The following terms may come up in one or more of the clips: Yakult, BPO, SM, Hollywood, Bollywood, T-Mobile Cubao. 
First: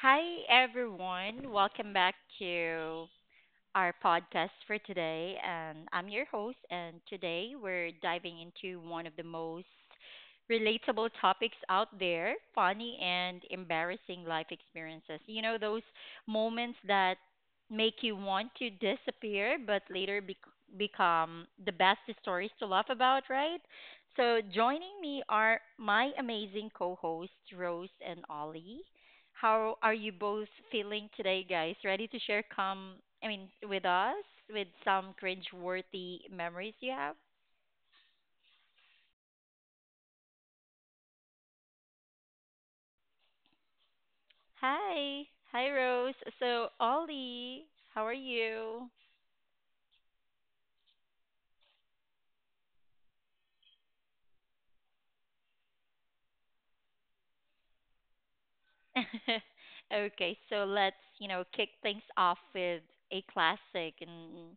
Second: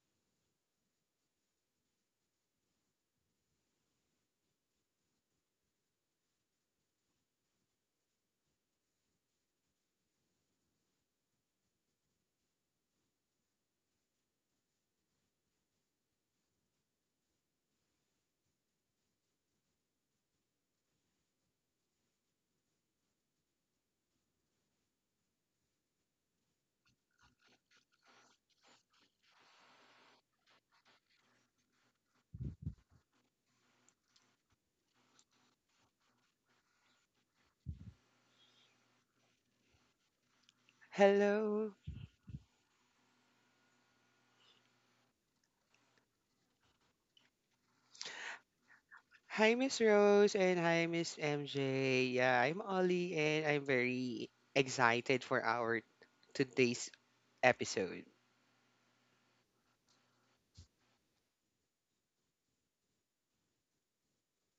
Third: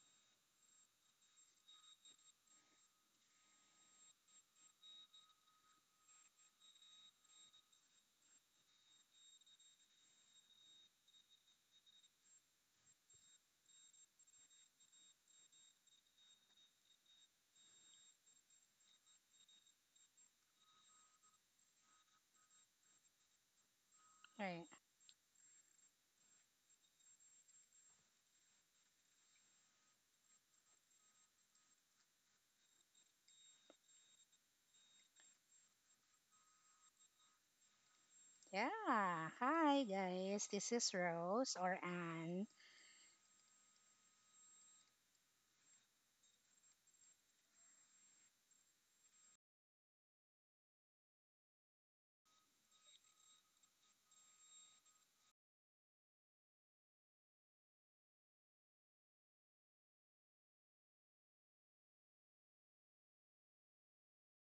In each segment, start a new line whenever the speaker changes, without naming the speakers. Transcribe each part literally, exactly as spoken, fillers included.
Hi, everyone. Welcome back to our podcast for today. And I'm your host. And today we're diving into one of the most relatable topics out there, funny and embarrassing life experiences. You know, those moments that make you want to disappear, but later bec become the best stories to laugh about, right?
Right.
So, joining me are my amazing co hosts, Rose and Ollie. How are you both feeling today, guys? Ready to share come I mean with us with some cringe-worthy memories you have?
Yeah. Hi, guys. This is Rose
Hello.
or Anne.
Hi. Hi, Rose. So Ollie, how are you?
Hi, Miss Rose, and hi, Miss M J. Yeah, I'm Ollie, and I'm very excited for our today's episode.
Okay, so let's, you know, kick things off with a classic and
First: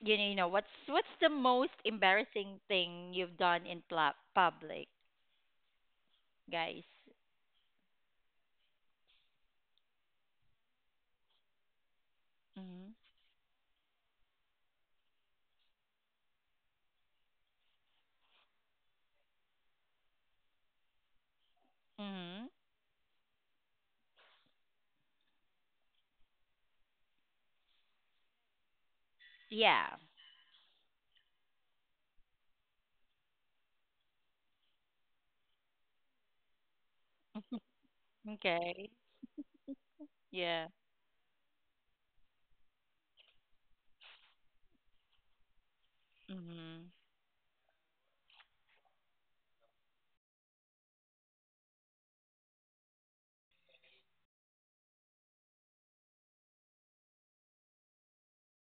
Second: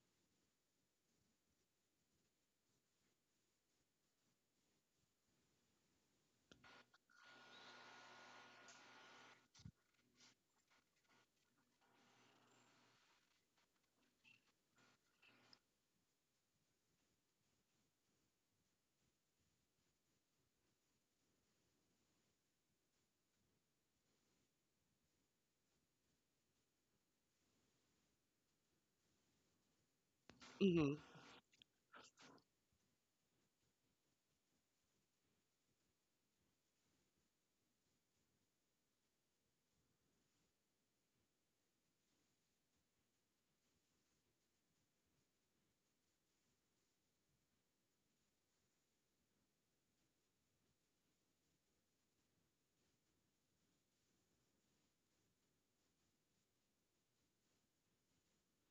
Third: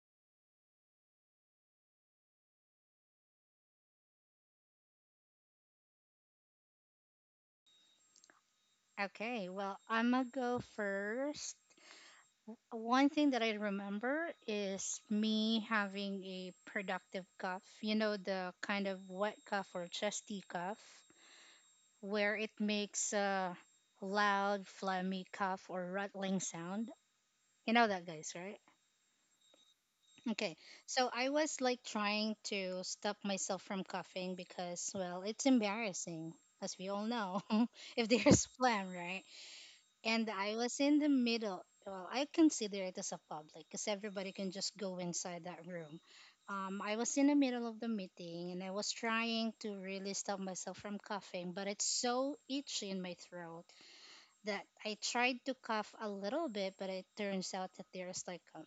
you know, you know what's what's the most embarrassing thing you've done in pla- public, guys?
Okay. Well, I'm going to go first.
Mhm.
One thing that I remember is me having a productive cough. You know, the kind of wet cough or chesty cough where
Mhm.
it makes a loud, phlegmy cough or rattling sound. You know that, guys, right?
Yeah.
Okay,
Mhm.
so I was like trying to stop myself from coughing because, well, it's embarrassing, as we all know, if there's
Okay.
phlegm, right? And I
Yeah.
was in the middle. Well, I consider it as a public because everybody can just go inside that room. Um,
Mhm.
I was in the middle of the meeting and I was trying to really stop myself from coughing, but it's so itchy in my throat that I tried to cough a little bit, but it turns out that there's like a,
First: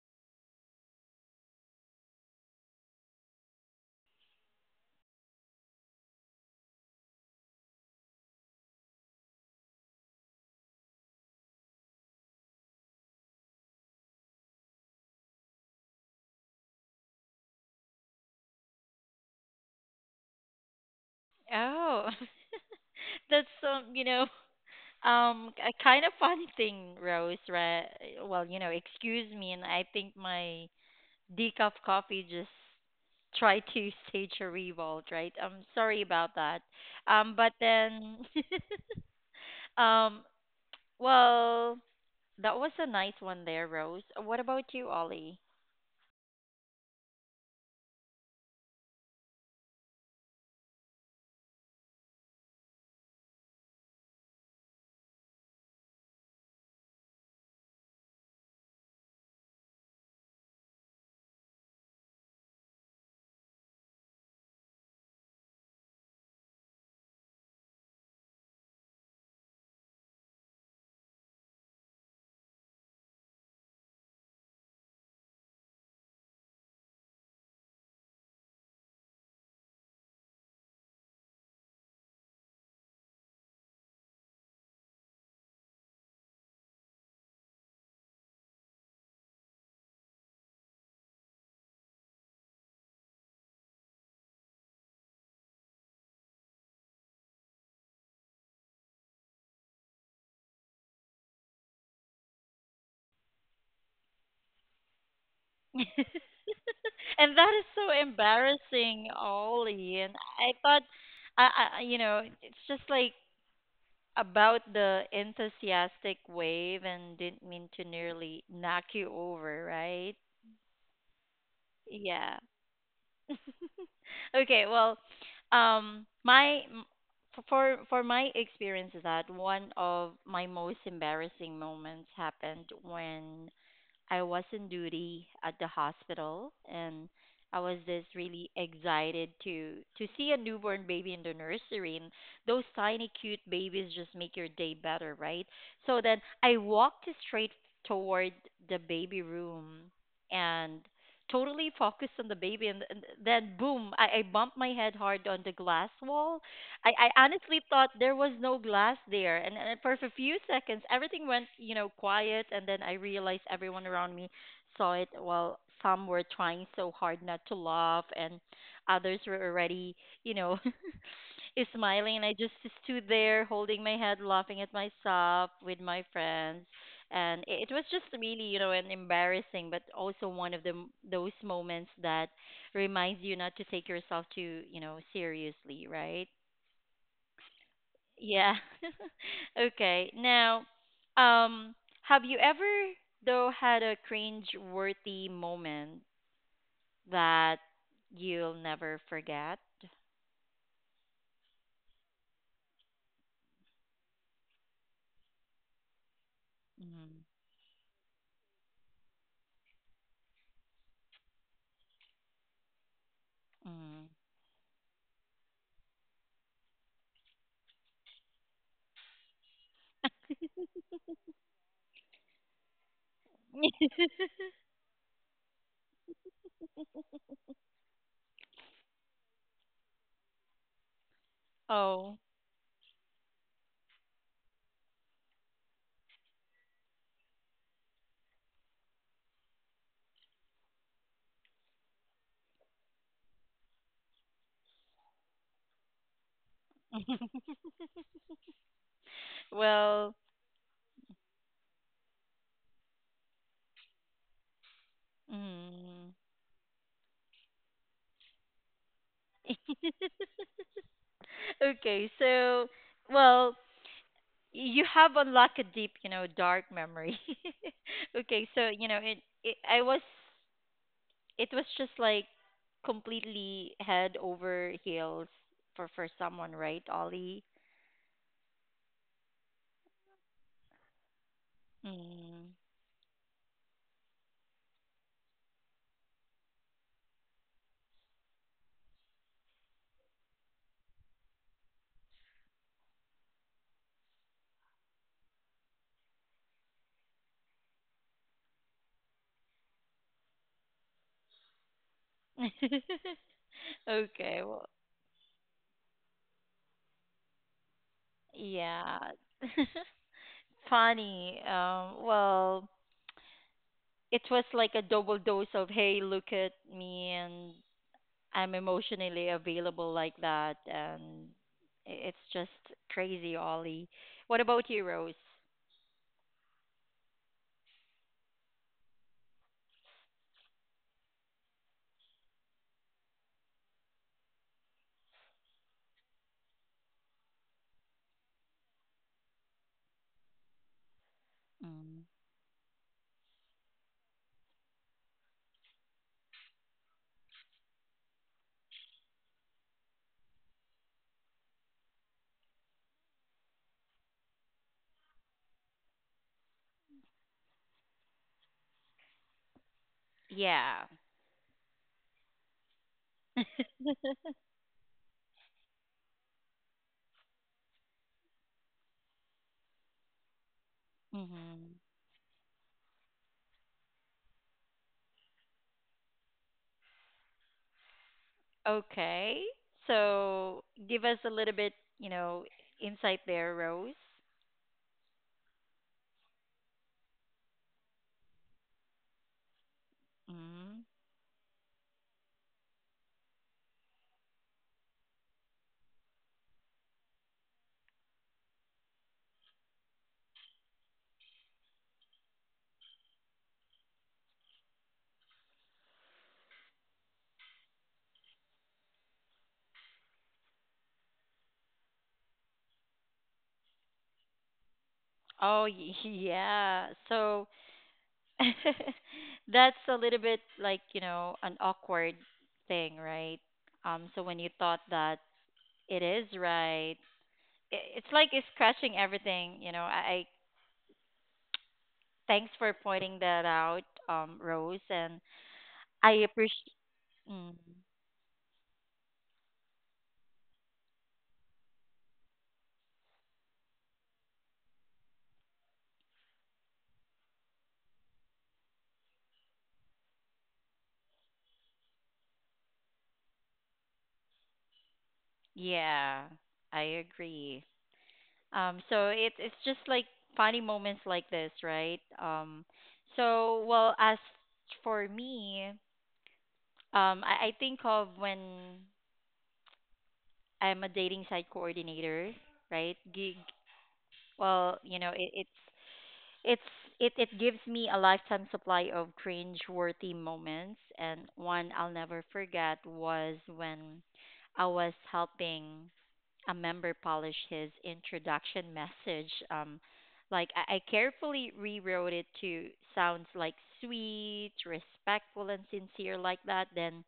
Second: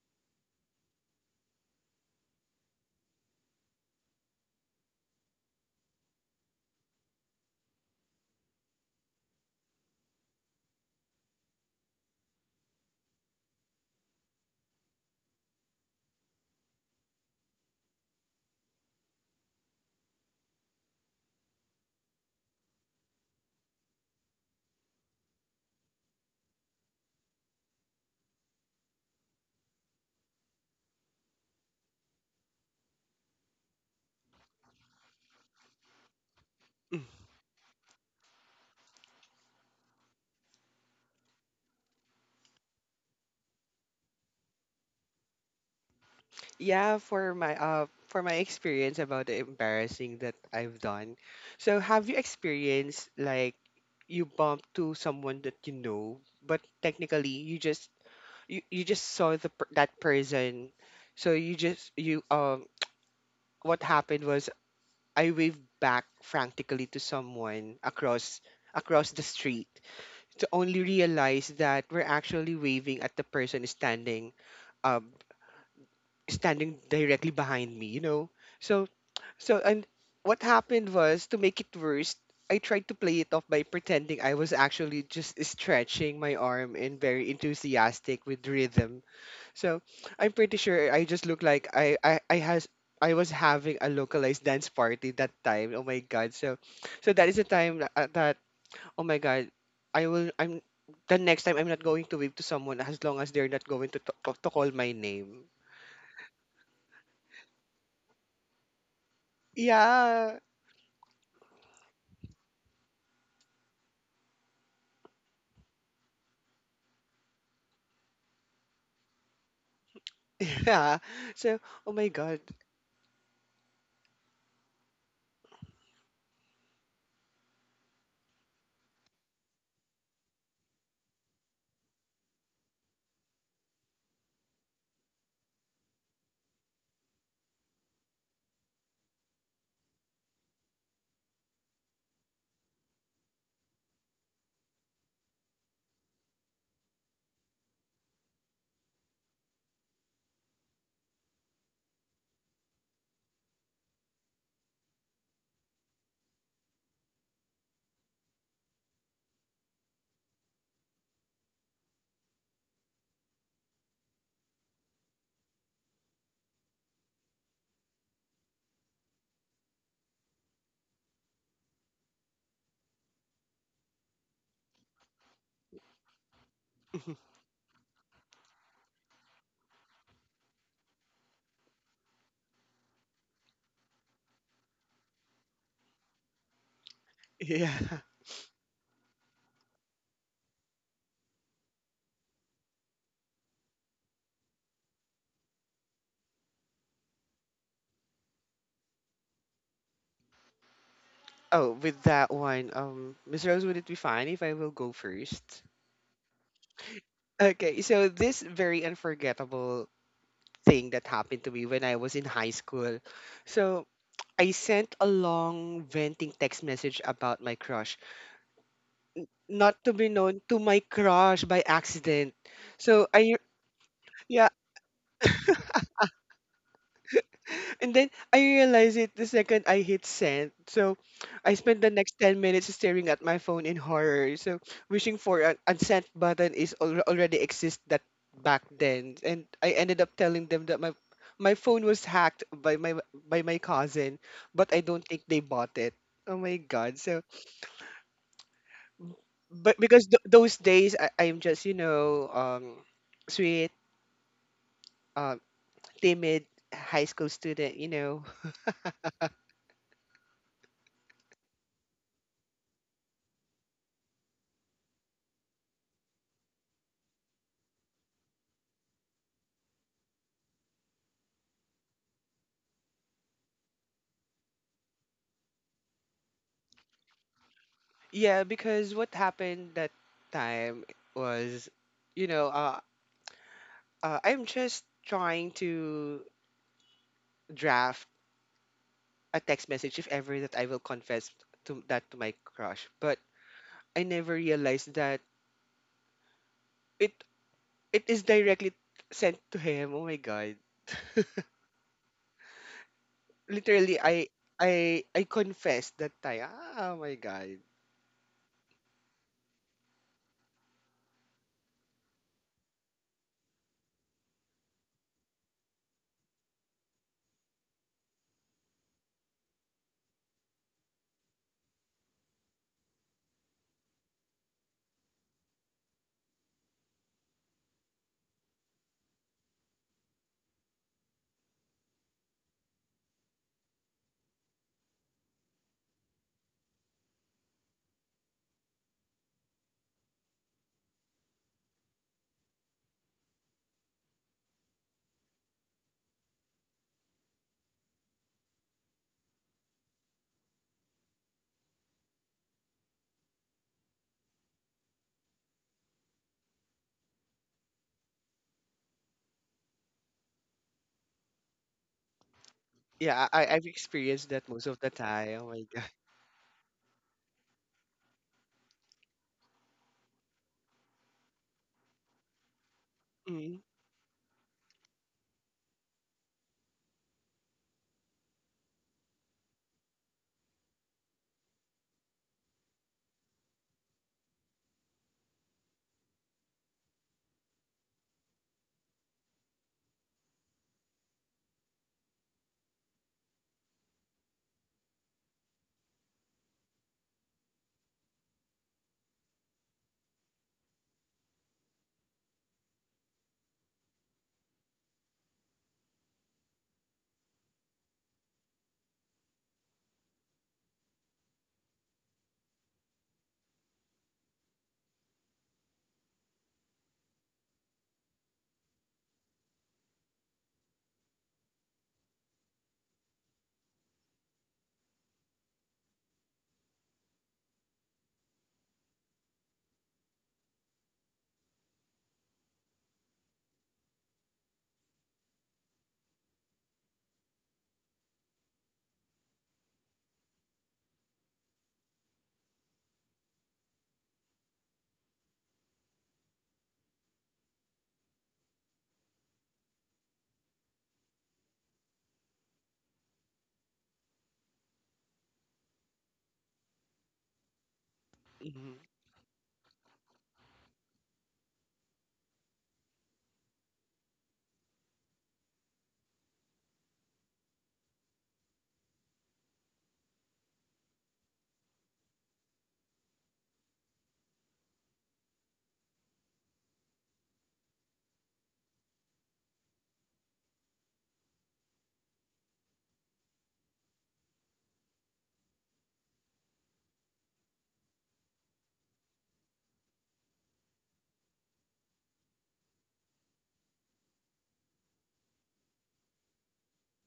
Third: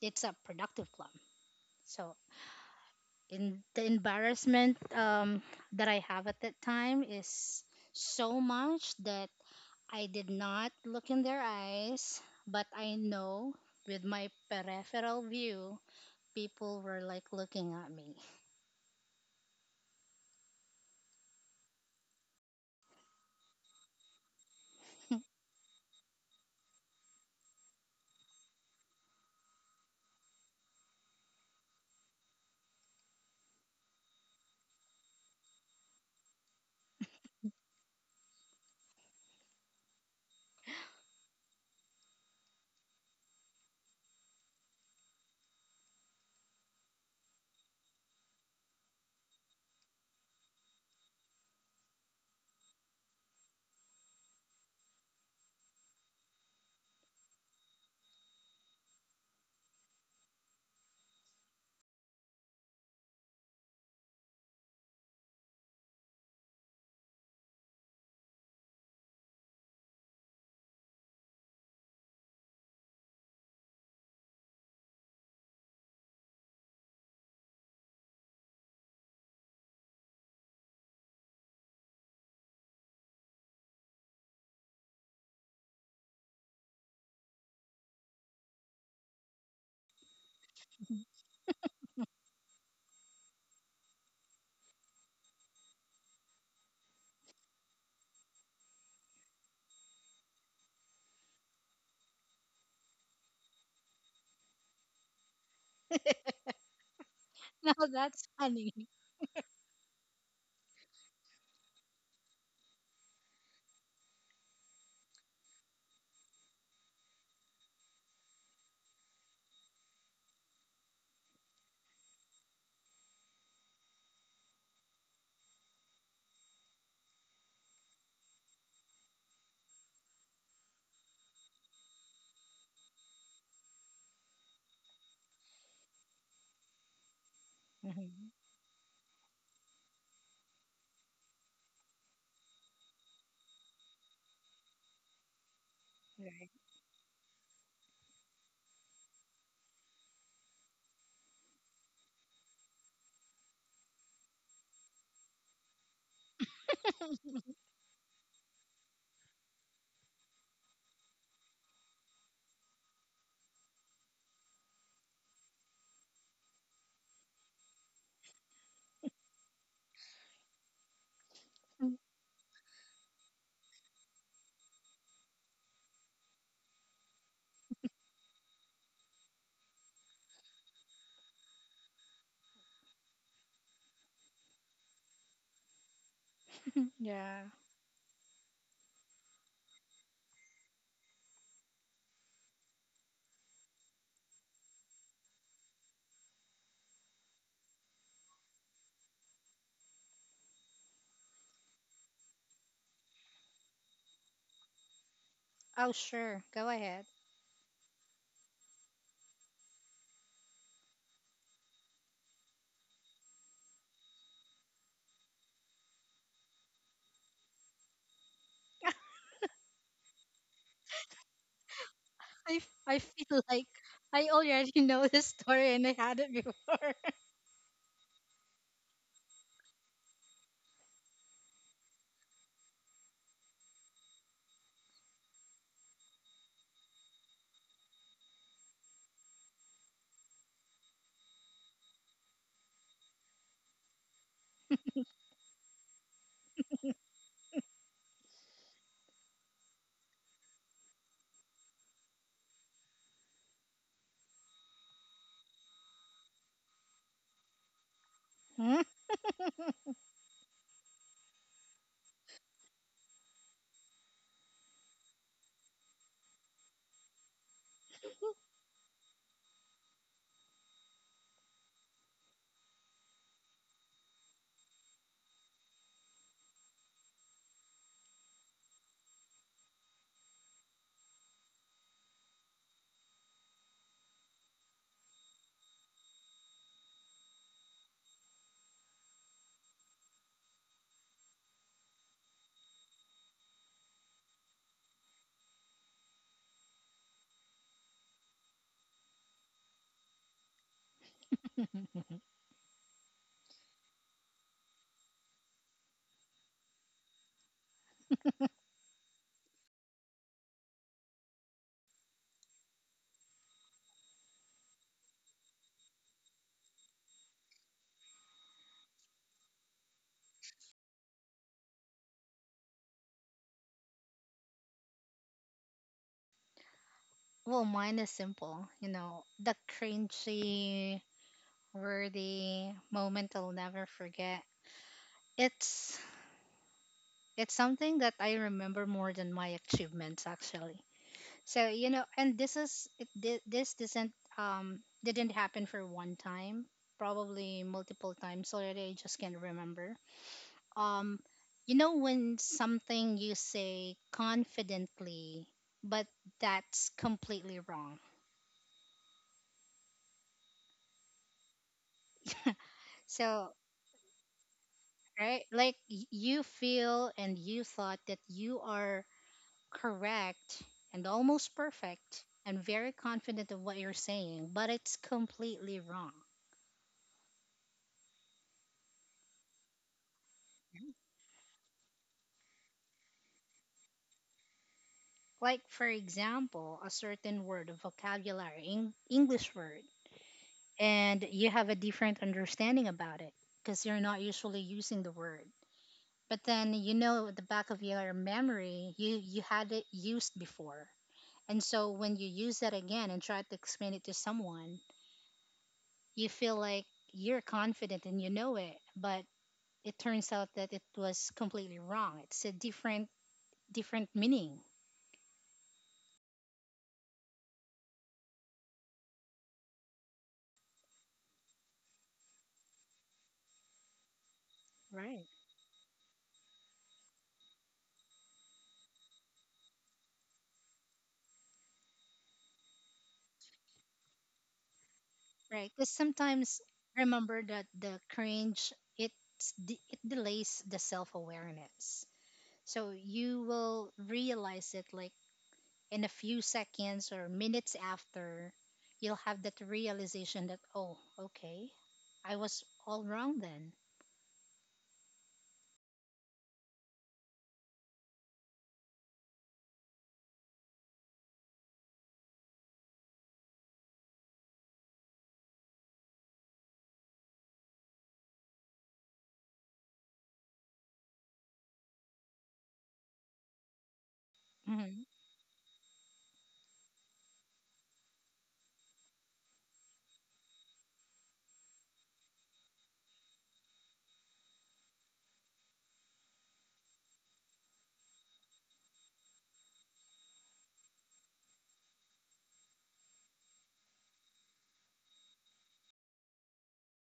it's a productive plum. So in the embarrassment um, that I have at that time is so much that I did not look in their eyes, but I know with my peripheral view, people were like looking at me.
Oh, that's um, you know, um, a kind of funny thing, Rose. Right? Well, you know, excuse me, and I think my decaf coffee just tried to stage a revolt. Right? I'm sorry about that.
Mm.
Um, but then, um, well, that was a nice one there, Rose. What about you, Ollie?
Yeah, for my uh for my experience about the embarrassing that I've done. So, have you experienced like you bumped to someone that you know, but technically you just you, you just saw the per- that person. So you just you um what happened was I waved back frantically to someone across across the street to only realize that we're actually waving at the person standing um standing directly behind me, you know. So so and what happened was to make it worse, I tried to play it off by pretending I was actually just stretching my arm and very enthusiastic with rhythm, so I'm pretty sure I just look like I I I has I was having a localized dance party that time. Oh my god! So, so that is the time that, uh, that oh my god, I will I'm the next time I'm not going to wave to someone as long as they're not going to to, to call my name.
and that is
Now
so
that's funny.
embarrassing, Ollie. And
Yeah,
I thought. I, I, you know, it's just like about the enthusiastic wave and didn't mean to nearly knock you over, right?
yeah. So oh my god,
Yeah. okay, well, um my m- f- for for my experience is that one of my most embarrassing moments happened when I was on duty at the hospital, and I was just
Mhm.
really excited to to see a newborn baby in the nursery, and those tiny cute babies just make your day better, right? So then
Right.
I walked straight toward the baby room, and totally focused on the baby, and and then boom, I, I bumped my head hard on the glass wall. I, I honestly thought there was no glass there, and and for a few seconds, everything went, you know, quiet, and then I realized everyone around me saw it. While some were trying so hard not to laugh, and others were already, you know, is
Mm.
smiling, and I just stood there holding my head, laughing at myself with my friends, and it, it was just really, you know, an embarrassing, but also one of the m- those moments that reminds you not to take yourself too, you know, seriously, right?
Yeah.
yeah.
Yeah. Okay. Now, um, have you ever though had a cringe-worthy moment that you'll never forget?
Oh, with that one, um, Miss Rose, would it be fine if I will go first?
Oh, sure. Go ahead.
Mm.
Okay, so this very unforgettable thing that happened to me when I was in high school. So
Mm.
I sent a long venting text message about my crush,
I
not to be known to my crush by accident.
I
So I
feel like I
yeah,
already know this story and I had it before.
and then I realized it the second I hit send. So I spent the
Oh,
next ten minutes staring at my phone in horror. So wishing for an unsent button is al- already exist that back then. And I ended up telling them that my my phone was hacked by my by my cousin, but I don't think they bought it. Oh my god. So but because
well,
th- those days I I'm just, you know, um sweet, um
mm.
timid high school student, you know,
Hmm?
Okay, so, well, you have unlocked a deep, you know, dark memory. Okay, so, you know, it, it I was it was just like completely head over heels for for someone, right, Ollie?
Yeah, because what happened that time was, you know,
Mm.
uh, uh, I'm just trying to draft a text message if ever that I will confess to that to my crush, but I never realized that it it is directly sent to him. Oh my god. Literally, I
Okay, well,
I I confessed that time. Oh my god.
yeah. Funny. Um, well, it was like a double dose of, hey, look at me, and I'm emotionally available like that. And i- it's just crazy, Ollie. What about you, Rose?
Well, mine is simple. You know, the cringy worthy moment I'll never forget. It's it's something that I remember more than my achievements actually. So you know, and this
Mm.
is it, thi- this doesn't um didn't happen for one time, probably multiple times already. I just can't remember. Um, you know when something you say confidently, but that's completely wrong.
Yeah.
Yeah, I
So
I've experienced that most of the time.
right,
Oh my
like
god.
y- you feel and you thought that you are correct and almost perfect
hmm.
and very confident
Mm-hmm.
of what you're saying, but it's completely wrong.
Okay. So give us a little bit, you know, insight there, Rose.
Like, for example, a certain word, a vocabulary, Eng- English word, and
Mm.
you have a different understanding about it because you're not usually using the word. But then you know at the back of your memory, you, you had it used before. And so when you use that again and try to explain it to someone, you feel like you're confident and you know it, but it turns out that it was completely wrong. It's a different different meaning,
Oh, y- yeah. So that's a little bit like, you know, an awkward thing, right? Um, so when you
Right.
thought that it is right, i- it's like it's scratching everything, you know. I, I thanks for pointing that out, um, Rose, and
right? Because sometimes
I appreciate.
remember that the
Mm,
cringe, it's de- it delays the self awareness, so you will realize it like in a few seconds or minutes after. You'll have that realization that oh, okay, I was all wrong then.
yeah, I agree.
Mm-hmm.
Um, so it it's just like funny moments like this, right? Um, so well, as for me, um, I, I think of when I'm a dating site coordinator, right? Gig. Well,
Hmm.
you know, it, it's It's it it gives me a lifetime supply of cringe-worthy moments, and one I'll never forget was when I was helping a member polish his introduction message. Um, like I, I carefully rewrote it to sounds like sweet, respectful, and sincere like that. Then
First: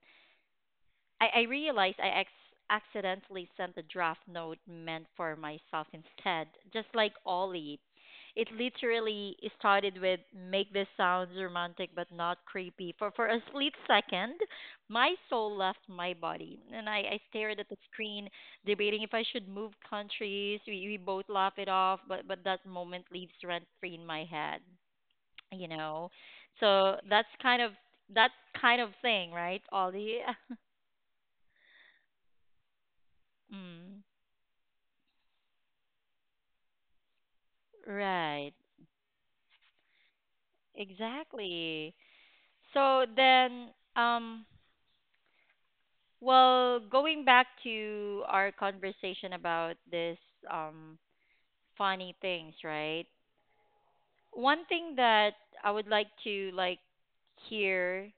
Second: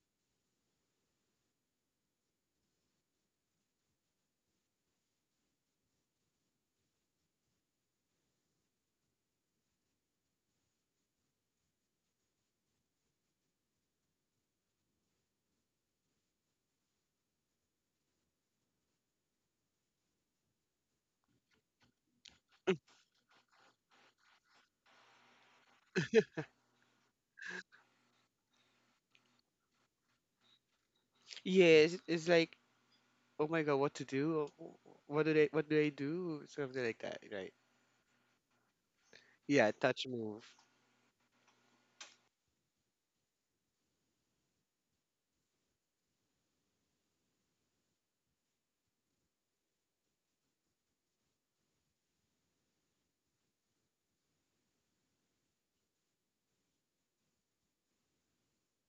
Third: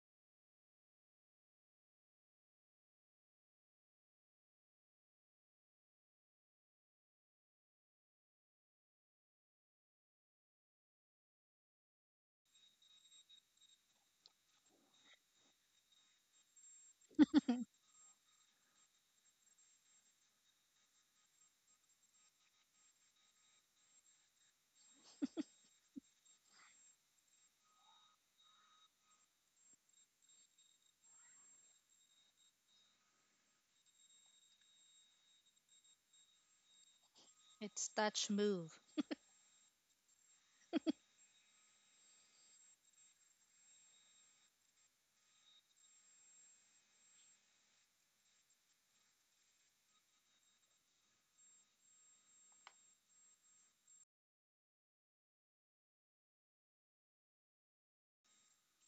I, I realized I ex- accidentally sent a draft note meant for myself instead, just like Ollie. It literally started with, make this sounds romantic but not creepy. For for a split second, my soul left my body, and I, I stared at the screen, debating if I should move countries. We, we both laughed it off, but but that moment leaves rent free in my head, you know. So that's kind of that kind of thing, right, Ollie?
Yes, it's like oh my god, what to
mm.
do? Oh, What do they what do I do? Something like that, right?
It's touch move.
Right.
Yeah, touch move.
Exactly. So then, um, well, going back to our conversation about this um funny things, right? One thing that I would like to like hear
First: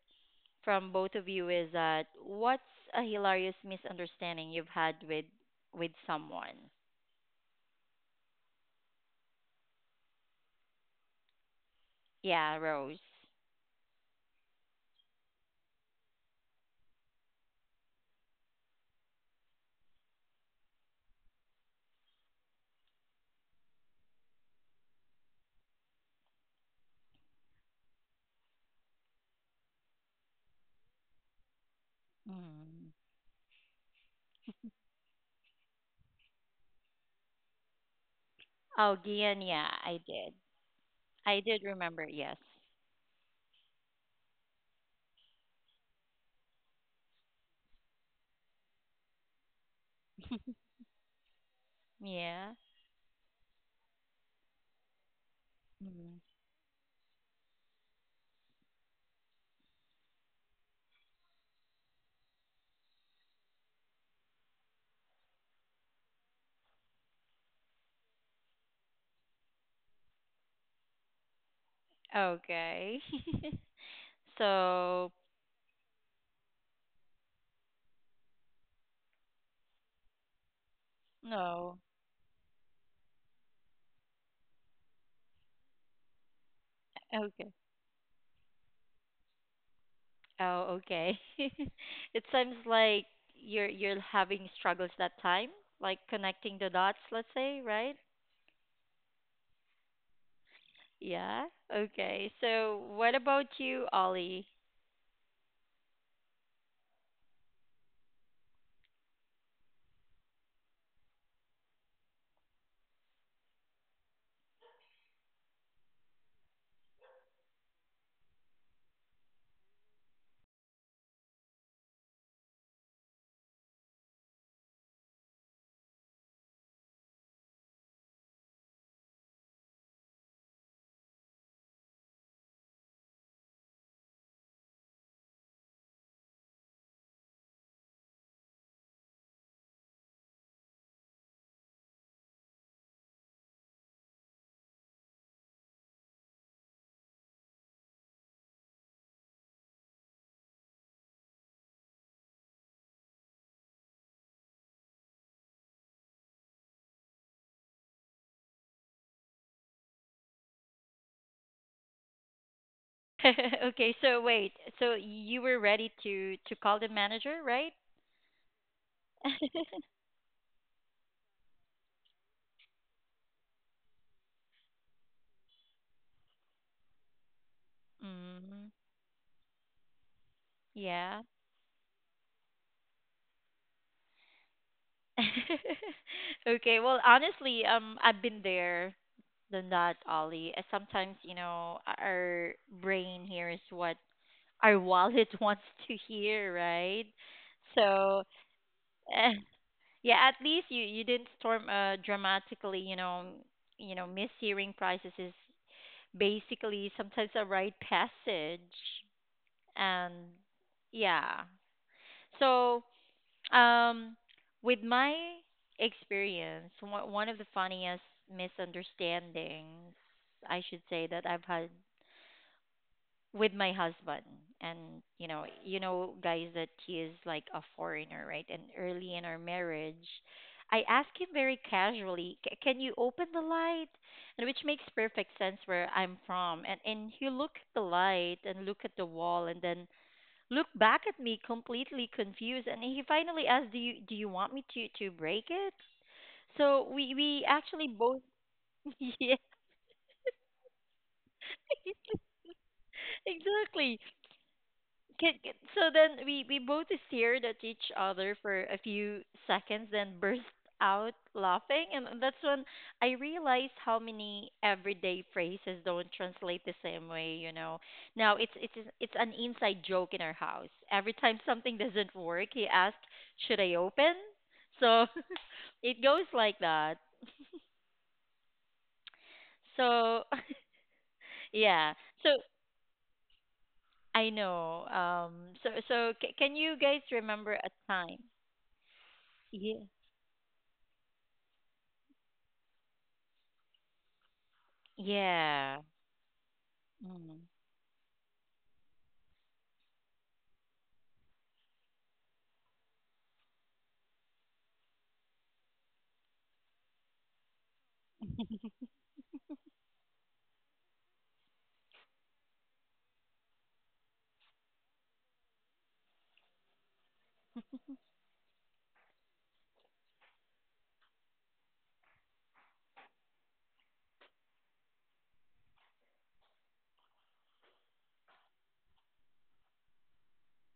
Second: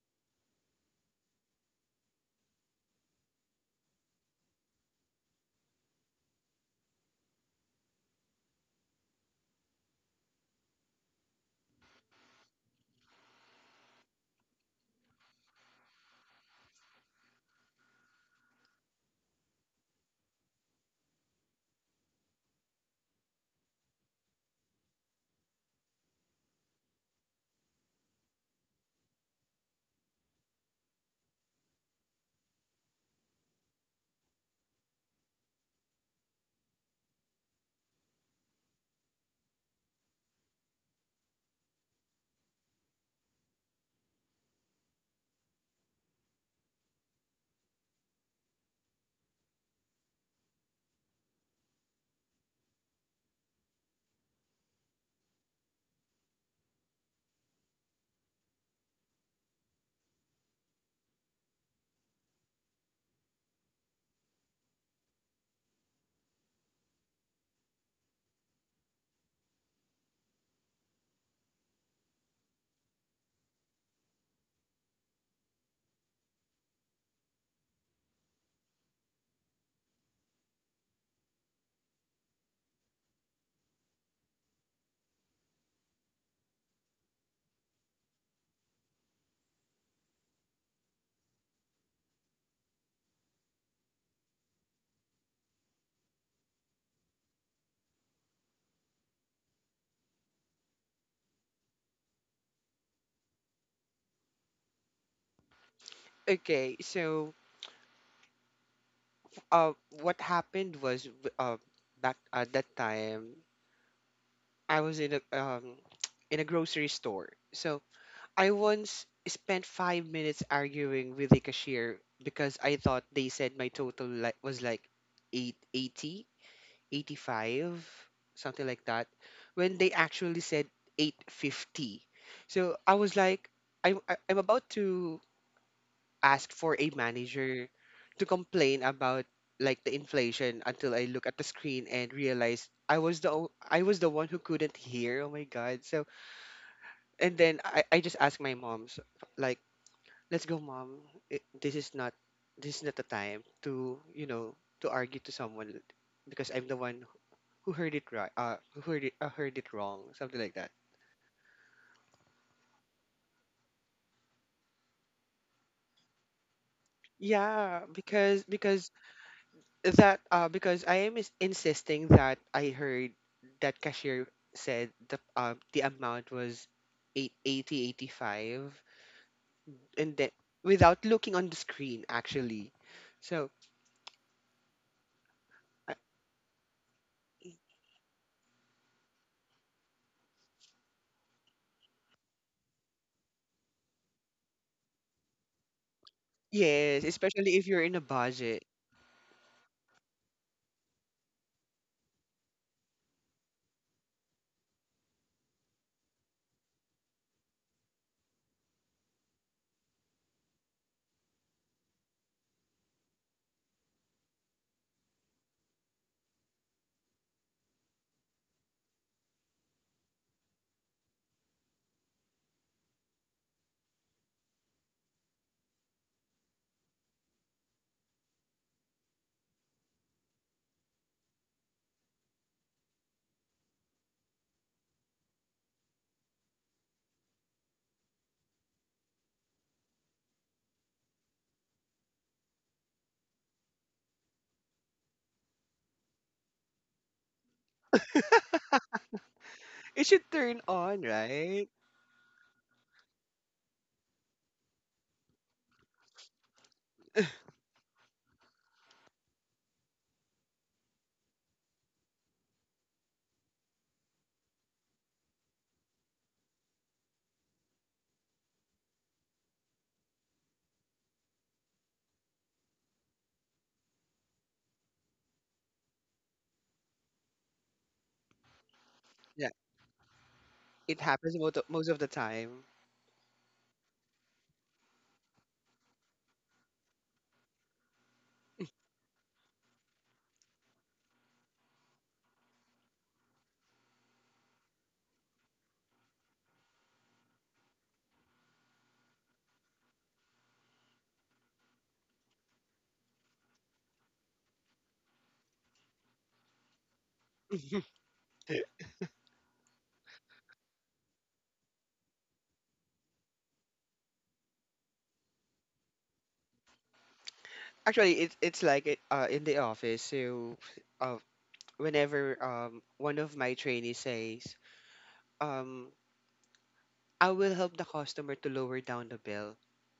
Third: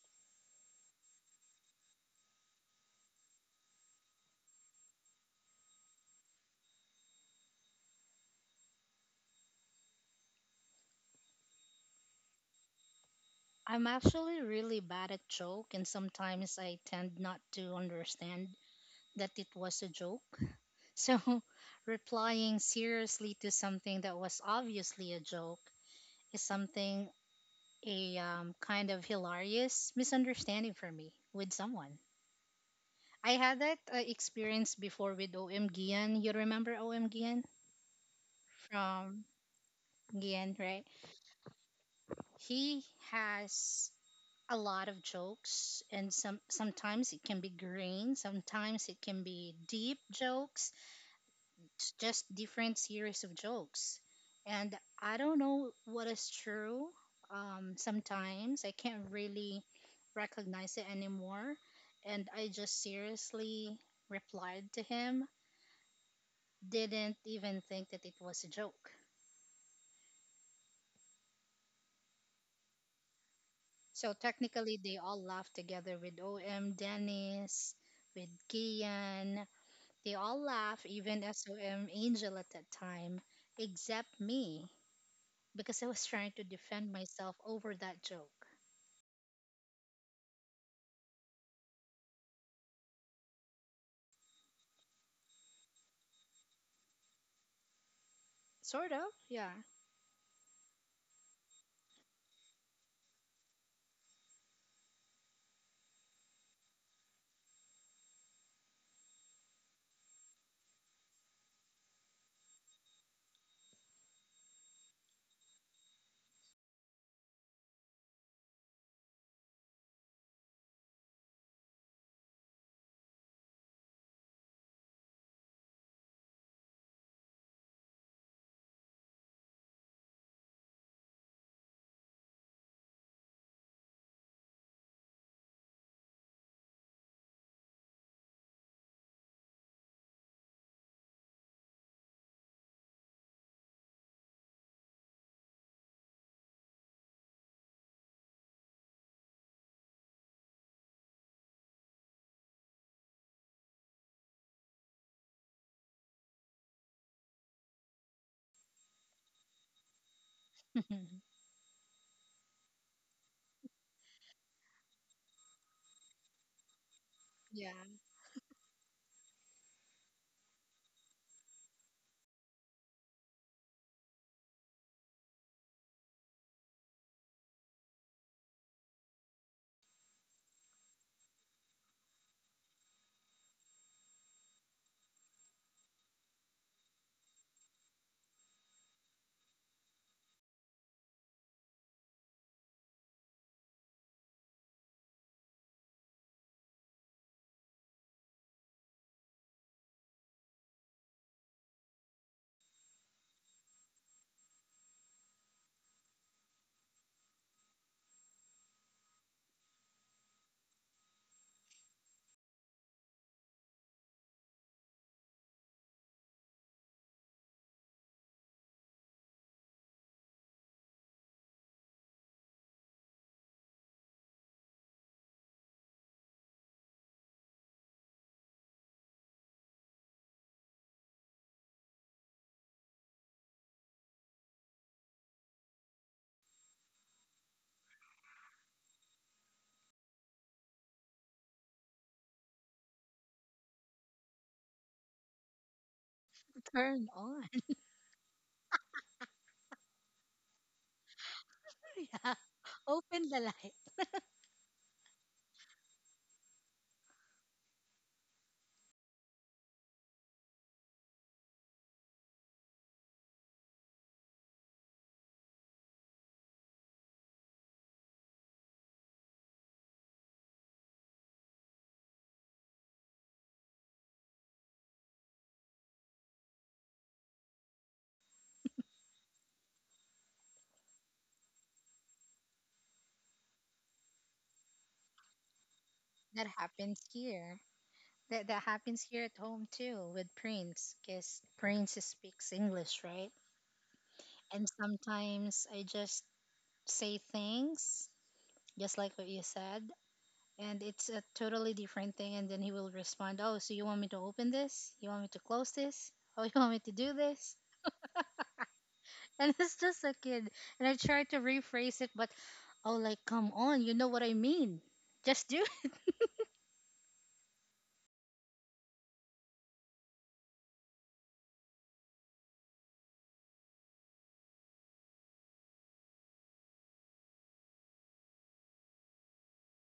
from both of you is that what's a hilarious misunderstanding you've had with with someone? Yeah, Rose.
I'm actually really bad at joke and sometimes I tend not to understand that it was a joke. So replying seriously to something that was obviously a joke is something a um, kind of hilarious misunderstanding for me with someone.
Mm.
I had that uh, experience before with OM Gian. You remember OM Gian
Oh, Gian,
from
yeah, I did.
Gian, right?
I did remember, yes.
He has a lot of jokes and some sometimes it can be green, sometimes it can be deep jokes. It's
Yeah.
just different series of jokes, and I don't know what is true. Um, sometimes I can't really recognize it anymore, and I just seriously replied to him, didn't even think that it was a joke.
Okay.
So
So,
technically they all laughed together with Om Dennis, with Kian. They all laughed, even
no.
SOM Angel at that time, except me, because I was trying to defend
Okay.
myself over that joke.
Oh, okay. It seems like you're you're having struggles that time, like connecting the dots, let's say, right?
Sort of, yeah.
Yeah. Okay. So, what about you, Ollie?
Okay, so uh, what happened was w- uh, back at that time, I was in a um, in a grocery store. So I once spent five minutes arguing with the cashier because I thought they said my total, like, was like eight eighty, eighty-five, something like that, when they actually said eight fifty. So I was like, i'm I- i'm about to ask for a manager to complain about, like, the inflation, until I look at the screen and realize i was the o- i was the one who couldn't hear. Oh my god. So, and then i, I just asked my mom, so, like, let's go, mom, it, this is not this is not the time to, you know, to argue to someone because I'm the one who heard it right, uh who heard it, uh, heard it wrong, something like that.
Okay, so wait. So you were ready to to call the manager, right?
Yeah.
Yeah, because because that uh because I am is insisting that I heard that cashier said the um the amount was eight eighty
Mm,
eighty five, and then
yeah.
without looking on the screen actually. So uh,
Okay, well, honestly, um, I've been there. Than that, Ollie. Uh, Sometimes, you know, our brain hears what our wallet wants to hear, right?
yes,
So,
especially if you're in a
eh,
budget,
yeah, at least you you didn't storm uh, dramatically. You know, you know, mishearing prices is basically sometimes a rite passage, and yeah. So, um, with my experience, one one of the funniest misunderstandings I should say that I've had with my husband, and you know you know guys, that he is like a foreigner, right? And early in our marriage I asked him very casually, "C- Can you open the light," and which makes perfect sense where I'm from. And and he looked at the light and looked at the wall and then looked back at me completely confused, and he finally asked, do you do you want me to to break it? So we we actually
Turn
both,
on.
yeah,
it should turn on, right?
Yeah.
exactly.
Open the light.
Can, can, so then we, we both stared at each other for a few seconds, then burst out laughing. And that's when I realized how many everyday phrases don't translate the same way, you know. Now it's it's it's an inside joke in our house. Every time something doesn't work, he asks, "Should I open?" So it goes like that. So
Yeah, it
yeah.
happens
So
most of, most of the time.
I know. Um. So so c- can you guys
That
remember a
happens
time?
here. That, that
Yeah.
happens here at home too with Prince, because Prince speaks English, right? And
Yeah.
sometimes I just
Mm.
say things, just like what you said, and it's a totally different thing, and then he will respond, oh, so you want me to open this, you want me to close this, oh, you want me to do this. And it's just a kid, and I try to rephrase it, but oh, like, come on, you know what I mean, just do
Actually, it, it's like it uh, in the office. So, uh, whenever um one of my trainees says, um, I will help the customer to lower down the bill.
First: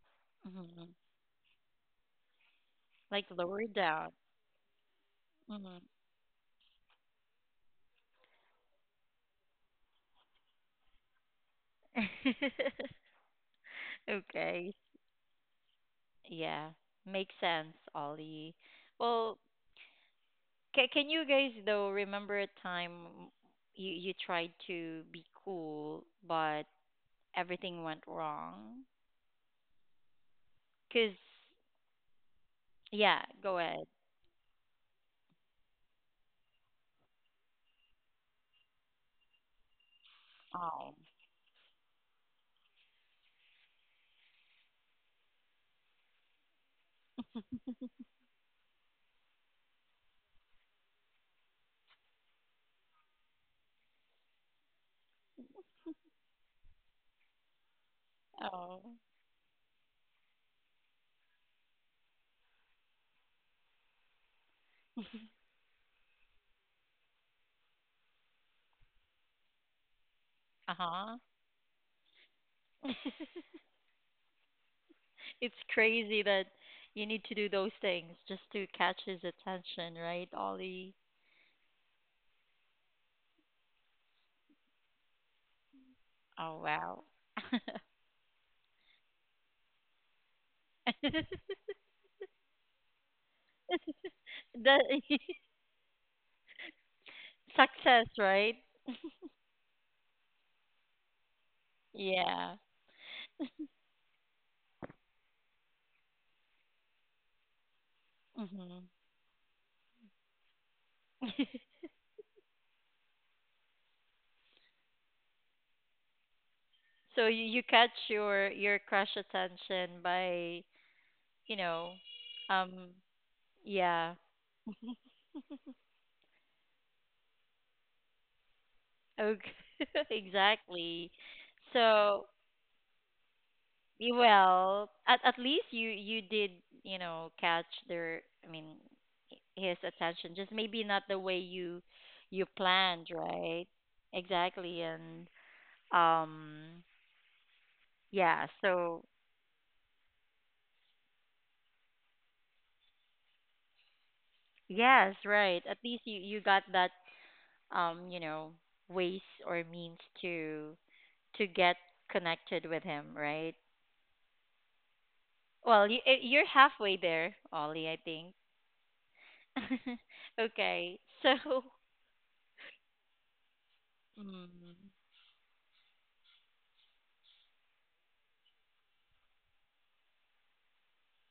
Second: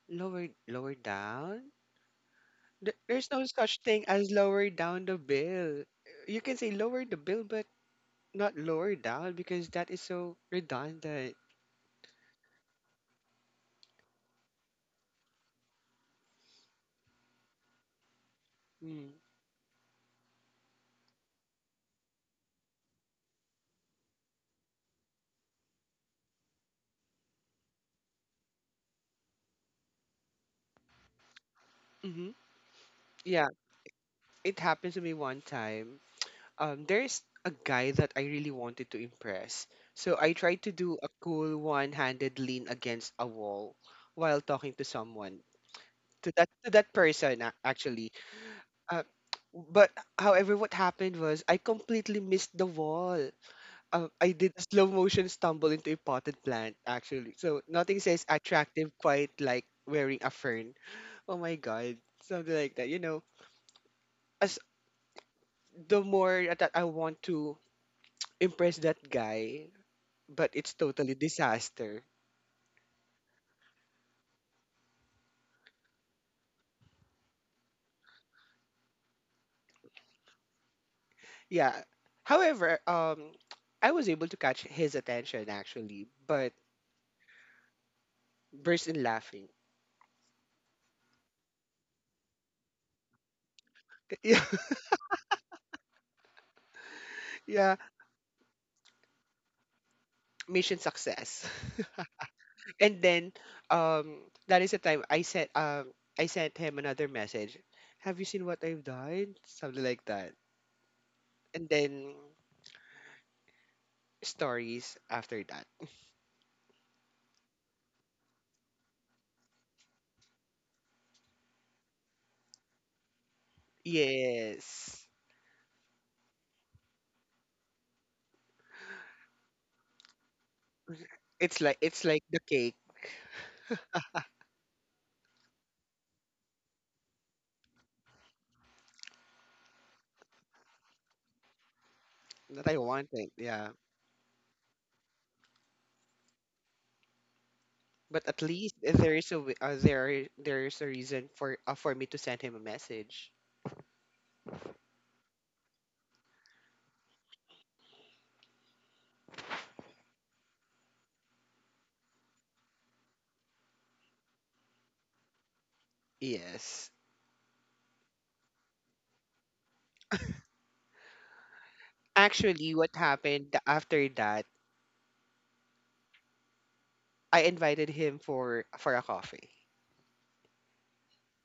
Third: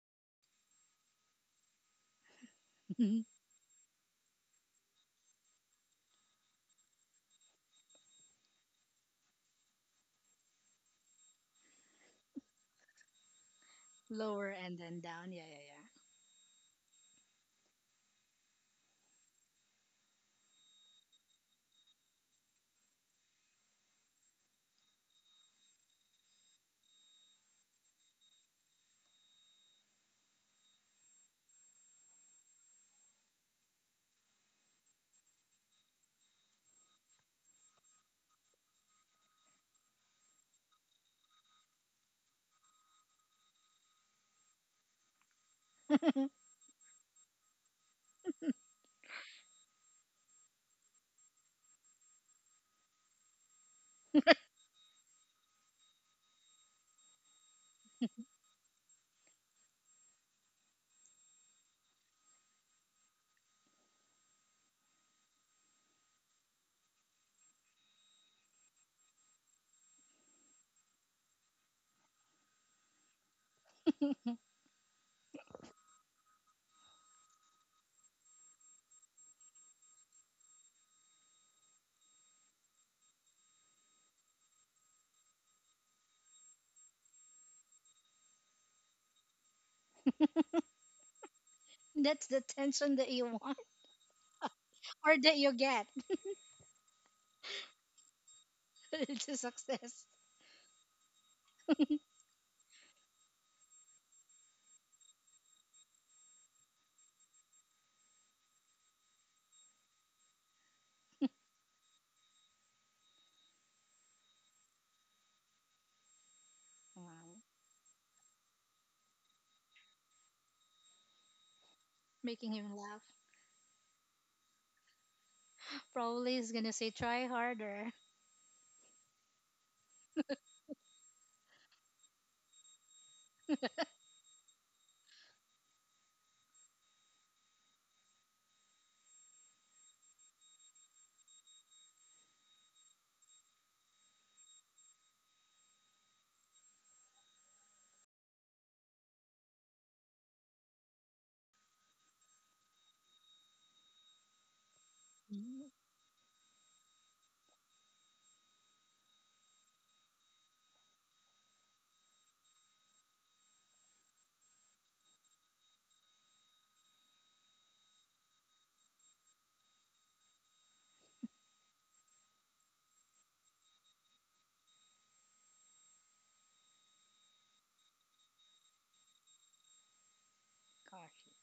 Lower
Hmm.
lower down? There-
it.
Like
There's no
lower
such thing
down.
as lower down the
Mm.
bill. You can say lower the bill, but not lower down because that is so redundant.
Lower
Okay.
and then down, yeah, yeah.
Yeah. Makes sense, Ollie.
Mm.
Well, ca can you guys though remember a time you you tried to be cool but everything went wrong? 'Cause
hmm
yeah,
Yeah,
go ahead.
it happened to me one time. Um, there's a guy that I really wanted to impress. So I tried to
Oh.
do a cool one-handed lean against a wall while talking to someone, to
Yeah.
that to that person, a- actually. Uh, but however, what happened was I completely missed the wall. Uh, I did a slow motion stumble into a potted plant actually. So nothing says attractive
Oh.
quite like wearing a fern. Oh my god, something like that. You know, as the more that I want to impress that guy, but it's totally
Uh-huh.
disaster.
It's crazy that you need to do those things just to catch his attention, right, Ollie?
Yeah. However, um, I was able to catch his attention actually, but
Oh wow.
burst in laughing.
That's the tension that you want. Or
the
that you get.
Yeah.
success, right?
To success.
Mission success.
Yeah.
and then um That is the time I sent um I sent him another message. Have you seen what
Hmm.
I've done? Something like that. And then stories after that.
So, you,
Wow.
you catch your your crush attention by, you know,
Making
um
him laugh.
yeah.
Yes.
Probably he's gonna say try harder.
Okay. exactly.
It's like it's like
So
the cake
y- well, at at least you you did, you know, catch their I mean h- his attention. Just maybe not the way you you
that I
planned,
wanted. Yeah.
right? Exactly. And um
But at
yeah,
least
so
there is a wi- uh, there there is a reason for uh, for me to send him a message.
yes,
Mm.
right. At least you you got that um, you know, ways or means to to get connected with him, right? Well, you eh, you're
Yes.
halfway there, Ollie, I think. Okay. So,
Actually, what happened after that?
mm,
I invited him for for a coffee.
Coffee.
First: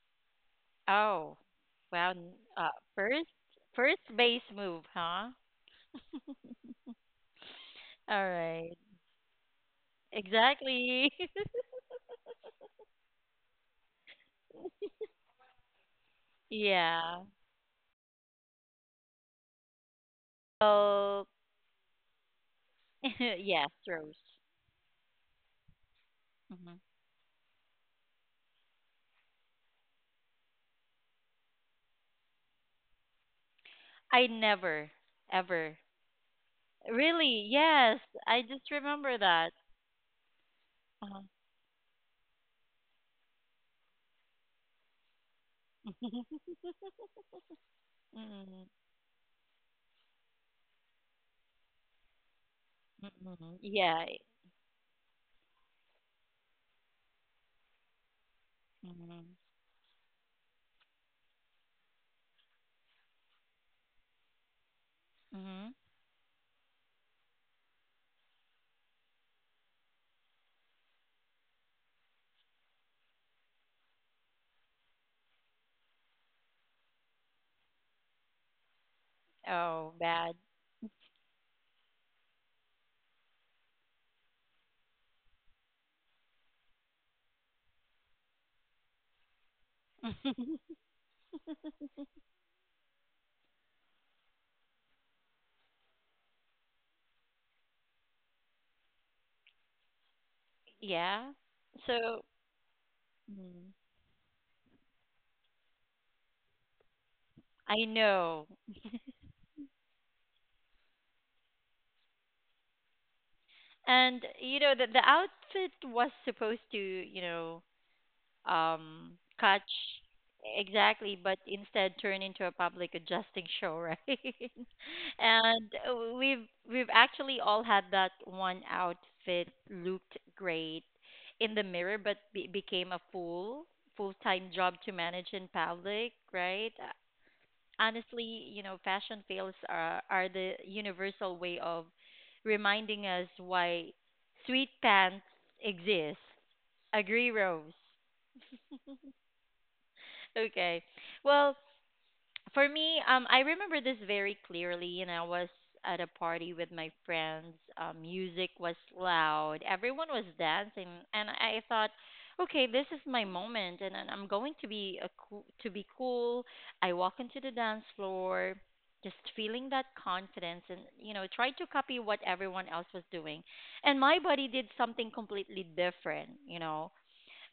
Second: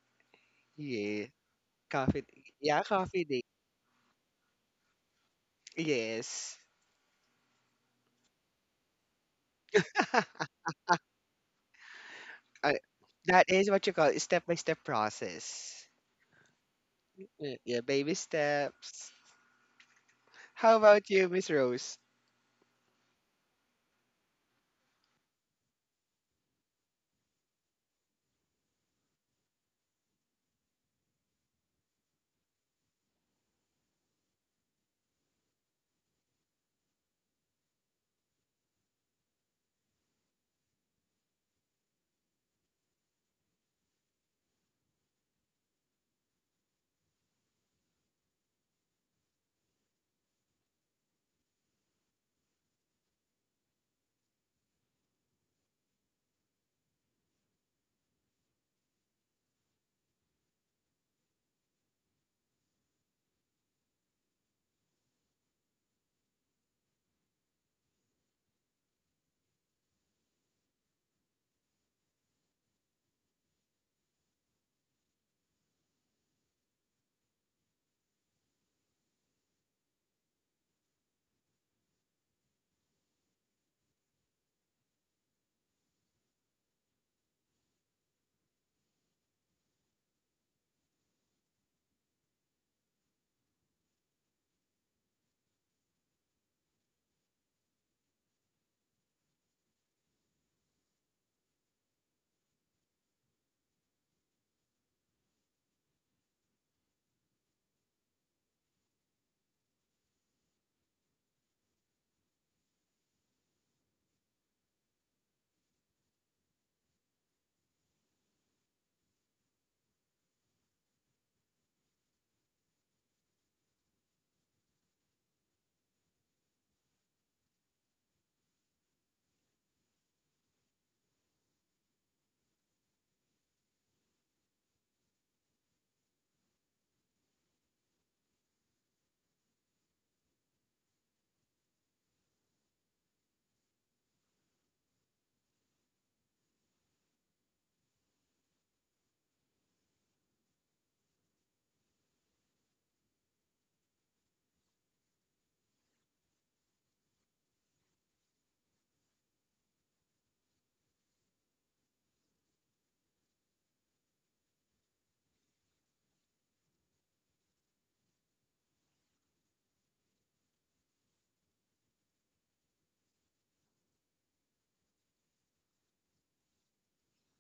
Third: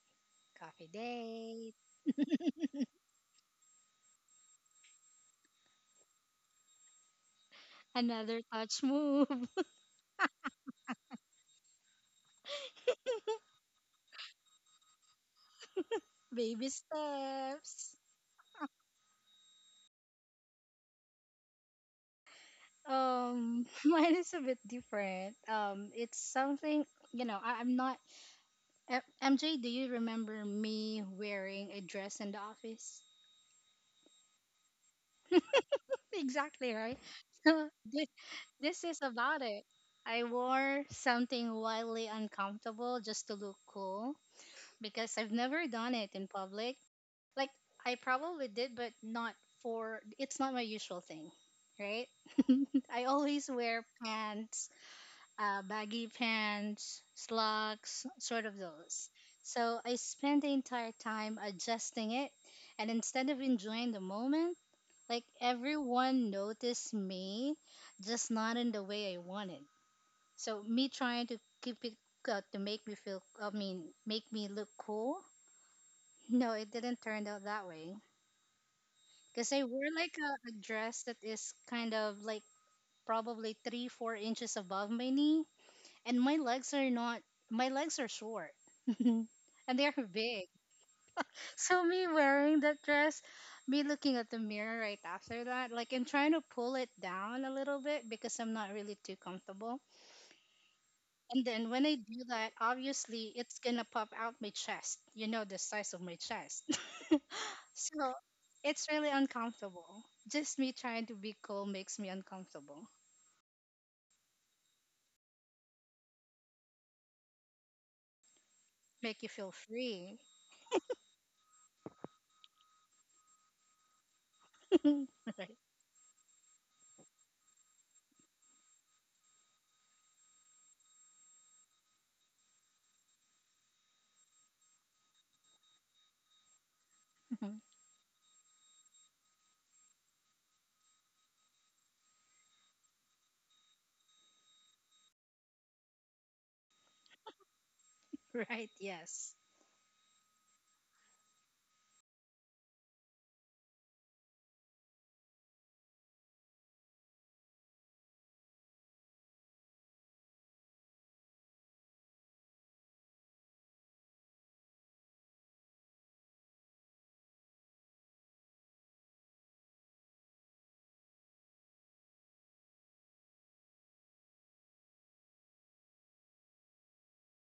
Coffee
Yeah.
oh,
date.
wow.
Coffee.
n- Uh,
Yeah, coffee
first
date.
first base move, huh?
Yes.
All
Another
right.
touch move.
Exactly.
I That is what you call a step-by-step process.
Baby
Yeah.
Y- Yeah,
steps.
baby steps. How about
Well,
you, Miss Rose?
Um,
yes,
mine
Rose.
is a bit different. Um, it's
Hmm.
something you know. I, I'm not. eh, M- MJ, do you remember me wearing a dress in the office?
I never, ever.
Exactly right.
Really? Yes.
this,
I just
this is
remember
about
that.
it. I wore
Uh-huh.
something wildly uncomfortable just to look cool because I've never done it in public. Like I probably
mm.
did, but not for. It's not my usual thing, right? I always
Mm.
wear
Yeah.
pants, uh, baggy pants, slacks, sort of those.
Mm.
So I spent the entire time adjusting it, and instead of enjoying the moment, like
Mm.
everyone noticed me, just not in the way I wanted. So me trying to keep it, uh, to make me feel, I mean, make me look cool. No, it didn't turn out that way. Cause I
Oh,
wore like
bad.
a, a dress that is kind of like probably three, four inches above my knee, and my legs are not, my legs are short and they're big. So me wearing that dress, me looking at the mirror right after that, like I'm trying to pull it down a little bit because I'm not really too comfortable.
Yeah.
And then when I
So,
do that, obviously it's
mm,
gonna pop out my chest, you know, the size of my chest.
I
So
know.
it's really uncomfortable, just me trying to be cool makes me uncomfortable.
And you know that the outfit was supposed to, you know, um
Make you feel
catch,
free.
exactly, but instead turn into a public adjusting show, right?
Right.
and uh, we've we've actually all had that one outfit looked great in the mirror but be- became a full full-time job to manage in public, right? Uh, honestly, you know, fashion fails are are the universal way of reminding us why sweet pants exist, agree, Rose?
Right, yes.
Okay. Well, for me, um, I remember this very clearly, and I was at a party with my friends. Um, music was loud. Everyone was dancing, and I thought, okay, this is my moment, and then I'm going to be a cool, to be cool. I walk into the dance floor, just feeling that confidence, and you know, try to copy what everyone else was doing, and my body did something completely different. You know,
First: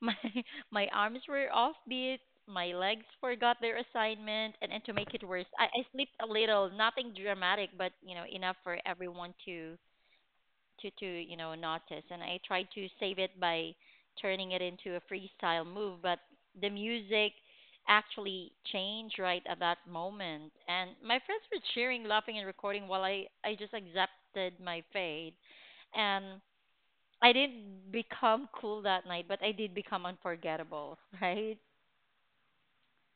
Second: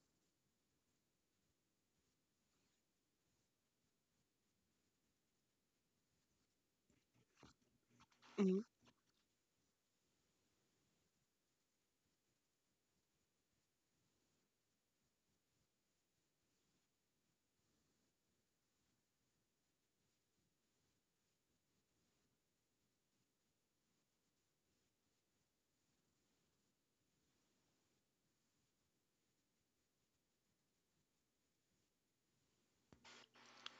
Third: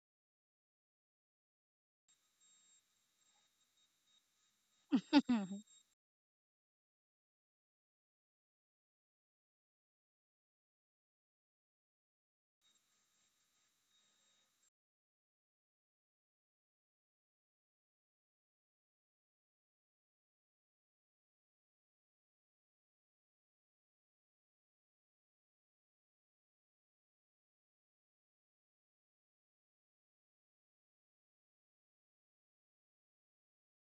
my my arms were offbeat, my legs forgot their assignment, and and to make it worse, I, I slept a little, nothing dramatic, but you know, enough
Mhm.
for everyone to to to you know notice. And I tried to save it by turning it into a freestyle move, but the music actually changed right at that moment, and my friends were cheering, laughing, and recording while I I just accepted my fate, and I didn't become cool that night, but I did become unforgettable, right?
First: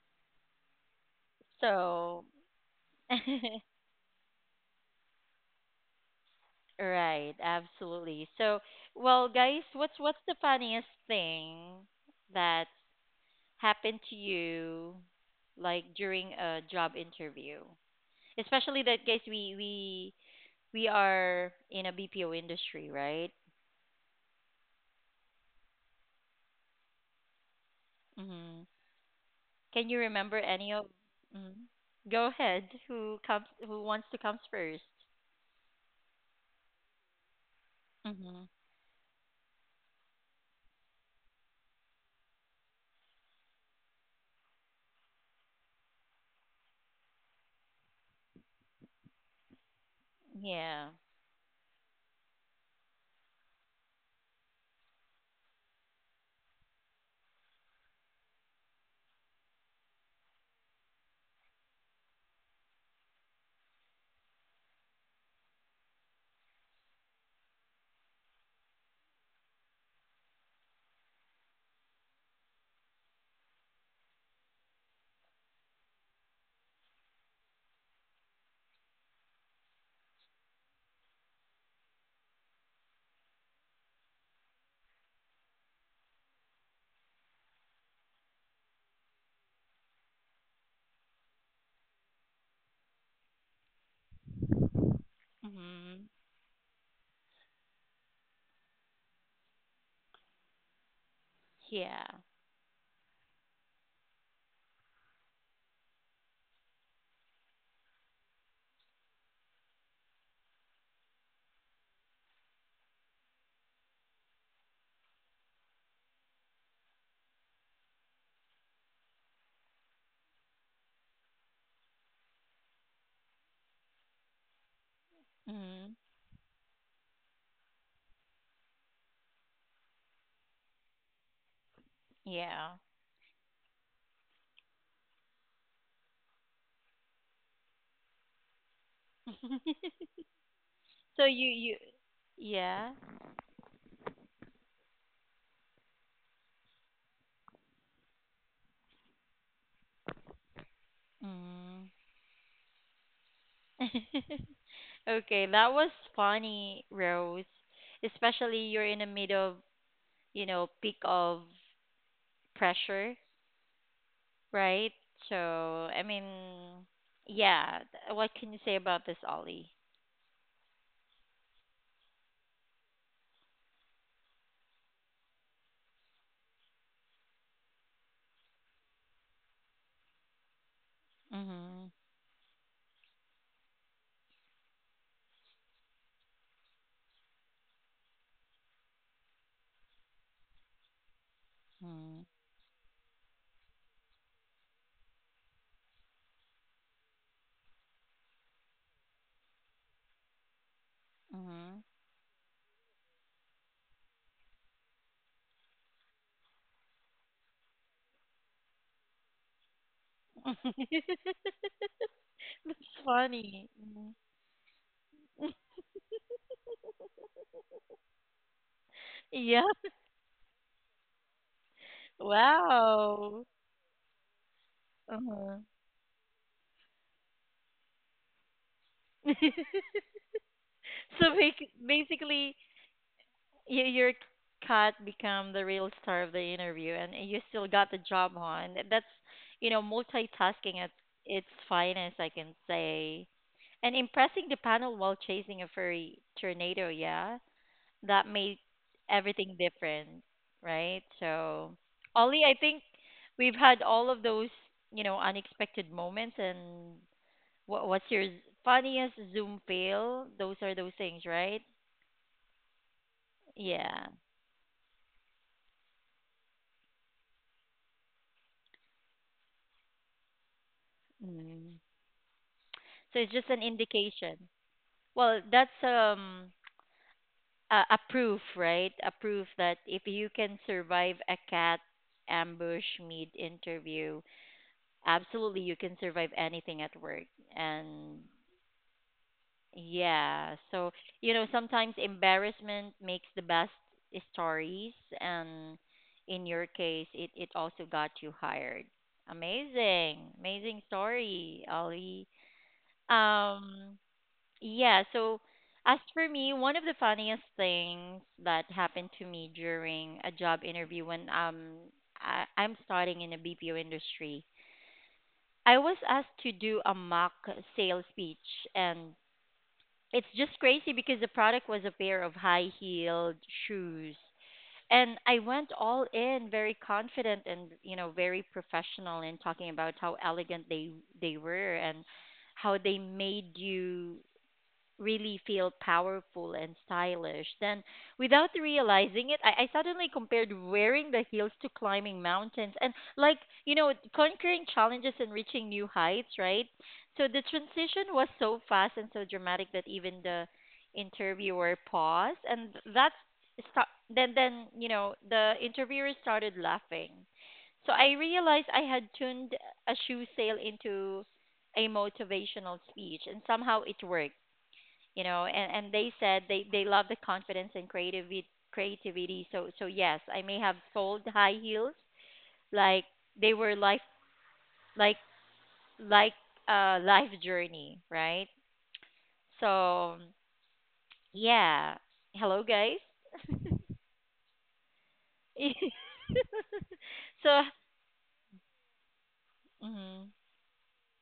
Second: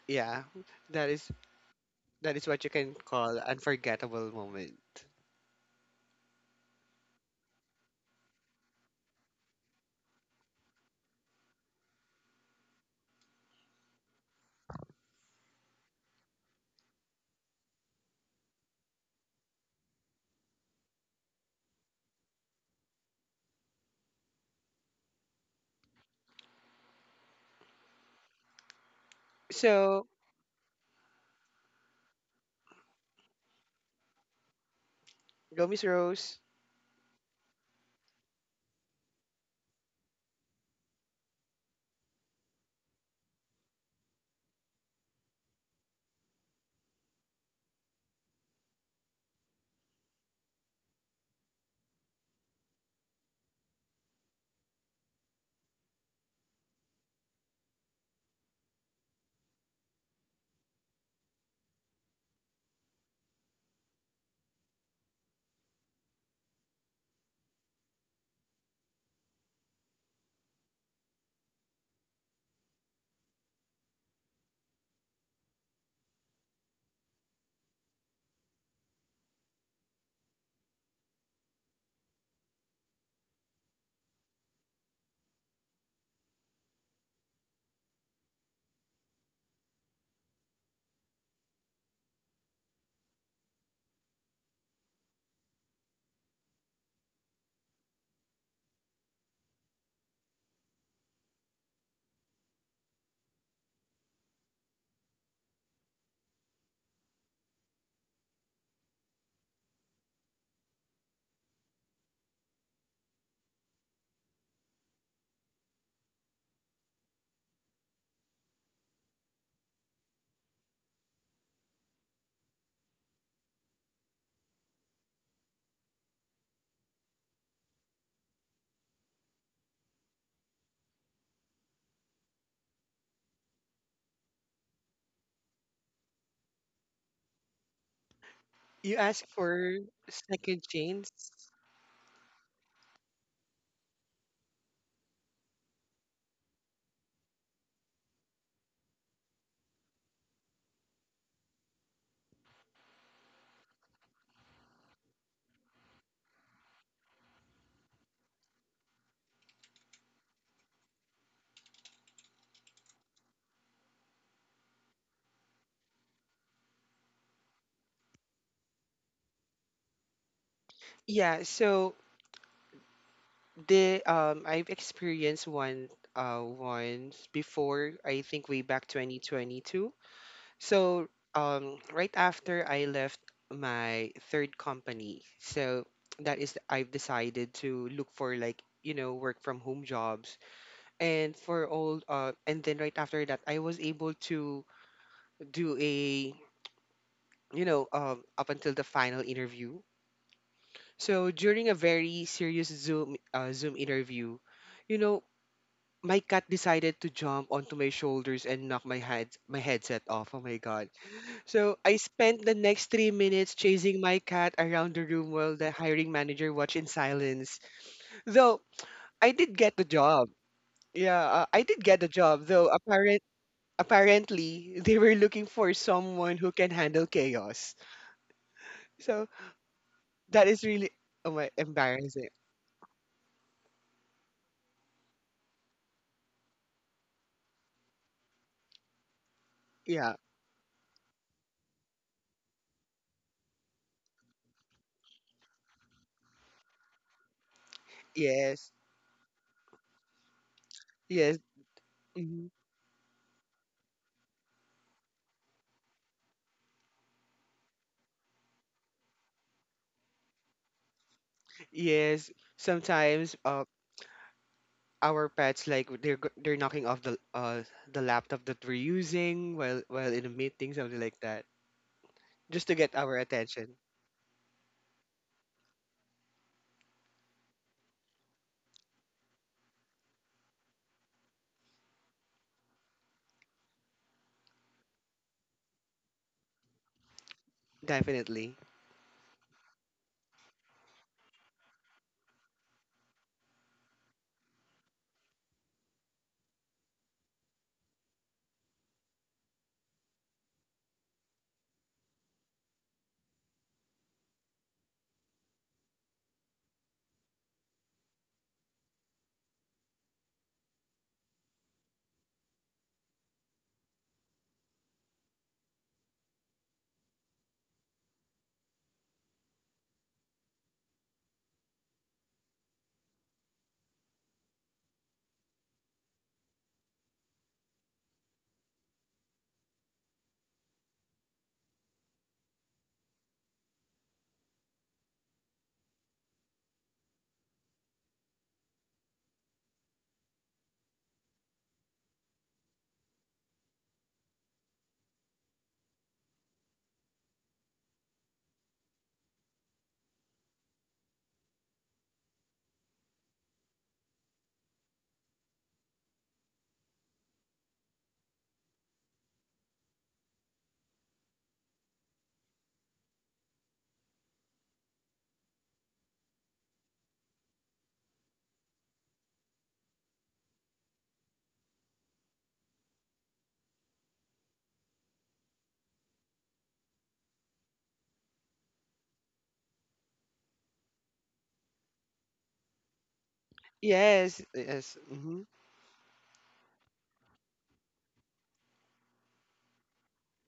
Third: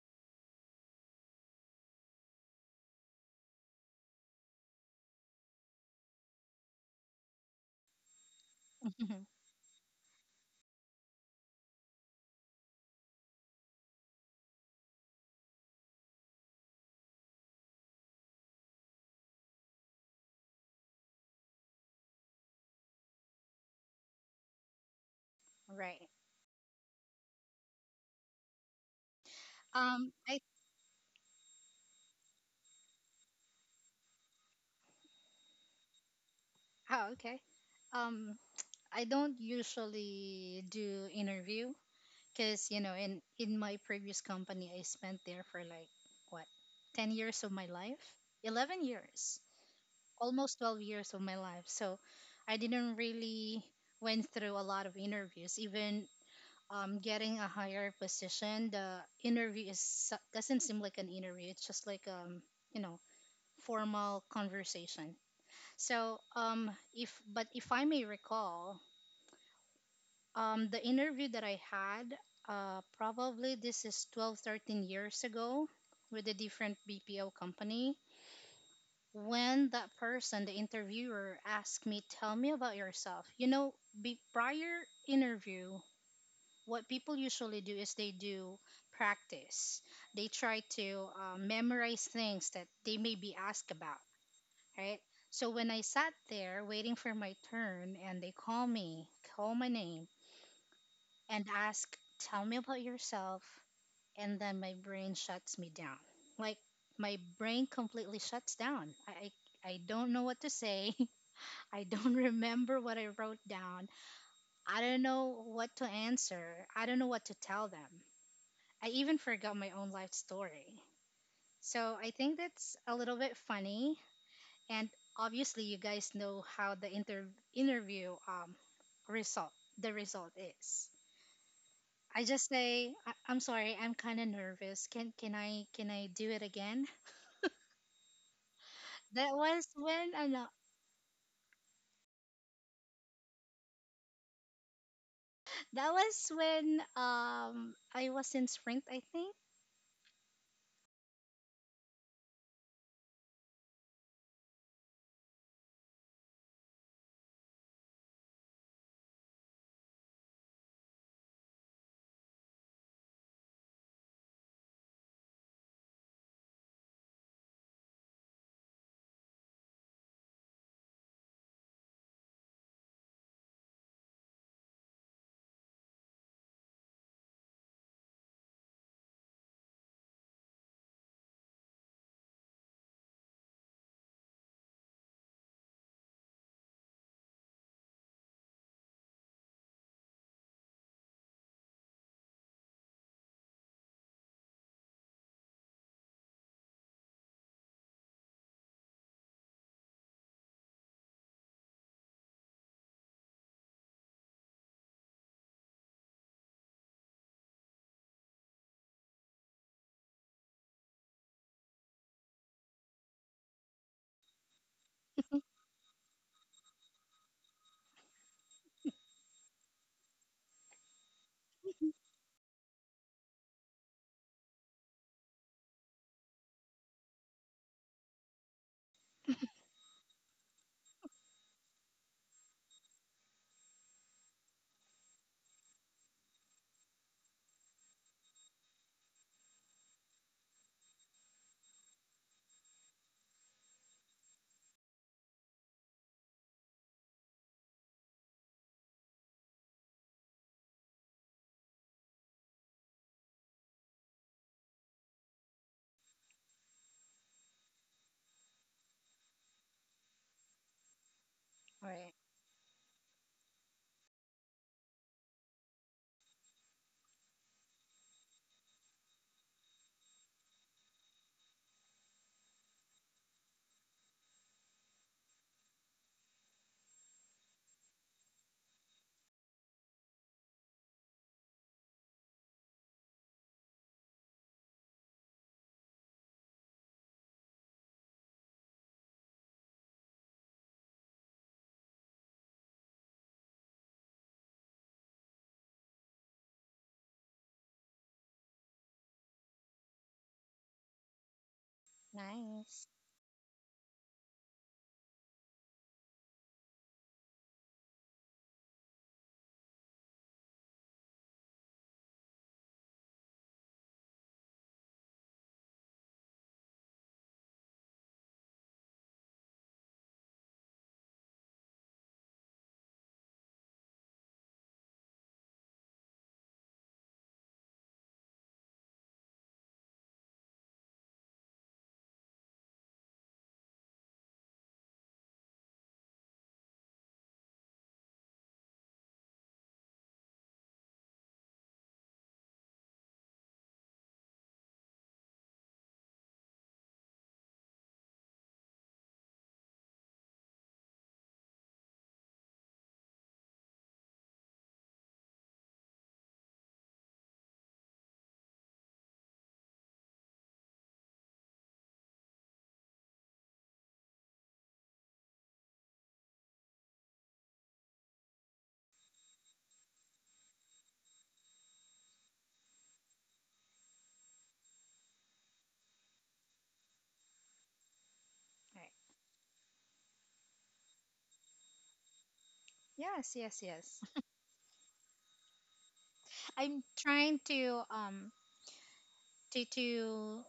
Yeah, that is
So,
that is what you can call unforgettable moment.
right, absolutely. So, well, guys, what's what's the funniest thing that happened to you, like during a job interview? Especially that, guys, we we we are in a B P O industry, right?
Right.
Hmm. Can you
So,
Um.
remember any of? Mhm. Go ahead. Who comes? Who wants to comes first?
go Miss Rose.
Oh, okay.
Mm-hmm.
Um. I don't usually do interview because you know, in in my previous company, I spent there for like what, ten years of my life, eleven years,
Yeah.
almost twelve years of my life. So, I didn't really went through a lot of interviews. Even um, getting a higher position, the interview is su- doesn't seem like an interview. It's just like um, you know, formal conversation. So, um, if but if I may recall, um, the interview that I had, uh, probably this is twelve, thirteen years ago with a different B P O company. When that person, the interviewer, asked me, "Tell me about yourself." You know, be, prior interview, what people usually do is they do practice. They try to uh, memorize things that they may be asked about, right? So
Mhm.
when I sat there waiting for my turn and they call me, call my name, and
Yeah.
ask, tell me about yourself, and then my brain shuts me down. Like my brain completely shuts down. I, I, I don't know what to say. I don't remember what I wrote down. I don't know what to answer. I don't know what to tell them. I even forgot my own life story. So I think that's a little bit funny, and
Mhm.
obviously you guys know how the inter- interview um result, the result is, I
Yeah.
just say, I- i'm sorry, I'm kind of nervous, can can i can i do it again.
You ask
that was
for
when i
second
so
chance.
you you yeah.
that was when um I was in Sprint, I think.
Mhm. Okay, that was funny, Rose. Especially you're in the middle of, you know, peak of pressure, right? So, I mean, yeah, th- what can you say about this, Ollie?
Yeah, so the um I've experienced one uh once before, I think way back twenty twenty-two. So, um,
Mhm.
right after I left my third company, so that is I've decided to look for, like, you know work from home jobs, and for all
Mhm.
uh, and then right after that I was able to do a you know um, up until the final interview. So during a
Mhm.
very serious Zoom uh, Zoom interview, you know my cat decided to jump onto my shoulders and knock my head my headset off. Oh my god. So I spent the
That's
next three minutes
funny.
chasing
Mhm.
my cat around the room while the hiring manager watched in silence. Though I did
Yeah.
get the job. Yeah, uh, I did get the job. Though apparent
Wow.
apparently they were looking
Uh-huh.
for someone who can handle chaos. So that is really
So
oh my
bec-
embarrassing.
basically, y- your cat become the real star of the interview, and you still got the job on. That's, you know,
Yeah.
multitasking at its finest, I can say. And impressing the panel while chasing a furry tornado, yeah, that made
Yes.
everything different, right?
Yes.
So, Ollie, I
Mhm.
think we've had all of those, you know, unexpected moments and what what's your z- funniest Zoom fail? Those are those things, right?
All right.
Yes. Sometimes. Uh,
Yeah.
our pets like they're g- they're knocking off the uh the laptop that we're using while while in a meeting, something like
Mm.
that, just to
So
get
it's just
our
an
attention.
indication. Well, that's um a, a proof, right? A proof that if you can survive a cat ambush meet interview, absolutely you can survive anything at work. And
Definitely.
yeah. So, you know, sometimes embarrassment makes the best stories and in your case it it also got you hired. Amazing. Amazing story, Ollie.
Nice.
Um yeah, so as for me, one of the funniest things that happened to me during a job interview when um I, I'm starting in the B P O industry. I was asked to do a mock sales pitch and it's just crazy because the product was a pair of high heeled shoes. And I went all in very confident and, you know, very professional in talking about how elegant they they were and how they made you really feel powerful and stylish. Then, without realizing it, I, I suddenly compared wearing the heels to climbing mountains and, like, you know, conquering challenges and reaching new heights, right? So the transition was so fast and so dramatic that even the interviewer paused, and that's sta- then then you know the interviewer started laughing. So I realized I had turned a shoe sale into a motivational speech, and somehow it worked, you know, and and they said they they love the confidence and creativity creativity, so so yes, I may have sold high heels like they were life, like, like uh life journey, right?
All right.
So yeah, hello guys.
Yes, yes, yes.
Yes, yes. Mm-hmm,
I'm
So
trying to um
mhm.
to to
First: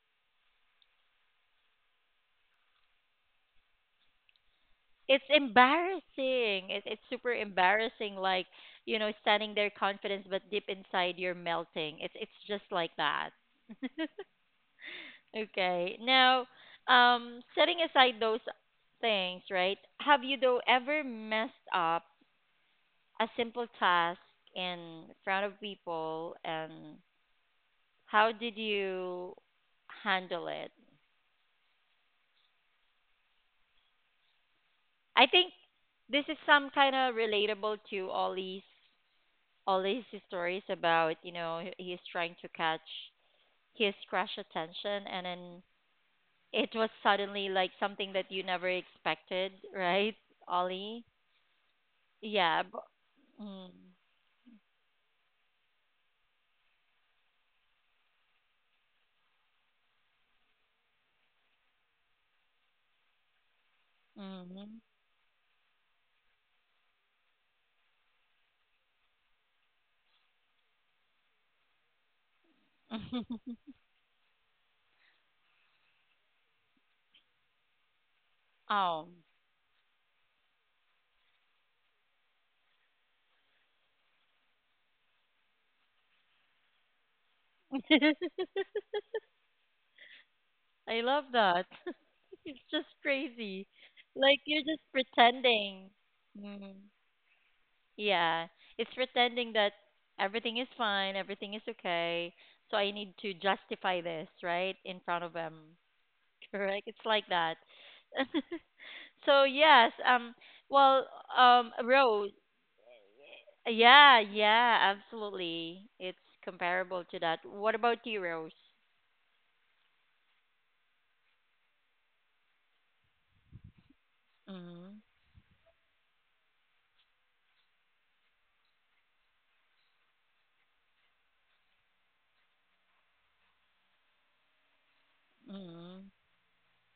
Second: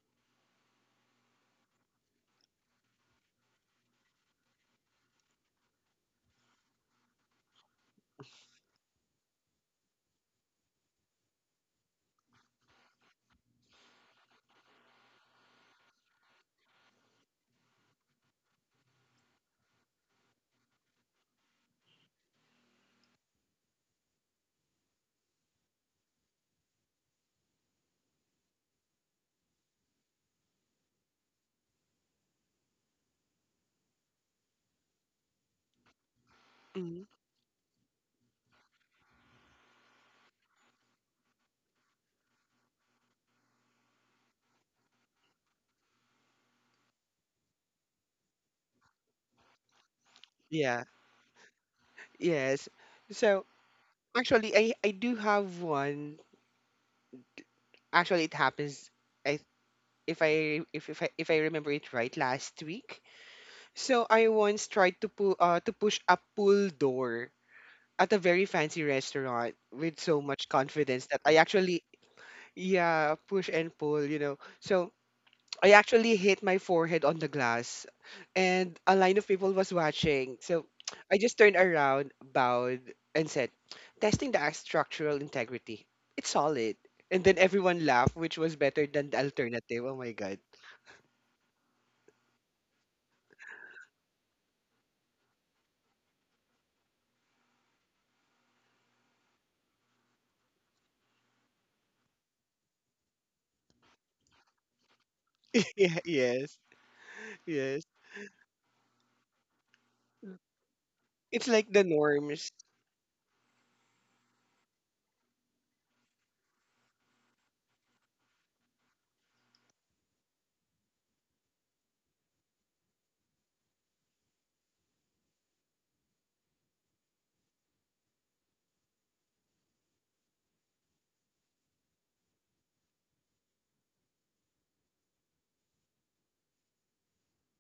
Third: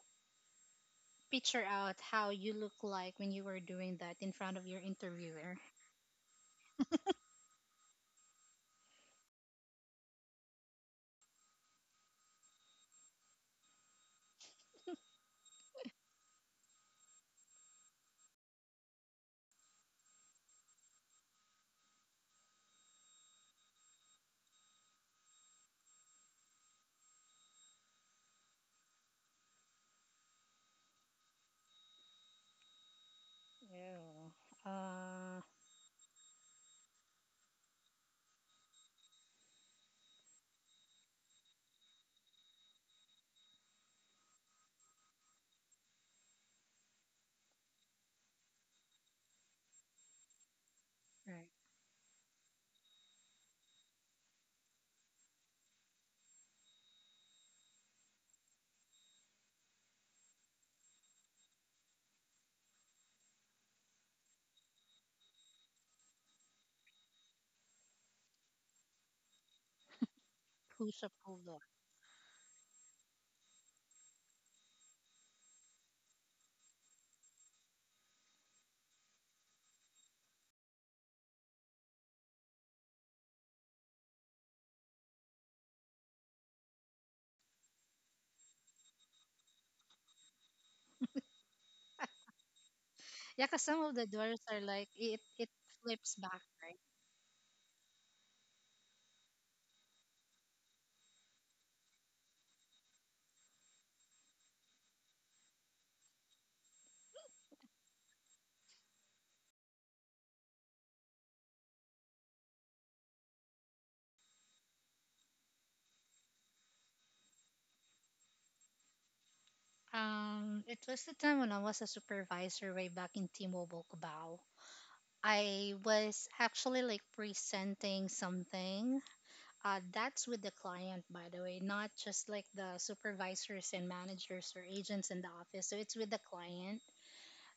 picture out how you look like when you were doing that in front of your
It's
interviewer.
embarrassing, it, it's super embarrassing, like you know standing there confidence but deep inside you're melting, it's it's just like that. Okay. Now, um, setting aside those things, right? Have you though ever messed up a simple task in front of people, and how did you handle it?
Yeah. Uh,
I think this is
mm-hmm.
some kind of relatable to Ollie's Ollie's stories about you know he- he's trying to catch his crush attention, and then it was suddenly like something that you never expected, right,
Yeah,
Ollie?
right.
yes.
Yeah, b-
So
Mm.
actually i i do have one. Actually it happens. I if i if, if i if i remember it right, last week. So I once tried to
Mhm.
pull uh to push a pull door at a very fancy restaurant with so much
Push
confidence
up
that I
pull up.
actually Yeah, push and pull, you know. So I actually hit my forehead on the glass, and a line of people was
Oh.
watching. So I just turned around, bowed, and said, "Testing the act structural integrity. It's solid." And then everyone laughed, which was better than the alternative. Oh my god.
I love that.
Yeah, cause
It's
some of
just
the doors are
crazy.
like it it
Like you're just
flips back.
pretending. Mm. Yeah. It's pretending that everything is fine, everything is okay. So I need to justify this, right? In
Yeah,
front of
yes,
them. Correct?
yes.
It's like that. So yes, um,
It's like the
well,
norms.
um, Rose, yeah, yeah, absolutely. It's comparable to that. What about you, Rose?
Um, it was the time when I was a supervisor way back in T-Mobile Cubao.
Mm-hmm.
I was actually like presenting something. Uh, that's with the client, by the way, not just like the supervisors and managers or agents in the office. So it's with the
Mm-hmm.
client.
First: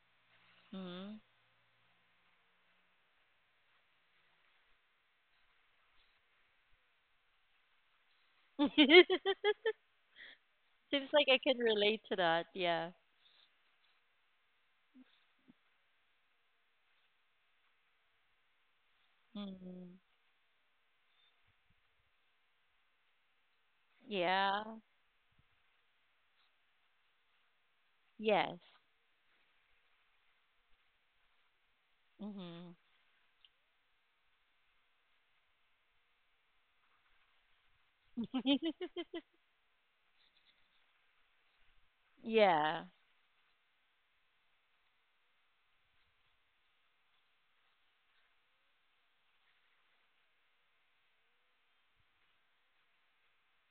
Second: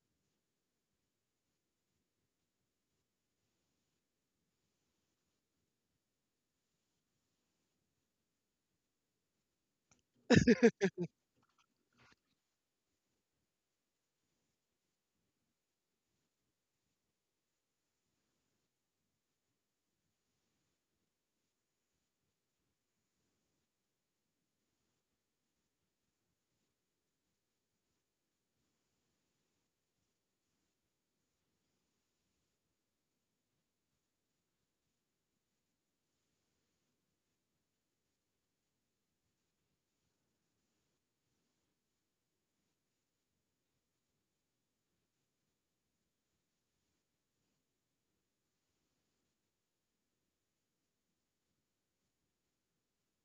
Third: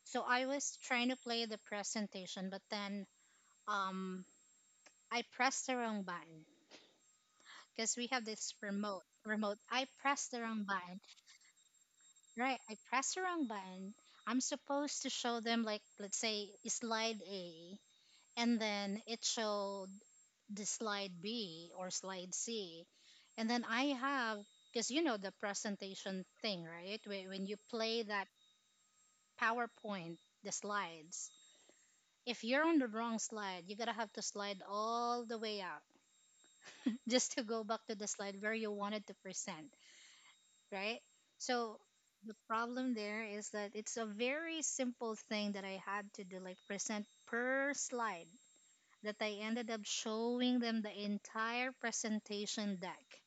So I was trying
Mm-hmm.
to play the presentation, but then um, I pressed the wrong button because we have this remote. Remote. I press the wrong button.
Seems like I can relate to that.
Right. I
Yeah.
press the wrong button. I'm supposed to show them like let's say slide A, and then it
Mm-hmm.
showed the slide B or slide C, and then I have
Yeah.
because you know the presentation thing, right? Whe- When you play that
Yes.
PowerPoint, the slides.
Mm-hmm.
If you're on the wrong slide, you gotta have to slide all the way up just to go back to the slide where you wanted to present, right? So the
Yeah.
problem there is that it's a very simple thing that I had to do, like present per slide, that I ended up showing them the entire presentation deck.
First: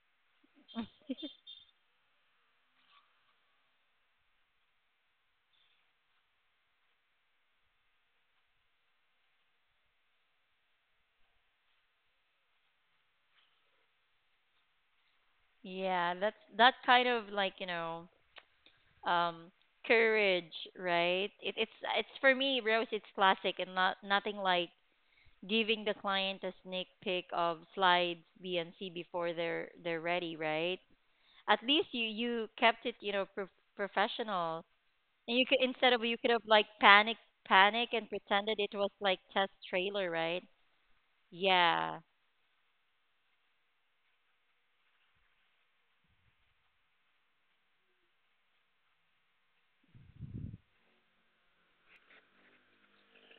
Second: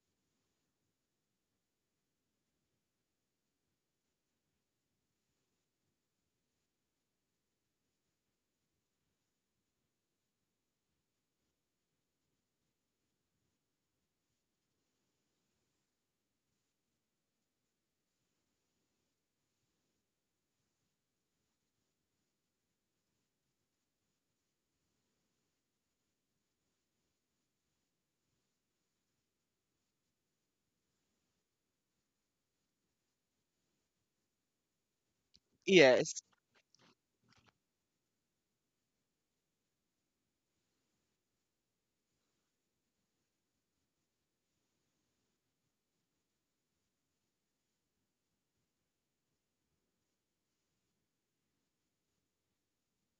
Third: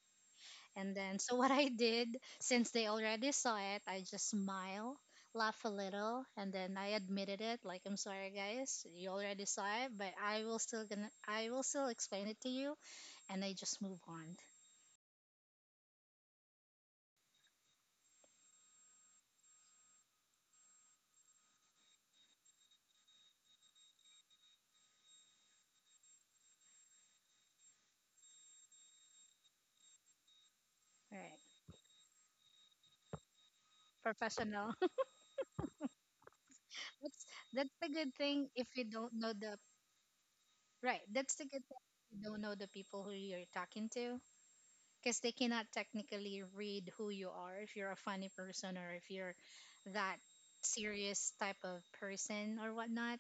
And then, so what I did, since they already saw it, I just smile, laugh a little, and then I admitted it. Like, I'm sorry, guys, you already saw it, but I will still gonna, I will still explain it to you, and I just move on.
Yeah, that's that kind of like, you know, um, courage, right? It it's it's for me, Rose, it's classic and not nothing like giving the client a sneak peek of slides B and C before they're they're ready, right?
All right,
At least you you kept it, you know, pro- professional,
professional.
and you could instead of you could
Yes.
have like panic,
That's
panic
that's the
and
good
pretended
thing
it
if
was
you
like
don't know
test
the
trailer, right?
right. That's the good
Yeah,
thing if you don't know the people who you're talking to, because they cannot technically read who you are if you're a funny person or if you're that serious type of person or whatnot.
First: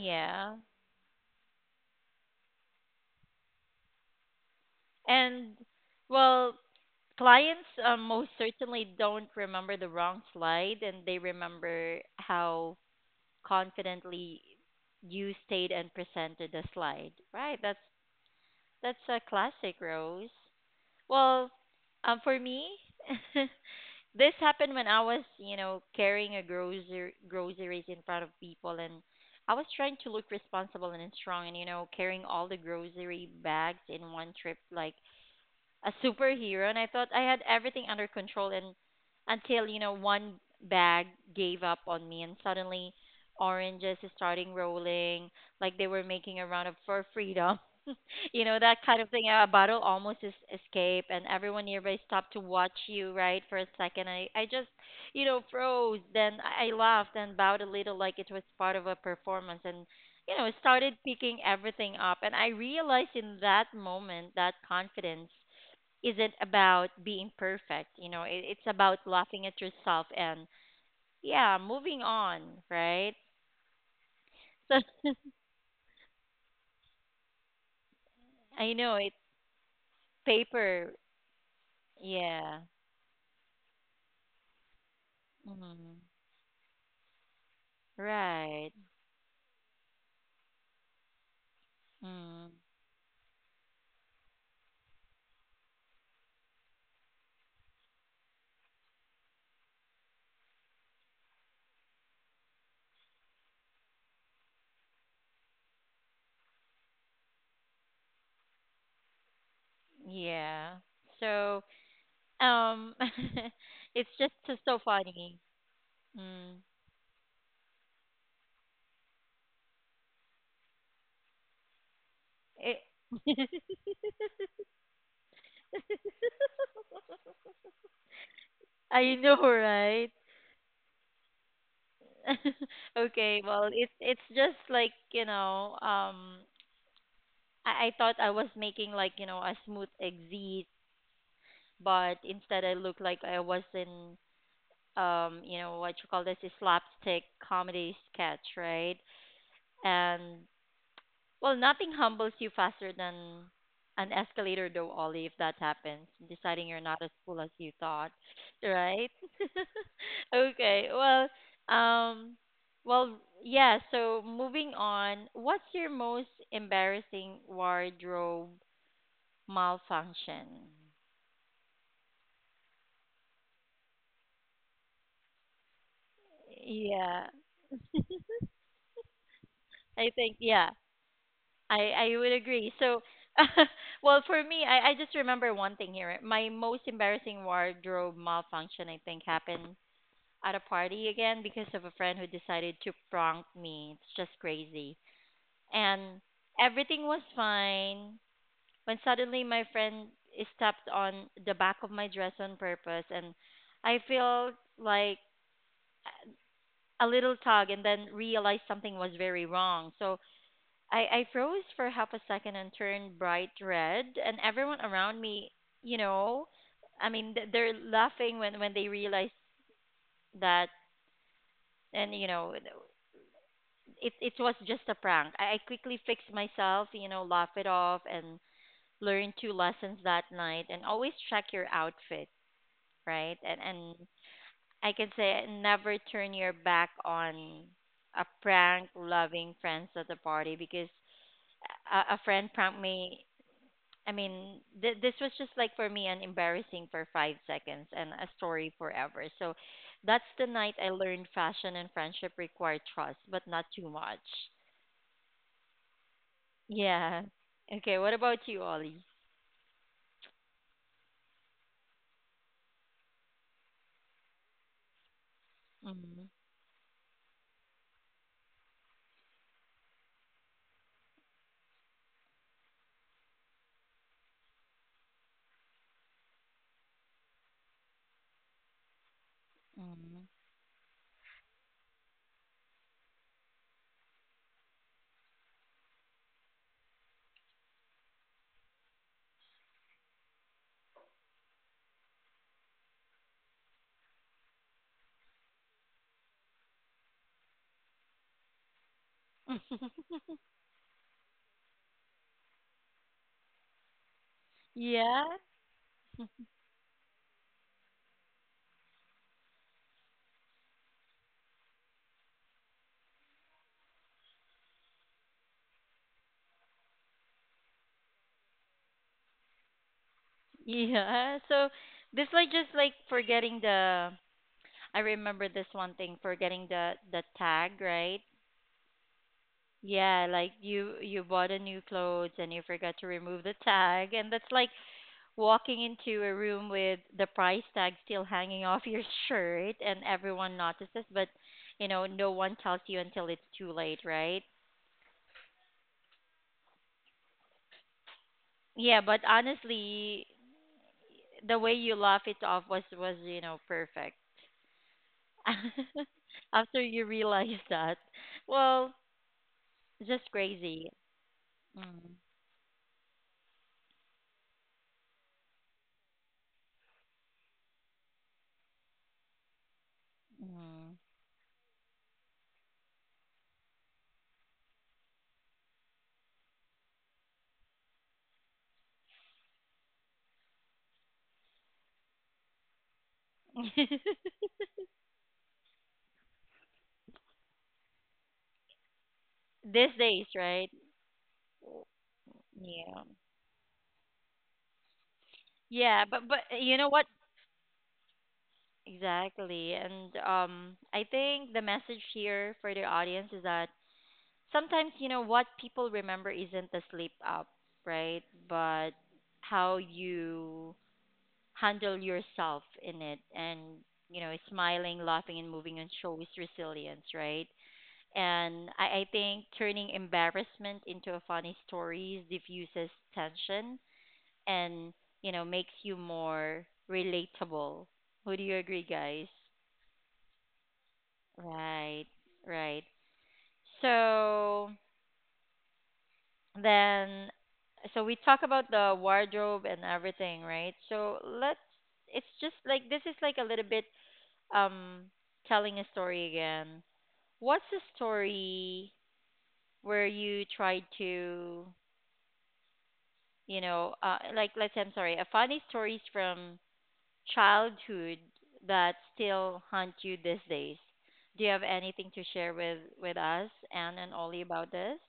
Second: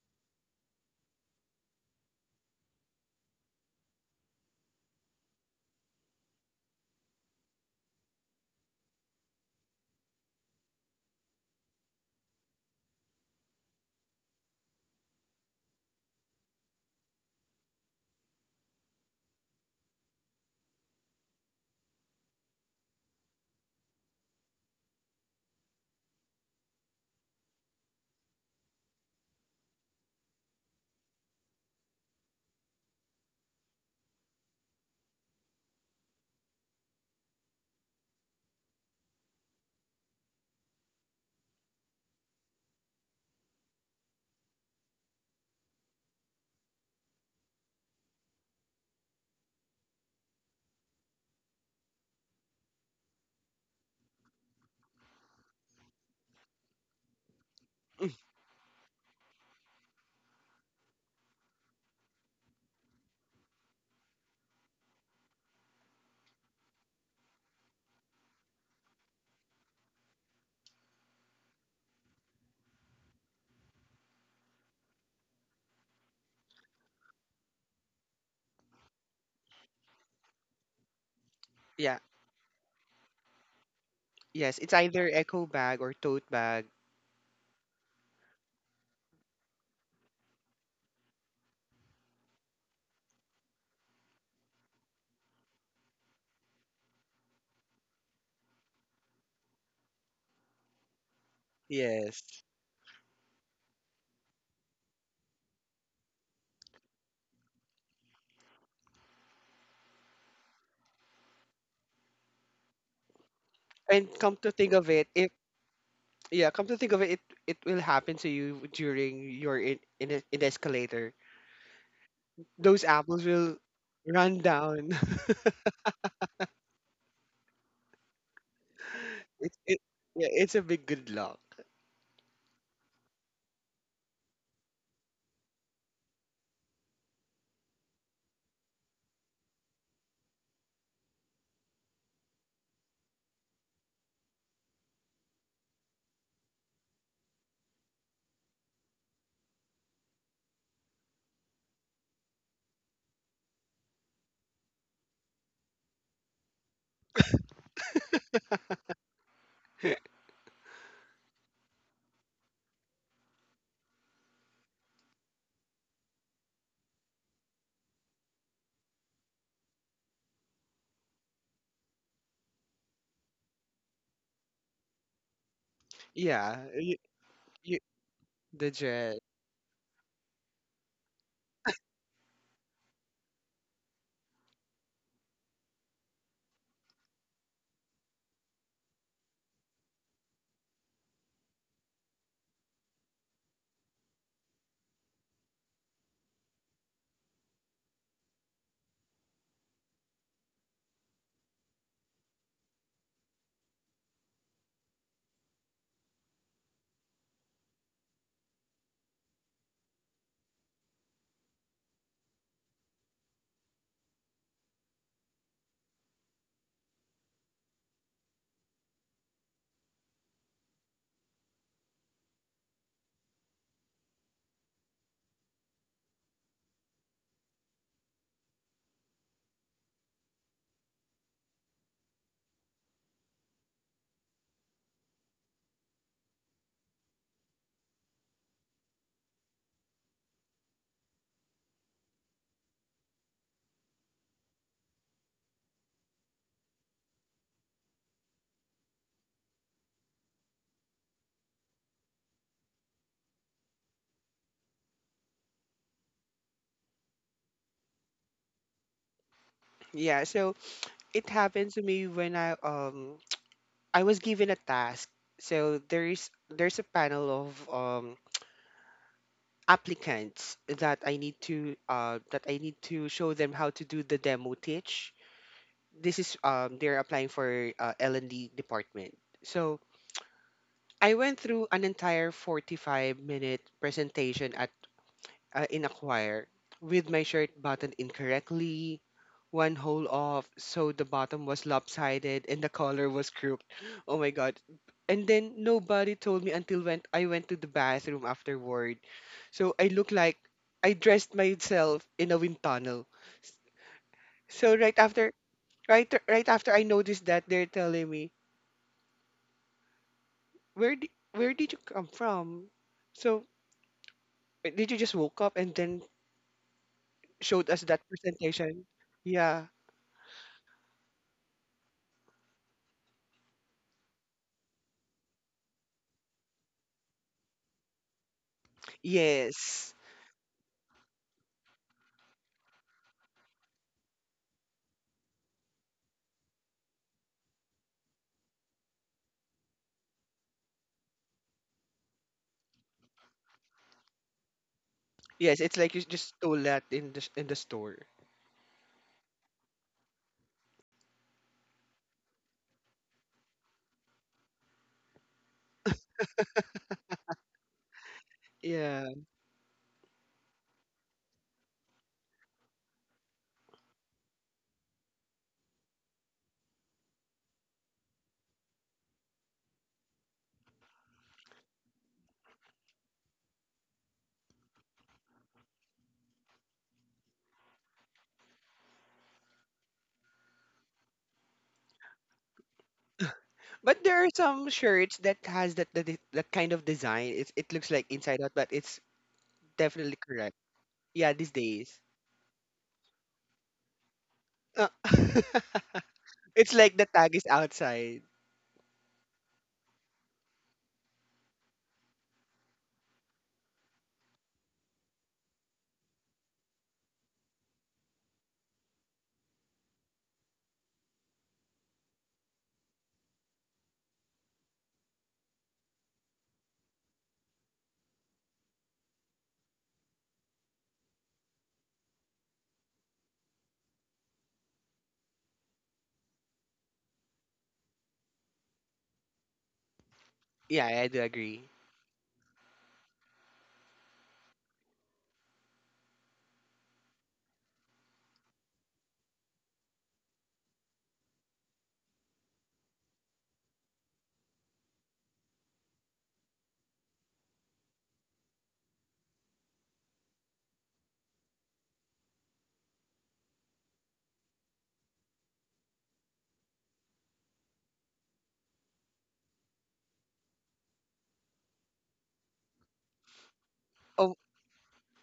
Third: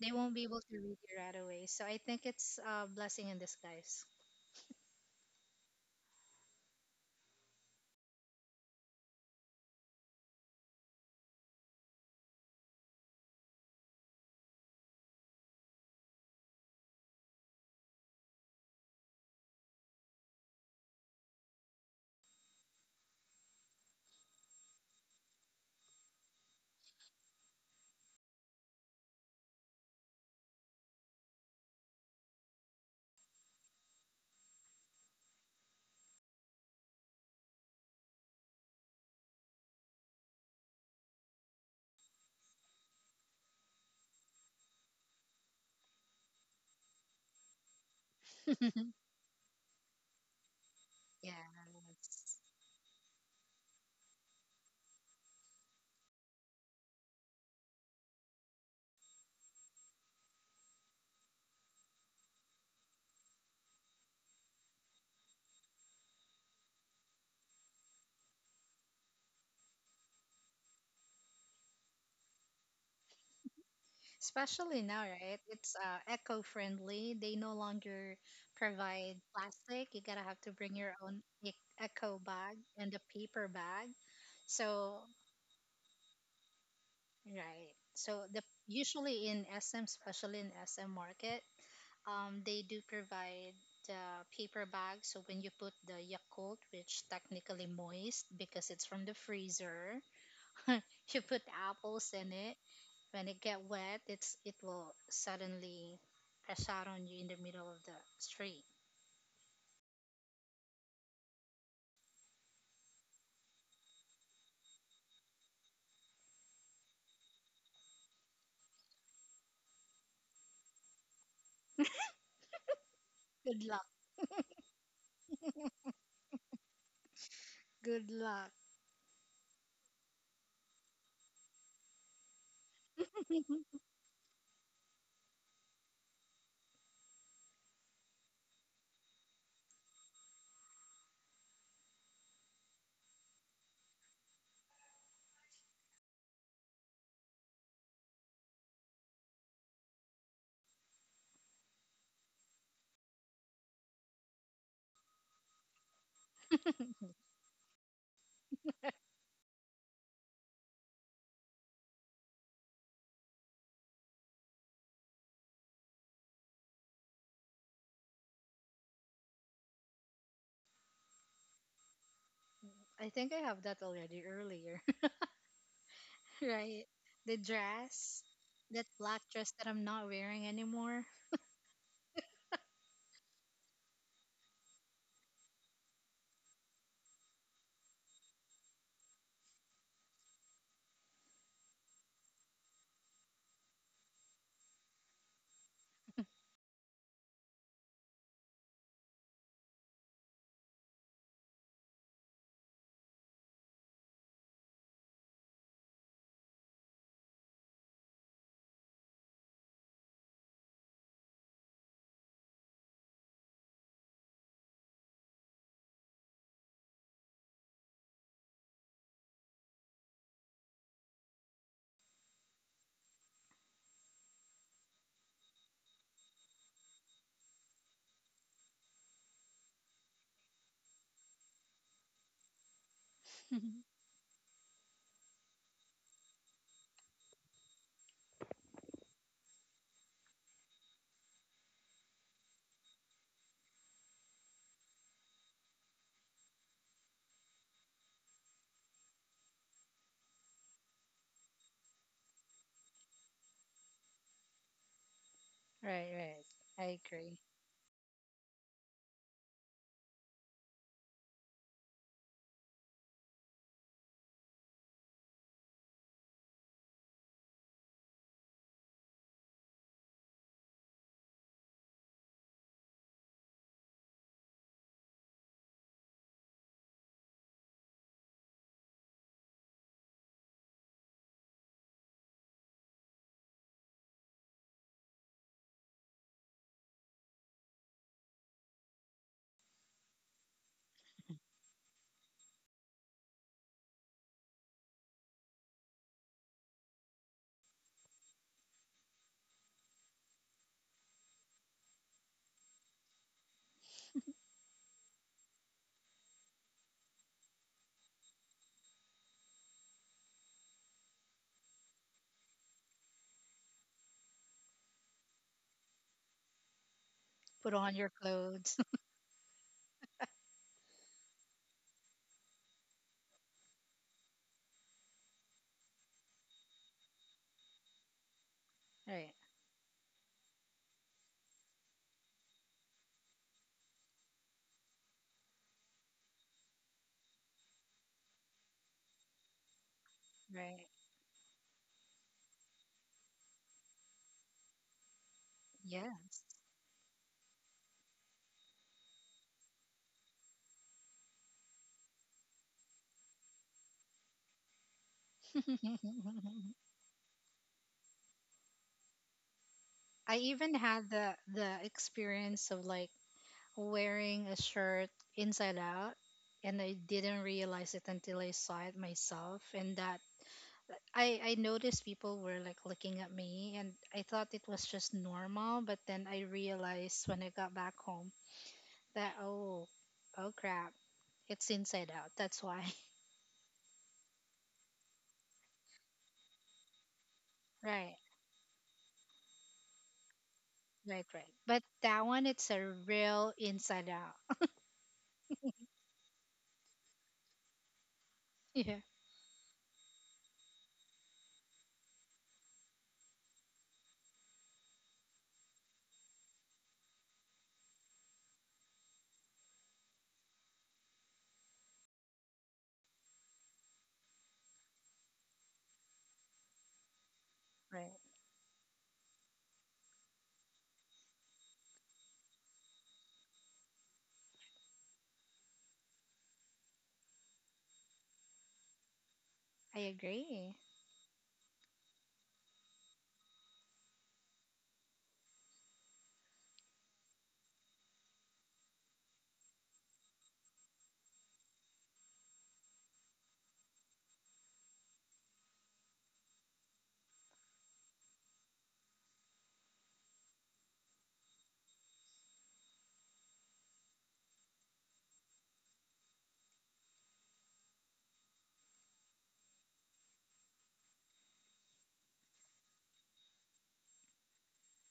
They won't be able to read you right away. So I think it's a blessing in disguise.
and well, clients um, most certainly don't remember the wrong slide, and they remember how confidently you stayed and presented the slide, right? That's That's a classic, Rose. Well, um, for me, this happened when I was, you know, carrying a grocery groceries in front of people, and I was trying to look responsible and strong, and you know, carrying all the grocery bags in one trip, like a superhero, and I thought I had everything under control and until you know one bag gave up on me and suddenly oranges is starting rolling like they were making a round of for freedom. You know that kind of thing, a bottle almost is escape and
Yeah.
everyone nearby stopped to watch you, right? For a second i i just you know froze, then i I laughed and bowed a little
Mm.
like it was part of a performance, and you know started picking everything up, and I realized in that moment that confidence isn't about being perfect. You know, it, it's about laughing at yourself and yeah, moving on, right?
Especially now,
So
right? It's uh, eco-friendly. They no longer
I know
provide
it's
plastic. You gotta have to bring your
paper.
own e-
Yeah,
eco bag
Yeah.
and a paper bag.
yes. It's
So,
either echo bag or
Mm,
tote bag.
right. So the
right.
usually in S M, especially in S M market, um,
Mm,
they do provide the paper bag. So when you put the Yakult, which technically moist because it's from the freezer, you put apples in
Yes.
it when it get wet, it's it will suddenly crash out on you in the middle of the street.
yeah. So um,
And
it's
come
just
to
so,
think
so
of it, if
funny.
Yeah,
Mm,
come to think of it, it it will happen to you during your in in, a- in the escalator.
it,
Those apples will
Good luck.
run down.
Good luck.
I know,
It it,
right?
yeah, it's a big good luck.
Okay. Well, it's it's just like you know um, I, I thought I was making like you know a smooth exit, but instead I looked like I was in um, you know what you call this, a slapstick comedy sketch, right? And well, nothing humbles you faster than an escalator, though, Ollie. If that happens, deciding you're not as cool as you thought, right? Okay, well, um, well, yeah. So moving on, what's your most embarrassing wardrobe malfunction?
I think I have that already earlier,
Yeah,
right?
you,
The
Yeah,
you,
dress,
the
that
dread.
black dress that I'm not wearing
I think
anymore.
yeah, I I would agree. So, well, for me, I I just remember one thing here. My most embarrassing wardrobe malfunction, I think, happened at a party again because of a friend who decided to prank me. It's just crazy. And everything was fine when suddenly my friend stepped on the back of my dress on purpose, and I feel like a little tug and then realized something was very wrong. So I, I froze for half a second and turned bright red, and everyone around me, you know, I mean, th- they're laughing when when they realize that, and you know, it it was just a prank. I, I quickly fixed myself, you know, laugh it off, and learned two lessons that night, and always check your outfit, right?
Right,
And and I can say never turn your back on a prank loving friends at the party because a, a friend prank me. I mean, th- this was just like for me an embarrassing for five seconds and a story forever. So that's the night I learned fashion and friendship require trust, but not too much.
right. I
Yeah.
agree.
Okay. What about you, Ollie?
Yeah, so it happened to me when I um I was given a task. So there's
Mm-hmm.
there's a panel of um applicants that I need to uh that I need to show them how to do the demo teach. This is um they're applying for uh, L and D department. So
Mm-hmm.
I went through an entire forty-five minute presentation at uh, in a choir with my shirt buttoned incorrectly, one hole off, so the bottom was lopsided and the collar was crooked. Oh my god. And then nobody told me until when I went to the bathroom afterward. So I look like I dressed myself in a wind tunnel. So right
Yeah.
after right right after I noticed that they're telling me, where di- where did you come from? So uh, did you just woke up and then showed
Put
us that
on your clothes.
presentation? Yeah.
Yeah. So this like just like forgetting the, I remember this one thing for getting the the tag, right?
Right,
Yes.
Yeah, like you you bought a new clothes and you forgot to remove the tag, and that's like walking into a room with the price tag still hanging off your shirt, and everyone
right.
notices, but you know no one tells you until it's too late, right?
Yes. It's like you just
Yes.
stole that in the s- in the store.
Yeah, but honestly, the way you laugh it off was was you know perfect. After you realize that, well,
Yeah.
just
I even
crazy.
had the the
Mm.
experience of like wearing a shirt inside out, and I didn't realize it until I saw it myself. And that
Mm.
I I noticed people were like looking at me, and I thought it was just normal, but then I realized when I got back home that oh, oh crap, it's inside out, that's why.
But there are some shirts that has that that, de- that kind of design. It it looks like
Right,
inside out, but it's
These
definitely
days,
correct.
right?
Yeah.
right,
These
right, but
days.
that one it's a
Yeah.
real inside out.
Uh,
Yeah, but but
it's
uh, you
like the
know what?
tag is outside.
Yeah,
Exactly. And um, I think the message here for the audience is that sometimes, you know, what people remember isn't the sleep up, right? But how you handle yourself in it and, you know, smiling, laughing and moving on shows resilience, right?
right,
And I, I think turning embarrassment into a funny story diffuses tension and you know makes you more relatable. Would you agree, guys?
I
Yeah,
agree.
I do agree.
Right, right. So then, so we talk about the wardrobe and everything, right? So let's. It's just like this is like a little bit um telling a story again. What's a story where you tried to, you know, uh, like let's say I'm sorry, a funny stories from childhood that still haunt you these days? Do you have anything to share with with us, Anne and
Oh,
Ollie, about this?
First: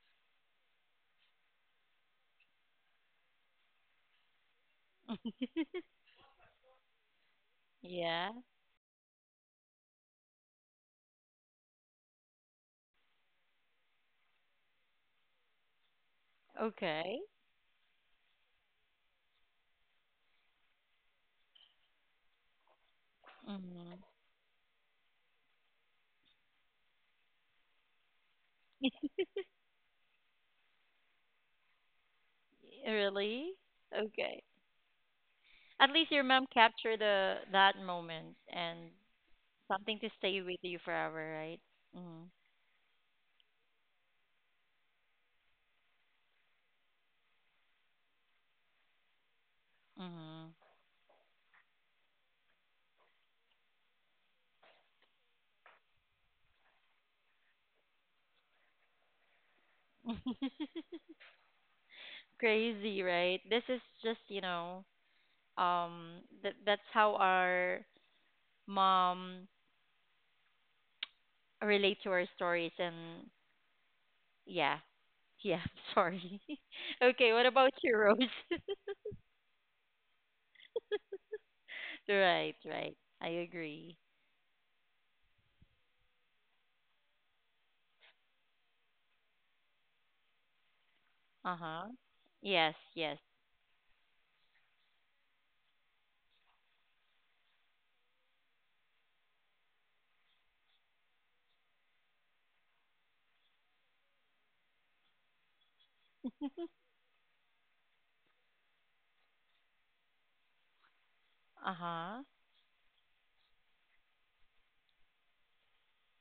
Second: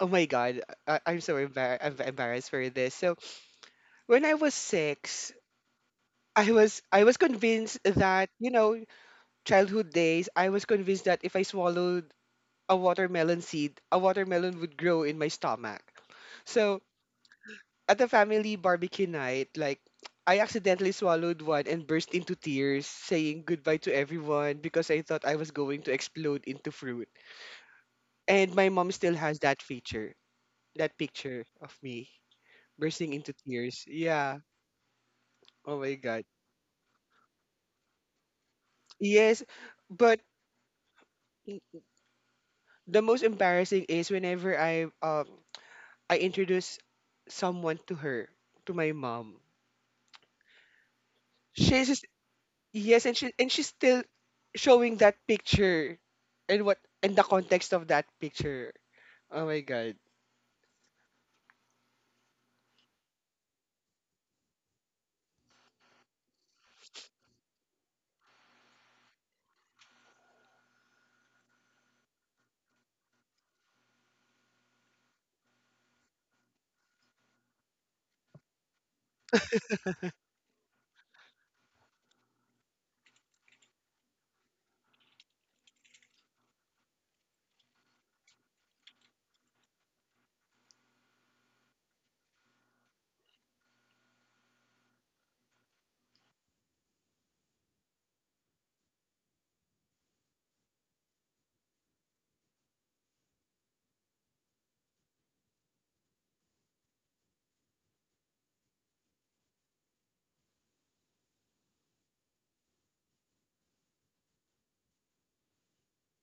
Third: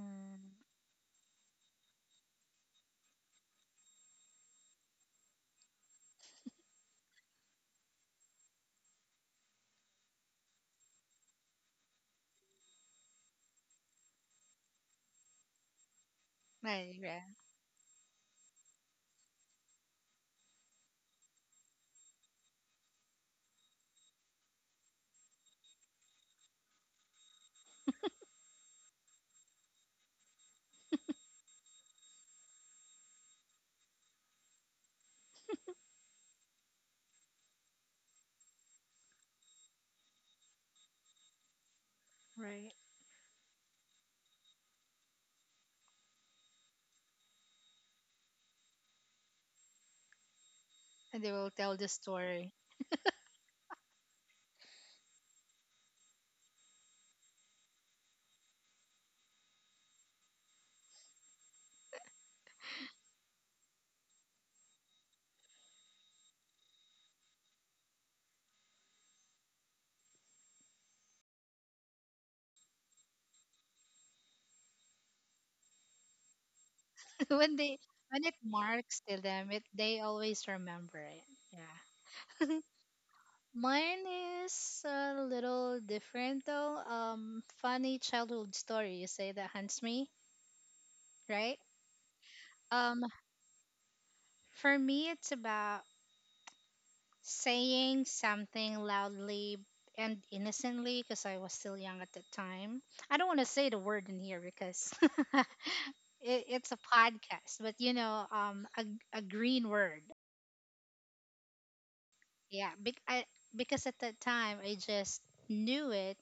oh my God, I, I'm so embar- I'm embarrassed for this. So when I was six, I was I was convinced that,
Yeah.
you know, childhood days, I was convinced that if I swallowed a watermelon seed, a watermelon would grow in my stomach. So
I agree,
Okay.
at the family barbecue night, like I accidentally swallowed one and burst into tears, saying goodbye to
Hmm.
everyone because I thought I was going to explode into fruit. And my mom still has that feature, that picture of me bursting into
Really?
tears. Yeah.
Okay.
Oh
At
my
least
god.
your mom captured the that moment and
Yes,
something to
but
stay with you forever, right?
right.
the most embarrassing is whenever I um I introduce someone to her, to my mom.
Mm.
And they will tell
She's
the
just-
story.
yes, and she and she's still showing that picture and what and the context of that picture. Oh my god.
Mhm. Crazy, right? This is just, you know, um that that's how our mom relate to our stories and yeah. Yeah. Sorry. Okay.
So
What
when
about
they,
you, Rose?
when it marks to them, it they always remember it, yeah.
Right. Right. I agree.
Mine is a little different though. Um funny childhood story, you say, that haunts me, right?
Uh huh. Yes.
um
Yes.
for me, it's about saying something loudly and innocently, because I was still young at the time. I don't want to say the word in here because it, it's a podcast, but you know, um a, a green word.
Uh huh.
Yeah, bec- I, because at that time I just knew it.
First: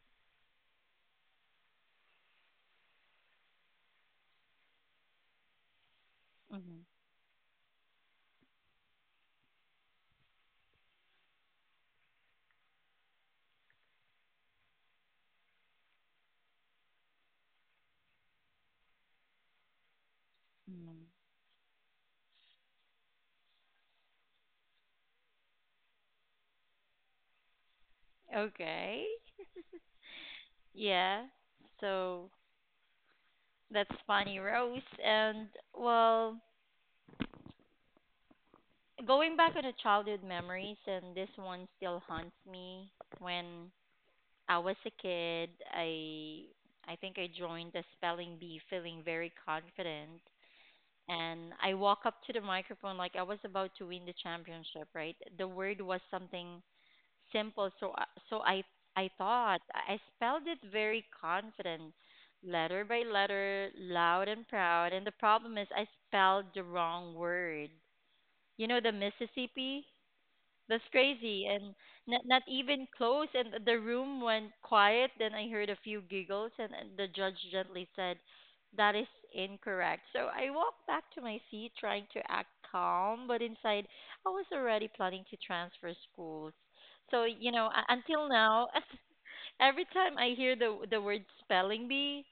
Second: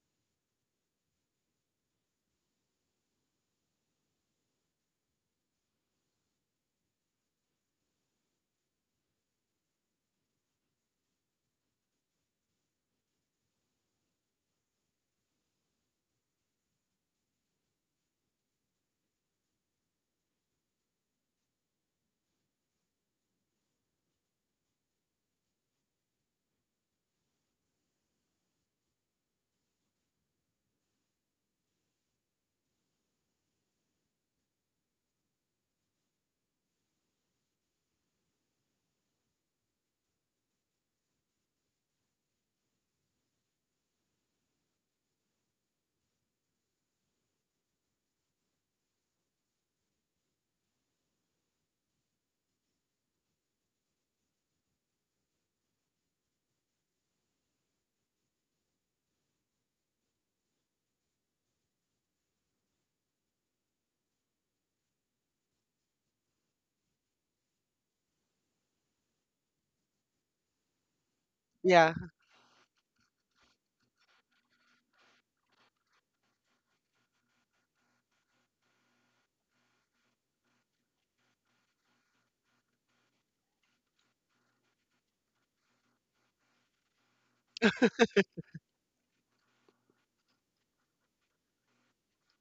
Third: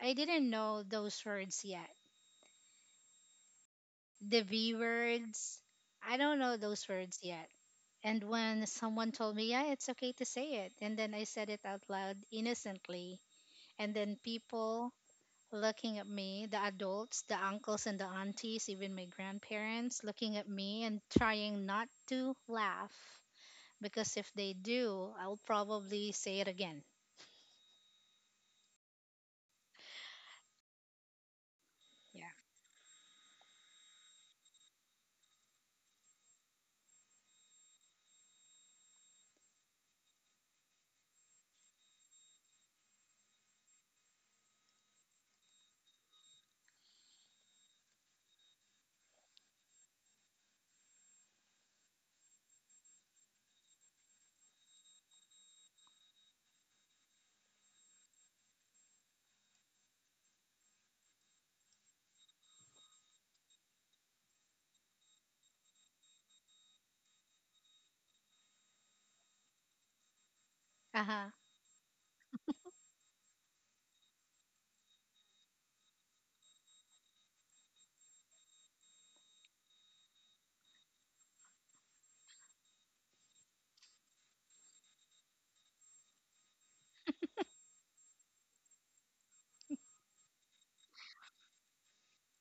I didn't know those words yet. The V words, I don't know
Mhm.
those words yet. And when someone told me, yeah, it's okay to say it, and then I said it out loud innocently, and then people looking at me, the adults, the uncles and the aunties, even my grandparents looking at me and
Mhm.
trying not to laugh, because if they do, I'll probably say it again.
Okay. Yeah. So
Yeah.
that's funny, Rose. And well, going back on the childhood memories, and this one still haunts me. When I was a kid, I I think I joined the spelling bee, feeling very confident and I walk up to the microphone like I was about to win the championship, right? The word was something simple, so I- so I I thought I I spelled it very confident, letter by letter, loud and proud. And the problem is I spelled the wrong word. You know the Mississippi? That's
Uh huh.
crazy, and
Yeah.
not, not even close. And the room went quiet. Then I heard a few giggles, and, and the judge gently said, "That is incorrect." So I walked back to my seat, trying to act calm, but inside I was already planning to transfer schools. So you know, u- until now, every time I hear the the word spelling bee,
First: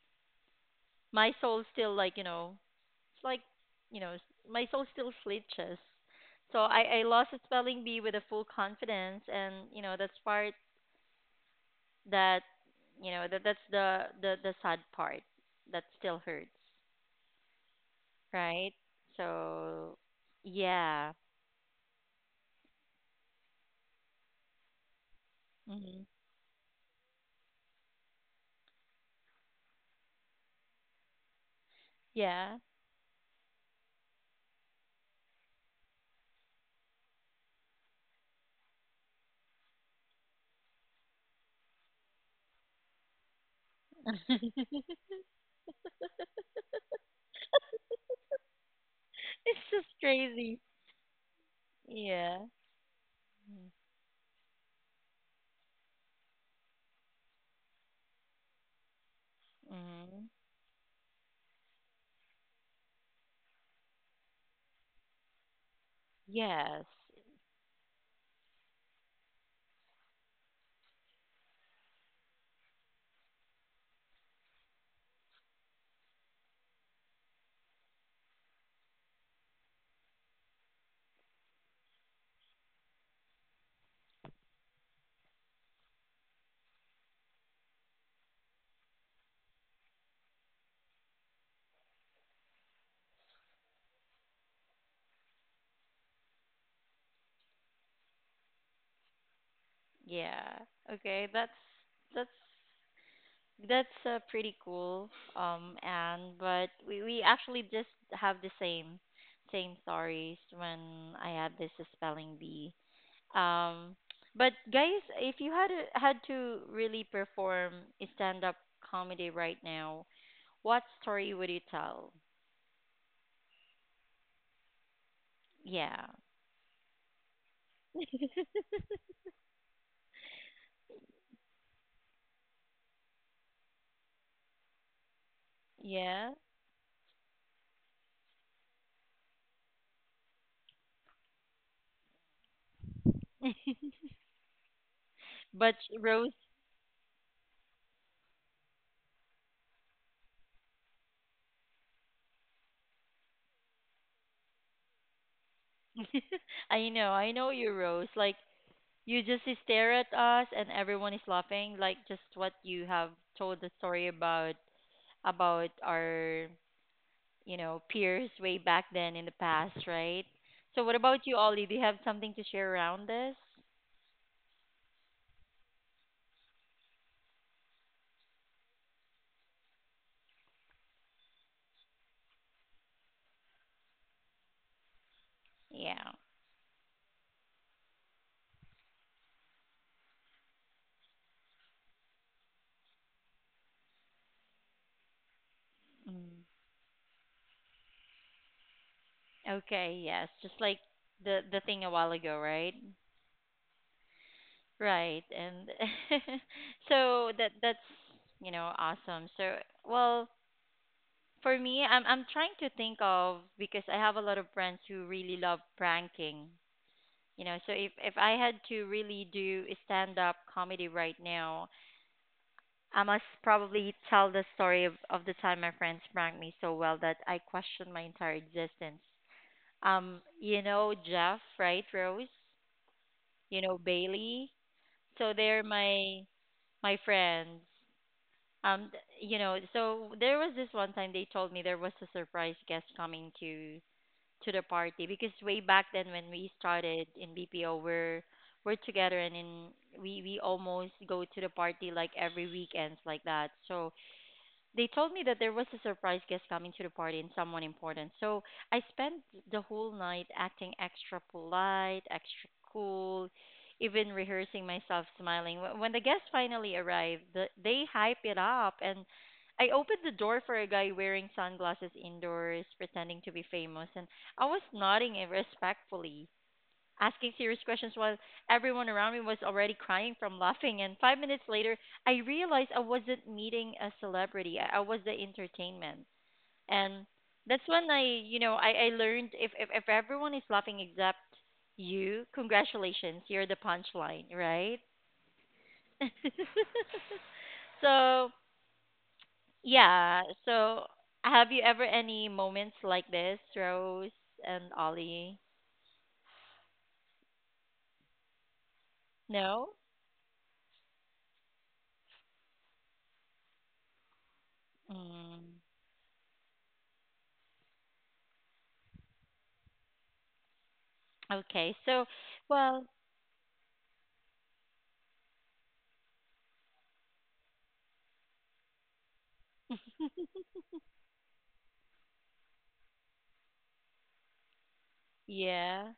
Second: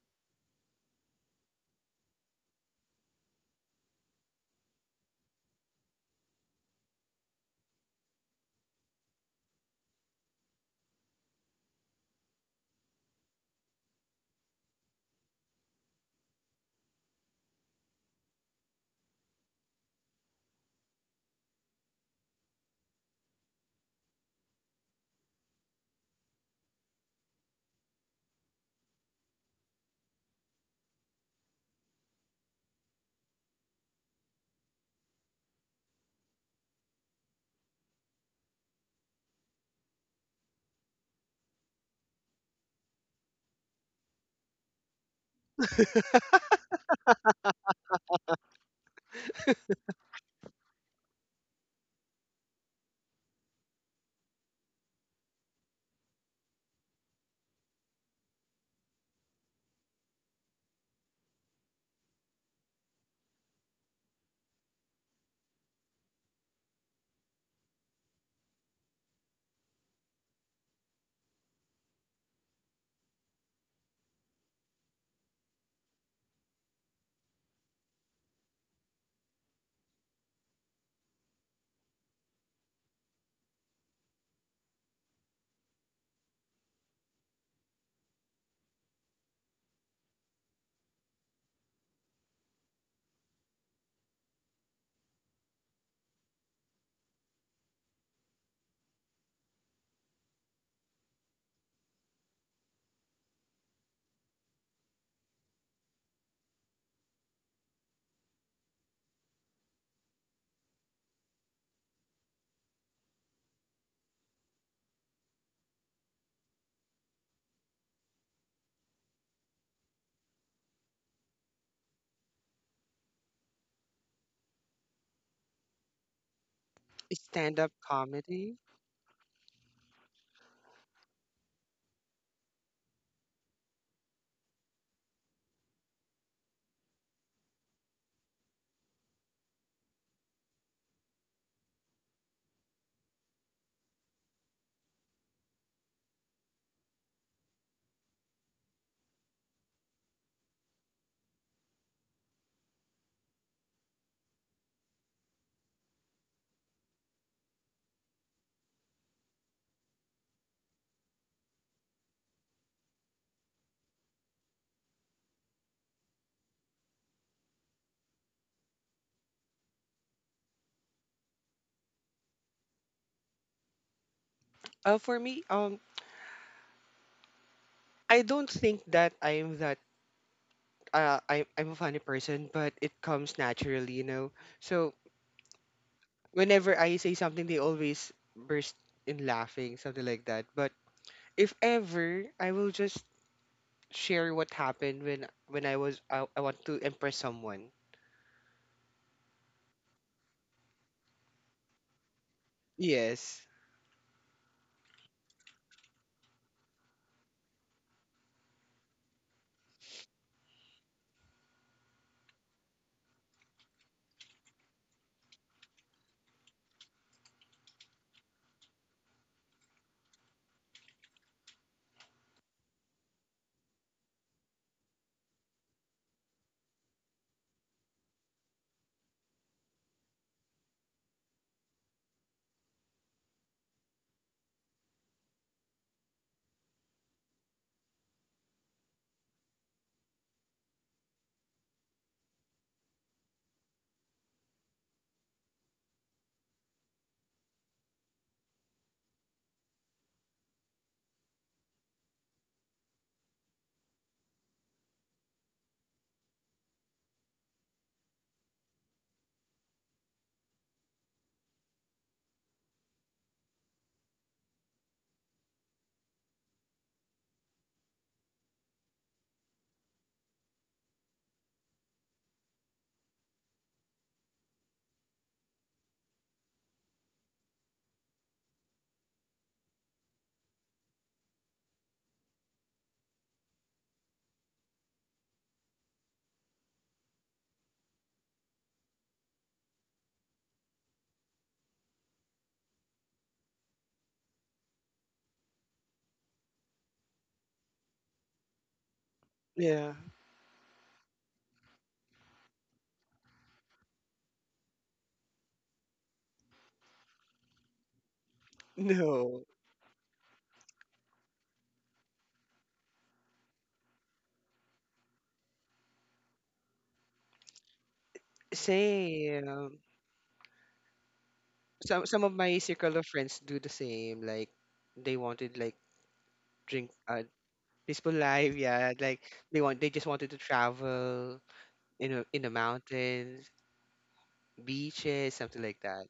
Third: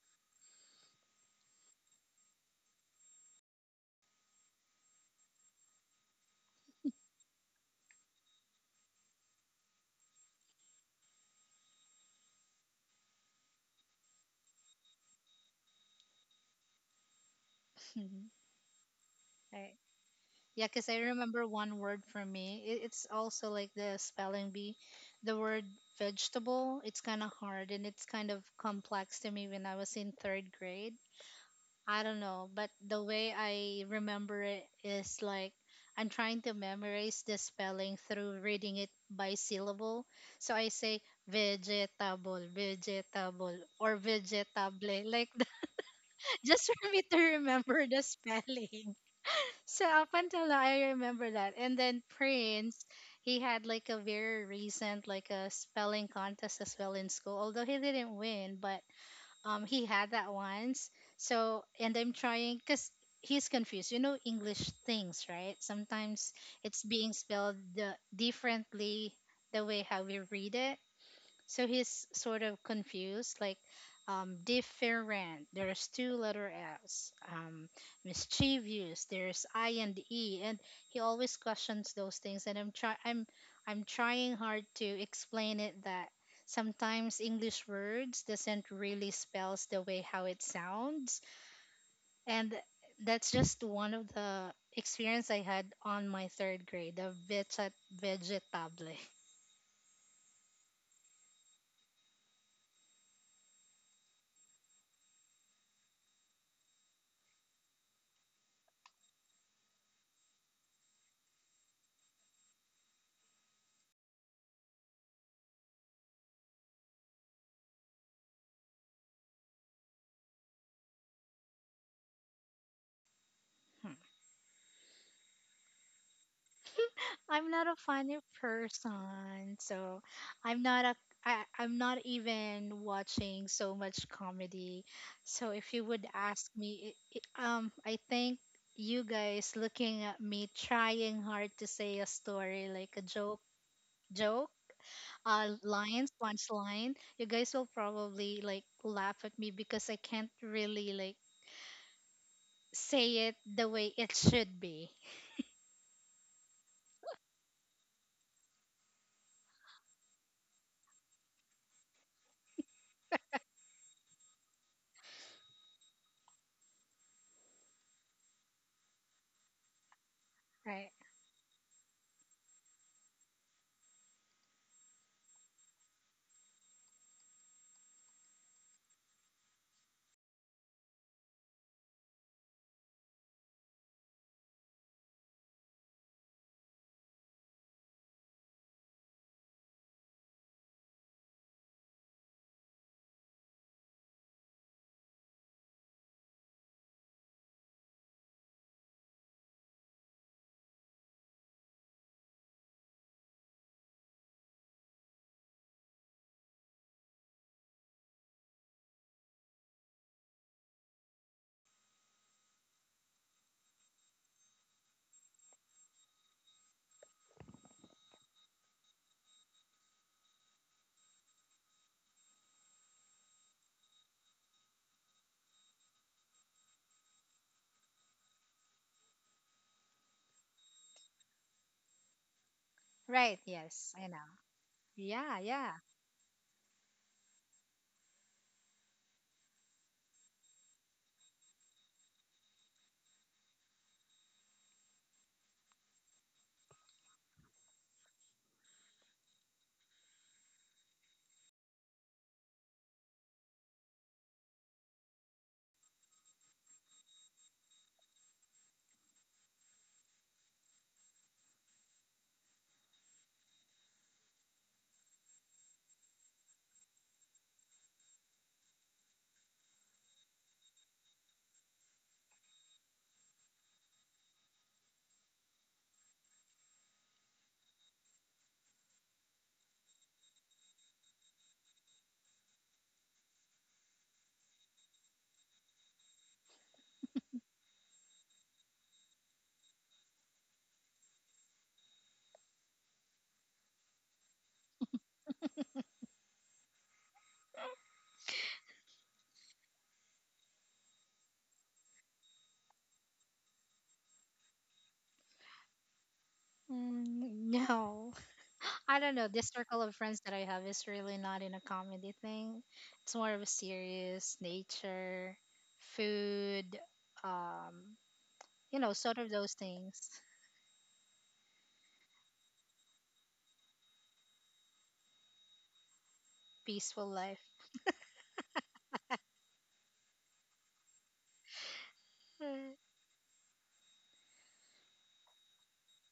my soul still like you know it's like, you know, s- my soul still flitches. So I, I lost the spelling bee with a full confidence, and you know that's part that, you know that that's the the the sad part that still hurts, right?
Right.
So,
Yeah, because I
yeah,
remember one word for me. It, it's also like the spelling bee. The word
hmm
vegetable, it's kind of hard and it's kind of complex to me when I was in third grade. I don't know,
yeah,
but the way I remember it is like I'm trying to memorize the spelling through reading it by syllable. So I say vegetable, vegetable, or vegetable, like that, just for me to remember the spelling.
it's just
So up until
crazy.
now, I remember that. And then
Yeah.
Prince, he had like a very recent like a spelling contest as well in school. Although he didn't win, but um he had
Mm-hmm.
that once. So and I'm trying because he's confused. You know English things, right? Sometimes
Yes.
it's being spelled the, differently the way how we read it. So he's sort of confused, like um, different. There's two letter S. Um, mischievous. There's I and E, and he always questions those things. And I'm try I'm I'm trying hard to explain it that sometimes English words doesn't really spells the way how it sounds, and that's just one of the experience I had on my third grade, the veget vegetable.
Yeah. Okay. That's that's That's uh, Pretty cool, um, and but we, we actually just have the same same stories when I had this spelling bee. Um, but guys, if you had a, had to really perform a stand up comedy right now, what story would you tell? Yeah,
I'm
Stand
not
up
a funny
comedy.
person, so I'm not a I, I'm not even watching so much comedy. So if you would
yeah.
ask me, i i um, I think you guys looking at me trying hard to say a story like a joke, joke, uh,
But
lines,
Rose,
punchline. You guys will probably like laugh at me because I can't really like say it the way it should be.
I know, I know you, Rose. Like you just stare at us, and everyone is laughing. Like just what you have told the story about. about our, you know, peers way back then in the past, right? So what
Right,
about you, Ollie? Do you have something to share around this?
Uh for me, um I don't think that I'm that uh I I'm a funny person, but it comes naturally, you know. So
Yeah.
whenever I say something they always burst in laughing, something like that. But if ever I will just share what happened when when I was I,
Mm.
I want to impress someone.
Okay, yes. Just like the the thing a while ago, right?
Yes.
Right. And so that that's, you know, awesome. So, well, for me, I'm I'm trying to think of because I have a lot of friends who really love pranking. You know, so if if I had to really do a stand-up comedy right now, I must probably tell the story of, of the time my friends pranked me so well that I questioned my entire existence. Um, you know Jeff, right, Rose?
right.
You know
Yes, I know.
Bailey? So
Yeah,
they're
yeah.
my my friends. Um, th- you know, so there was this one time they told me there was a surprise guest coming to to the party because way back then when we started in B P O, we're we're together and in we we almost go to the party like every weekends like that. So they told me that there was a surprise guest coming to the party and someone important. So I spent the whole night acting extra polite, extra cool, even rehearsing myself smiling. Wh- When the guest finally arrived, the, they hype it up and I opened the door for a guy wearing sunglasses indoors, pretending to be famous, and I was nodding it respectfully asking serious questions while everyone around me was already crying from laughing. And five minutes later, I realized I wasn't meeting a celebrity. I, I was the entertainment. And that's when I, you know, I, I learned if, if, if everyone is laughing except you, congratulations, you're the punchline, right? so,
Yeah.
yeah. So, have you ever any moments like this, Rose and Ollie?
Mm, no. I don't know.
No.
This circle
No?
of friends that I have is really not in a comedy thing. It's more of a serious nature,
Mm.
food, um, you know, sort of those
Same.
things.
Okay,
Some
so
some of my circle
well,
of friends do the same. Like they wanted like drink
Peaceful
uh
life.
peaceful life, yeah. Like they want they just wanted to travel in a, in the
Mm.
mountains, beaches, something like
yeah.
that.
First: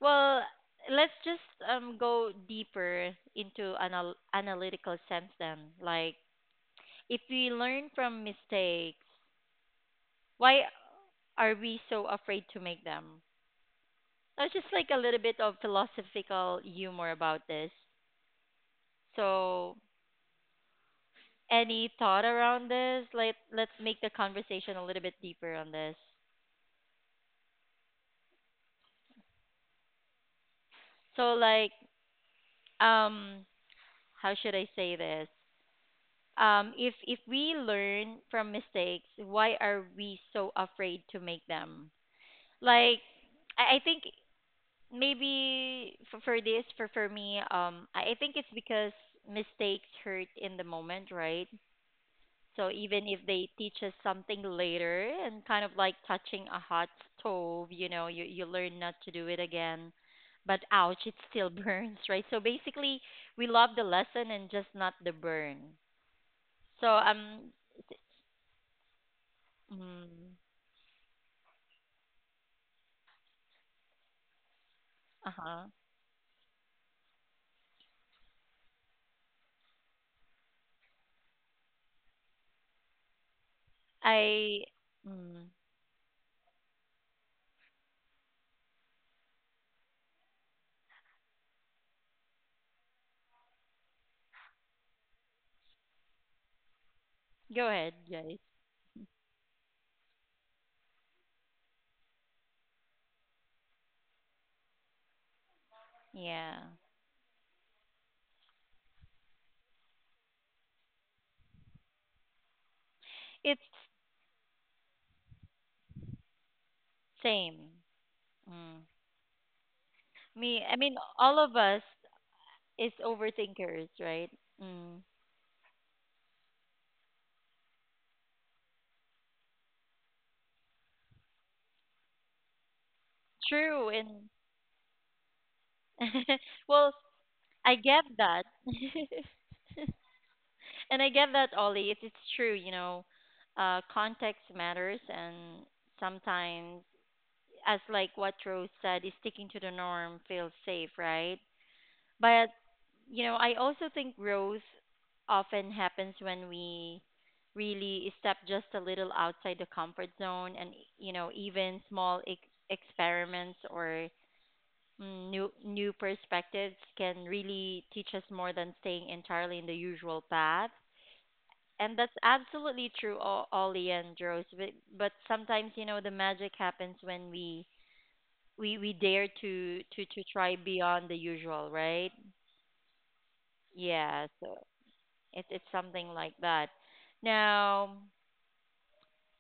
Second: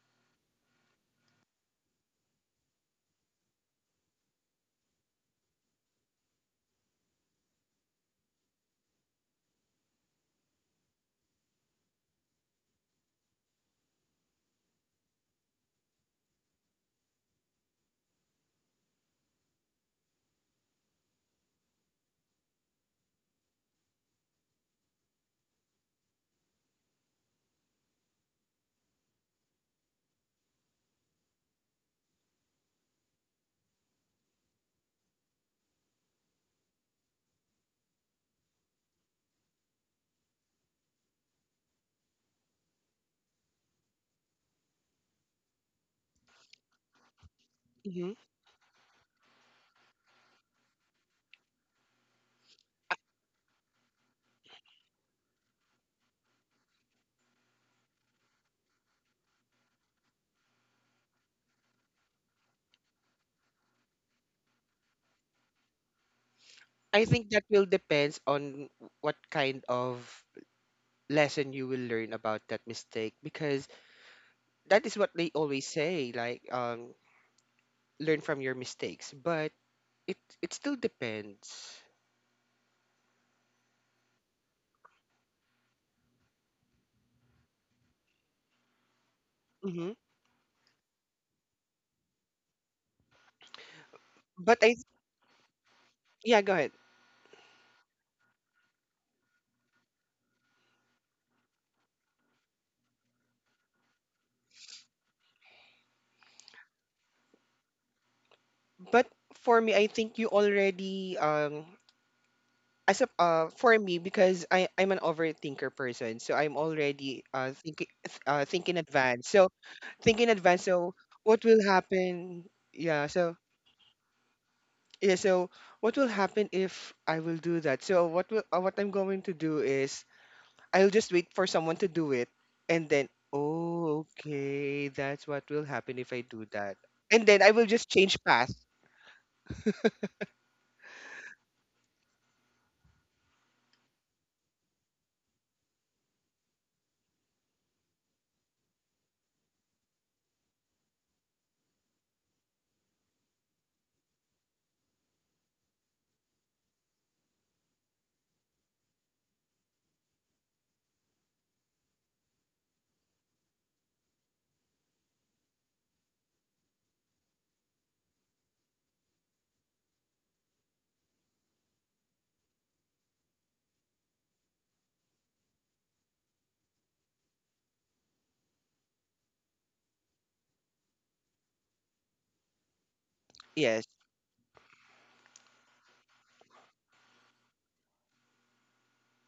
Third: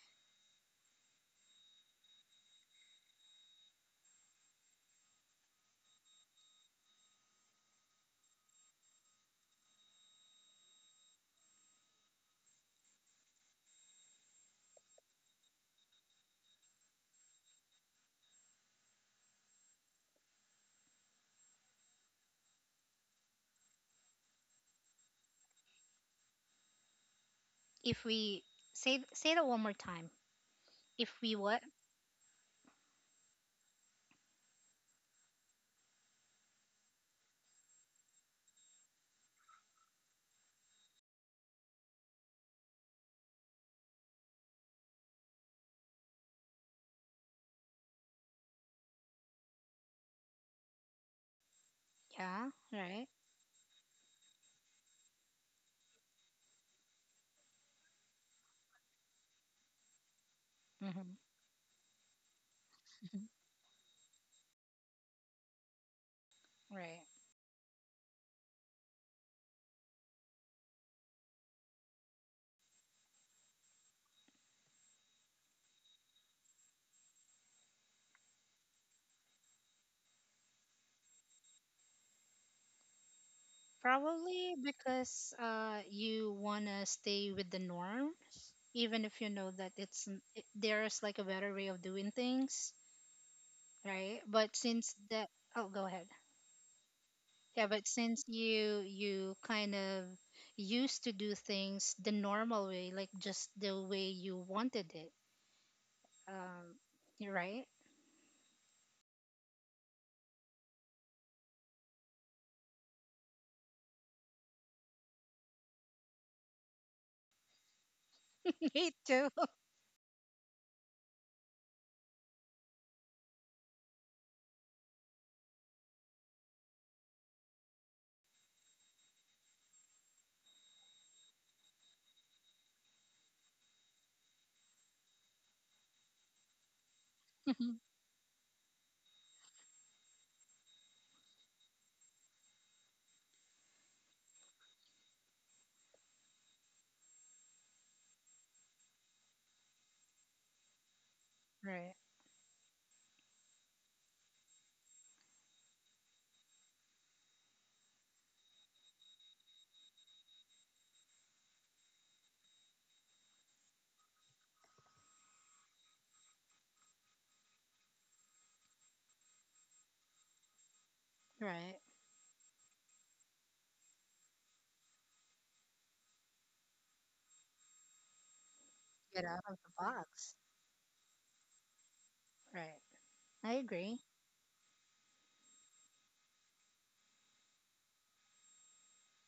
Well, let's just um go deeper into anal analytical sense then. Like if we learn from mistakes, why are we so afraid to make them? That's just like a little bit of philosophical humor about this. So, any thought around this? Like let's make the conversation a little bit deeper on this.
If we say say that one more time. If
So
we what?
like um how should I say this? um, if if we learn from mistakes, why are we so afraid to make them? Like, I, I think maybe for, for this, for for me, um, I, I
Hmm.
think it's because mistakes hurt in the moment, right?
Yeah,
So even
right.
if they teach us something later, and kind of like touching a hot stove, you know, you you learn not to do it again. But ouch,
Mm-hmm.
it still burns, right? So basically, we love the lesson and just not the burn. So
I
Right.
think that
um
will depends on what kind of
Mm.
lesson you will learn about that mistake because that is what they
Uh-huh.
always say like um learn from your mistakes but it it still depends.
Probably
I
because
mm.
uh you wanna stay with the norm even if you know that
Hmm.
it's n- it- there's like a better way of doing things, right? But
but I
since that, oh, go ahead.
Yeah, go ahead.
Go
Yeah, but
ahead,
since
guys.
you you kind of used to do things the normal way, like just the way you wanted it,
Yeah.
um you're right.
But for me I think you already um as a uh,
It's
for me because i i'm an overthinker person so I'm already uh
same.
thinking, uh think in
Mm.
Me too.
advance, so think in
Me,
advance
I mean,
so
all
what
of
will
us
happen,
is
yeah, so
overthinkers, right? Mm.
yeah so what will happen if I will do that, so what will uh, what I'm going to do is I'll just wait for someone to do it and then
True,
oh
and
okay that's what will happen if I do that
well,
and then I will
I
just
get
change
that.
path.
and I get that, Ollie. It's it's true, you know. Uh, context matters, and sometimes, as like what Rose said, is sticking to the norm feels safe, right?
Right,
But you know, I also think growth often happens when we really step just a little outside the comfort zone, and you know, even small ex- experiments or mm, new new perspectives can really teach us more than staying entirely in the usual path.
right.
And that's absolutely true, O- Ollie and Rose. But, but sometimes, you know, the magic happens when we we we dare
Get out of the
to to to
box,
try beyond the usual, right?
right, I
Yes.
agree.
Yes. It it's something like that. Now,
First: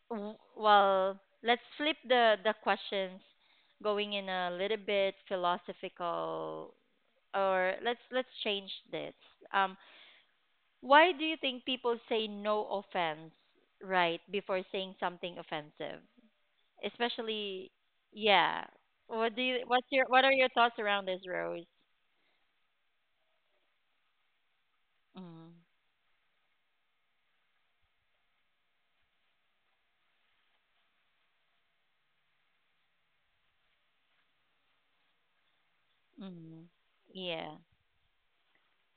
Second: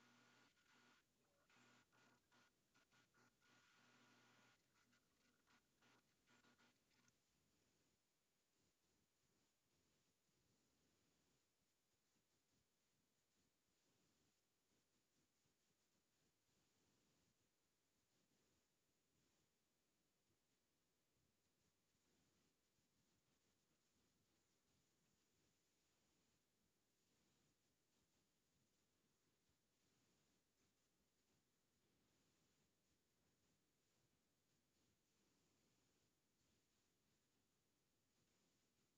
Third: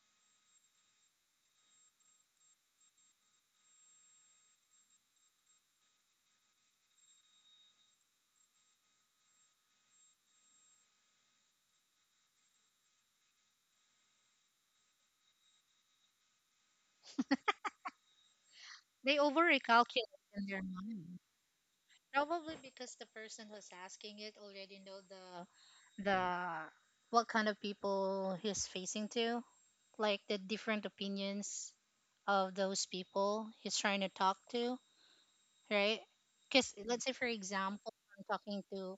w- well, let's flip the the questions, going in a little bit philosophical, or let's let's change this. Um, why do you think people say no offense right before saying something offensive? Especially, yeah.
They
What do you? What's
overrecalculate
your? What are
in
your
their
thoughts around
mind.
this, Rose?
Probably because the person who's asking it already know the
Mm-hmm.
the what kind of people he's facing to, like the different opinions of those people he's trying to talk to, right?
Mm-hmm.
Because let's say, for
Yeah.
example, I'm talking to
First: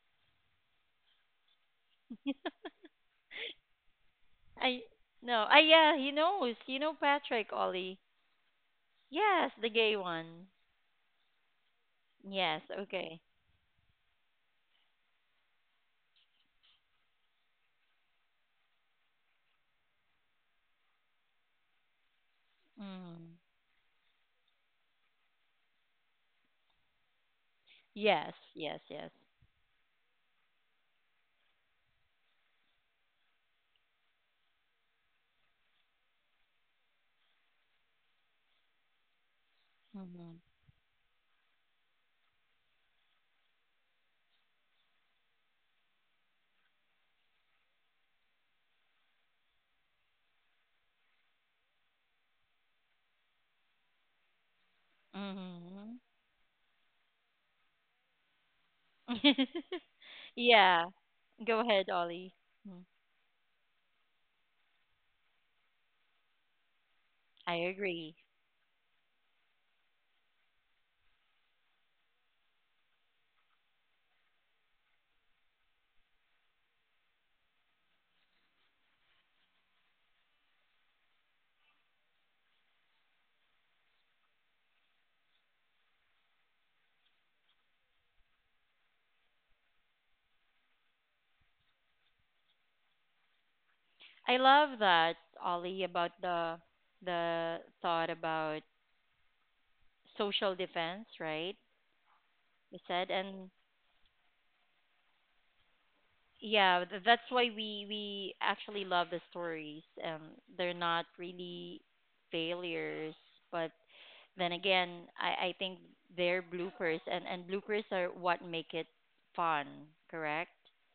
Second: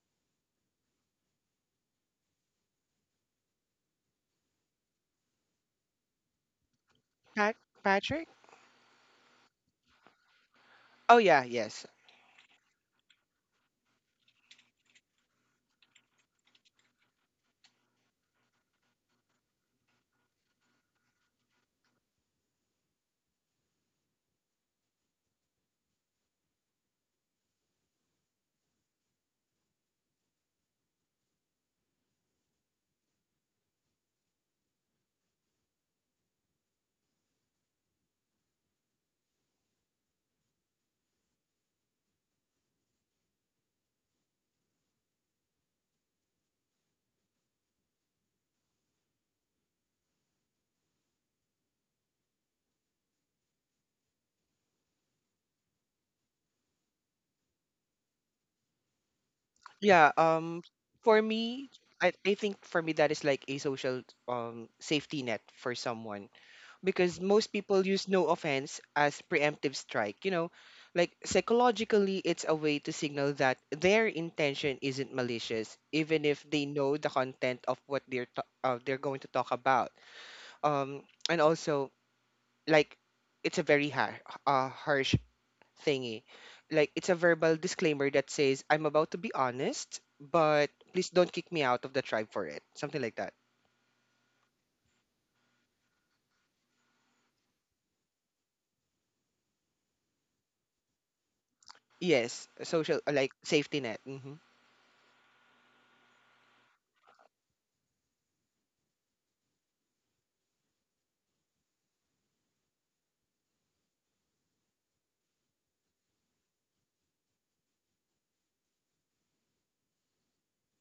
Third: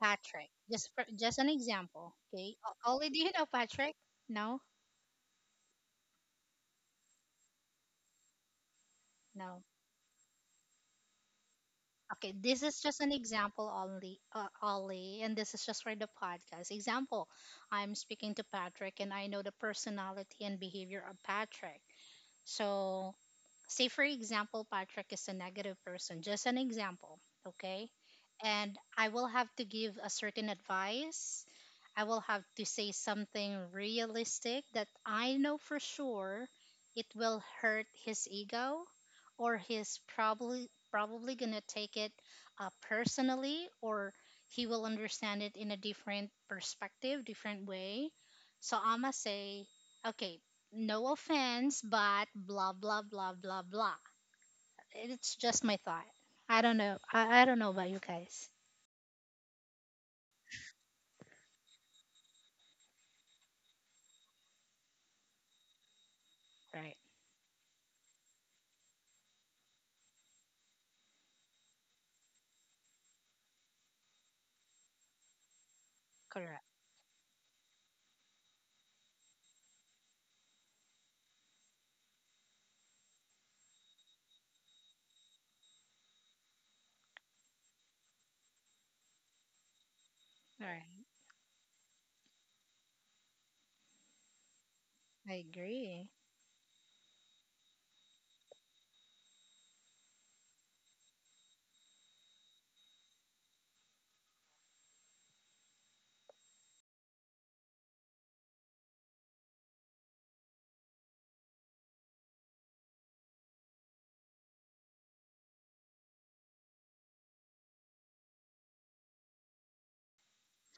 Patrick. Just for, just an example, okay? O- Ollie, do you know Patrick? No,
I no. Ah, yeah, he knows. You know Patrick
Pat
Ollie.
Patrick.
Yes,
no.
the gay one.
Oh yeah, yes.
Okay,
Yes.
this is just an
Okay.
example only, uh, only, and this is just for the podcast. Example, I'm speaking to Patrick, and I know the personality and behavior of Patrick. So
Mm.
say for example Patrick is a negative person, just an example, okay?
Yes. Yes.
And
Yes.
I will have to give a certain advice. I will have to say something realistic that I know for sure it will hurt his ego, or he's
hmm
probably probably gonna take it uh, personally, or he will understand it in a different perspective, different way. So I must say, okay, no offense, but blah blah blah blah blah. It's just my
hmm
thought. I don't know. I, I don't know about you guys.
Yeah, um
yeah.
for
Go
me,
ahead,
I,
Ollie.
I think
Mm.
for me that is like a social um safety net for someone
Right.
because
I
most people
agree.
use no offense as preemptive strike. You know, like psychologically, it's a way to signal that their intention isn't malicious, even if they
Correct.
know the content of what they're t- uh, they're going to talk about. Um, and also, like, it's a very har- uh, harsh thingy. Like, it's a verbal disclaimer that says, "I'm about to be honest, but
Right.
please don't kick me out of the tribe for it." Something like that.
I love that,
I
Ollie, about
agree.
the the thought about social defense, right?
Yes,
You said,
social uh, like
and
safety net. Hmm.
yeah, th- that's why we we actually love the stories. Um, they're not really failures, but then again, I I think they're bloopers, and and bloopers are what make it fun, correct?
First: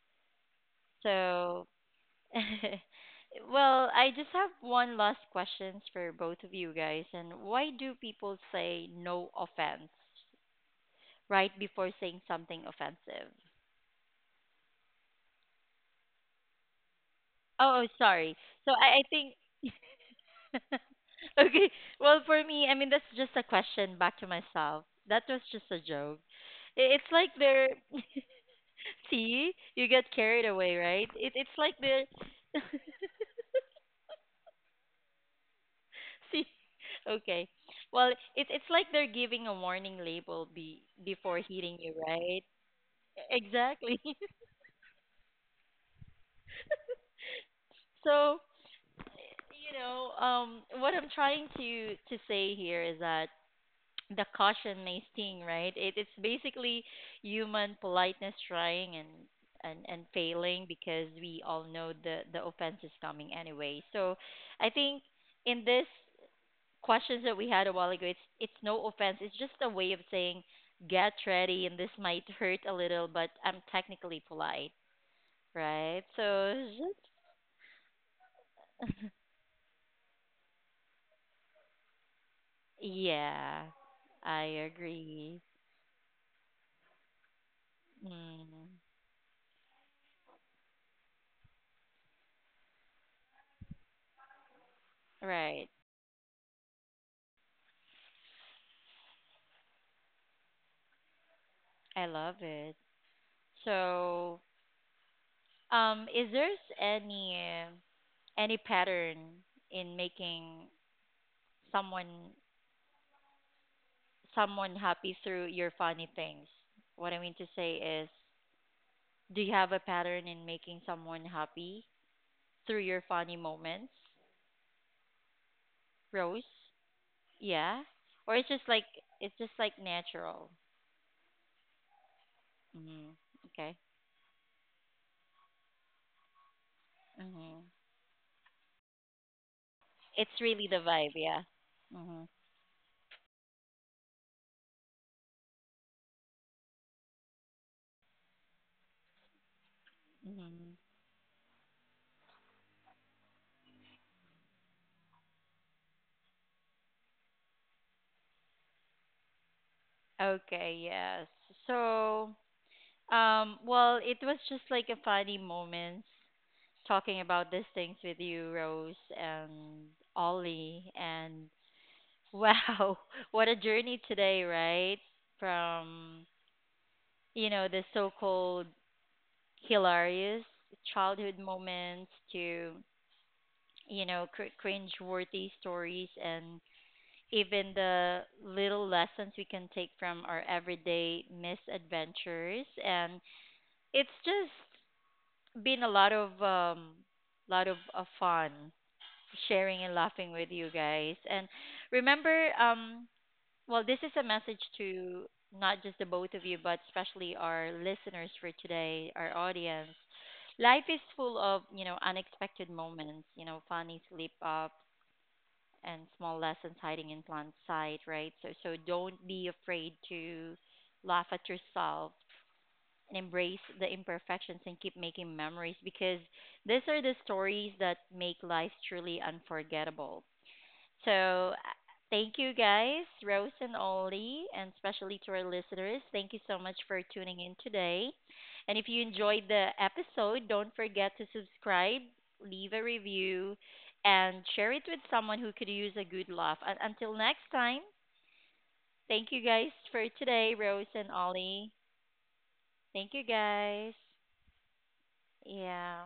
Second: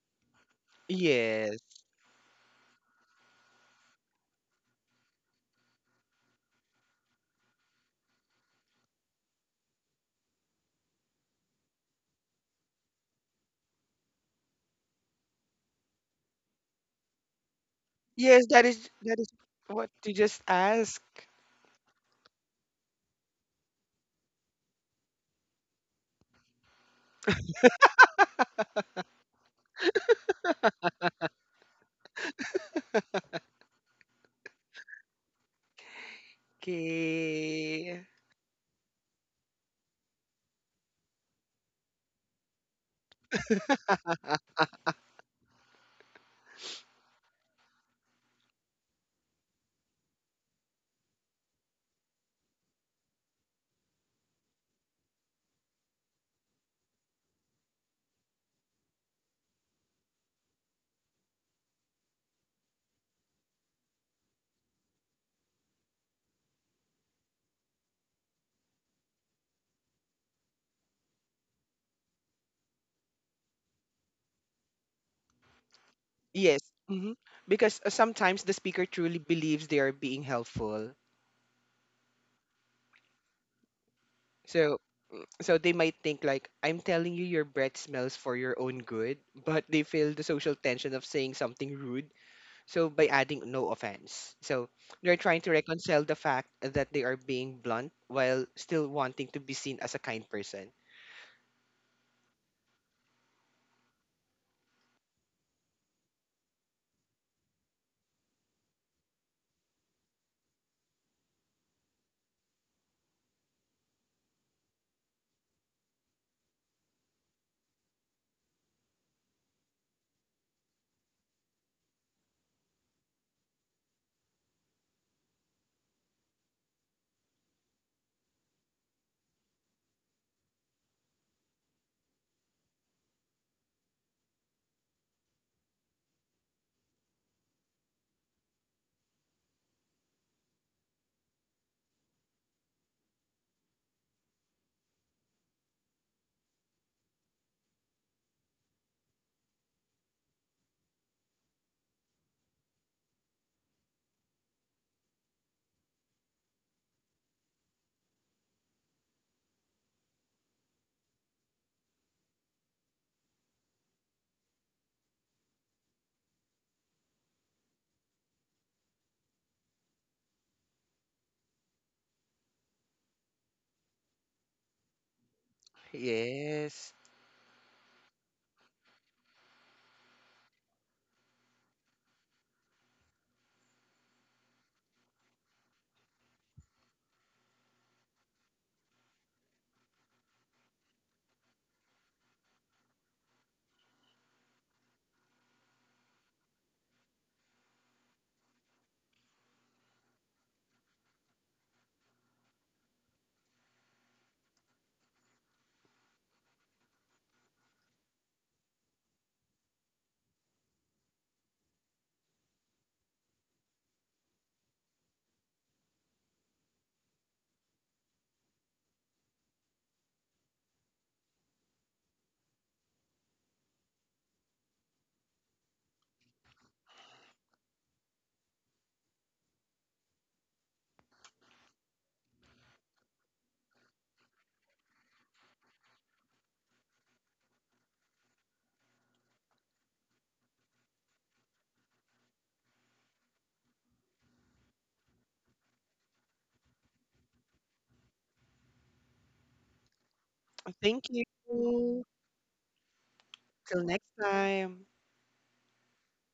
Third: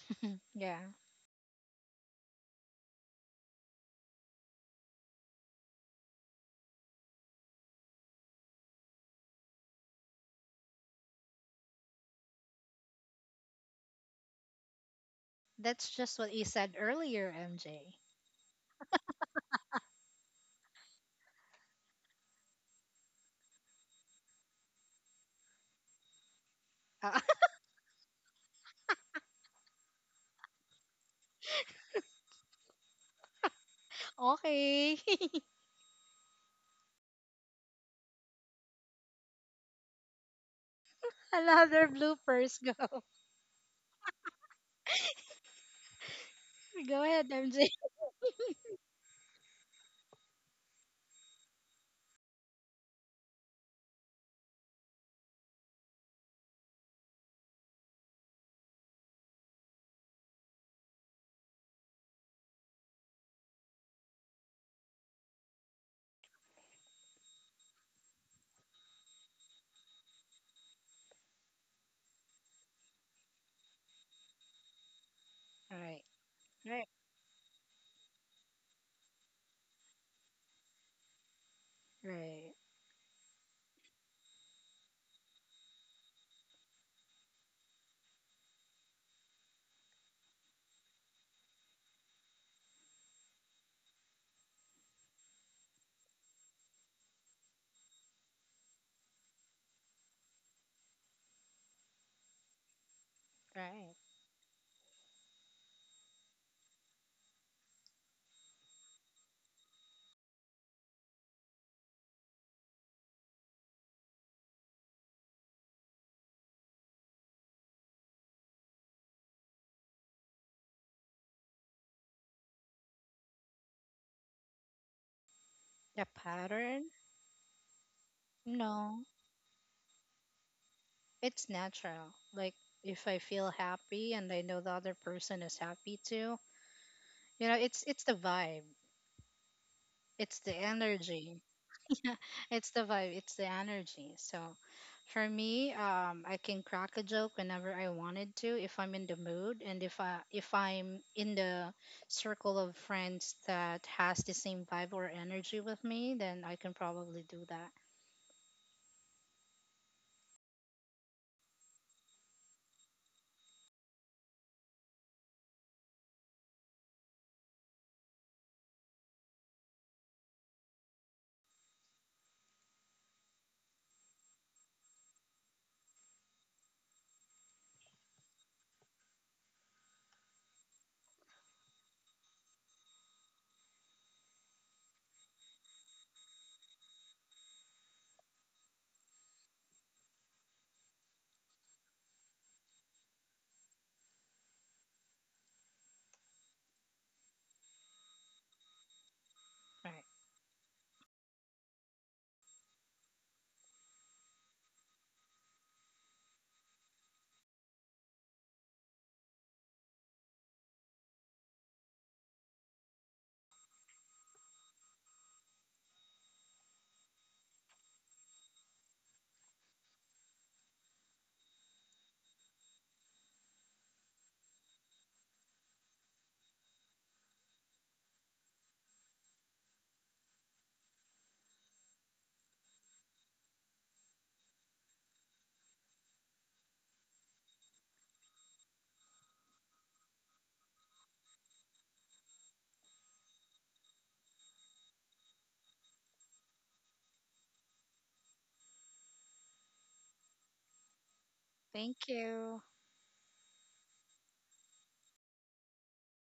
Yeah.
Yes.
So, well, I just have one last questions for both of you guys, and why do people say no offense right before saying something offensive?
That's just what you said earlier,
Oh, oh,
M J.
sorry.
Yes, that
So
is
I I
that is
think.
what you just asked.
Okay. Well, for me, I mean, that's just a question back to myself. That was just a joke. I-
Ah,
It's like they're see, you get carried away, right? It it's like they're
okay.
see. Okay.
Okay.
Well, it's it's like they're giving a warning label be, before
Another
hitting you, right?
bloopers.
E,
Go,
Exactly.
go ahead, M J.
So, you know, um, what I'm trying to to say here is that the caution may sting, right? It, it's basically human politeness trying and, and, and failing because we all know the, the offense is coming anyway. So I think in this questions that we had a while ago, it's it's no offense. It's just a way of saying get ready and this might hurt a little, but I'm technically polite,
Right.
right? So
Yes.
Right.
it's
Hmm. Because uh, sometimes the speaker
just
truly believes they are being helpful.
Right.
yeah, I
So
agree.
so they might think like I'm telling you your breath smells for your
Mm,
own good, but they feel the social tension of saying something rude. So by adding no offense. So they're trying to
right.
reconcile the fact that they are being blunt while still wanting to be seen as a kind person.
I love it.
Right.
So Um, is there any any pattern in making someone someone happy through your funny things? What I mean to say is, do you have a pattern in making someone happy through your funny moments,
The
Rose?
pattern?
Yeah, or it's just like
No.
it's just like natural.
It's natural. Like if I
Mm-hmm.
feel
Okay.
happy and I know the other person is happy too. You know,
Mm-hmm.
it's it's the vibe, it's
It's
the
really the vibe,
energy,
yeah. Mm-hmm.
it's the vibe, it's the energy. So for me, um I can crack a joke whenever I wanted to if I'm in the mood, and if i if
Mm-hmm.
i'm in the circle of friends that has the same vibe or energy with me, then I can probably do that,
Okay, yes. So Um, well, it was just like a funny moments talking about these things with you, Rose and Ollie, and wow, what a journey today, right? From
Yes.
you know the so-called hilarious childhood moments to you know cr- cringe-worthy stories and even the little lessons we can take from our everyday misadventures and it's just been a lot of um lot of uh, fun
right.
sharing and laughing with you guys and remember um well this is a message to not just the both of you but especially our listeners for today our audience life is full of you know unexpected moments you know funny slip ups and small lessons hiding in plain sight right so so don't be afraid to laugh at yourself and embrace the imperfections and keep making memories because these are the stories that make life truly unforgettable. So, uh, thank you guys, Rose and Ollie, and especially to our listeners. Thank you so much for tuning in today. And if you enjoyed the episode, don't forget to subscribe, leave a review, and share it with someone who could use a good laugh. Un- until next time, thank you guys for today,
Thank
Rose
you.
and Ollie.
Thank you.
Thank you
Till next
guys.
time.
Yeah.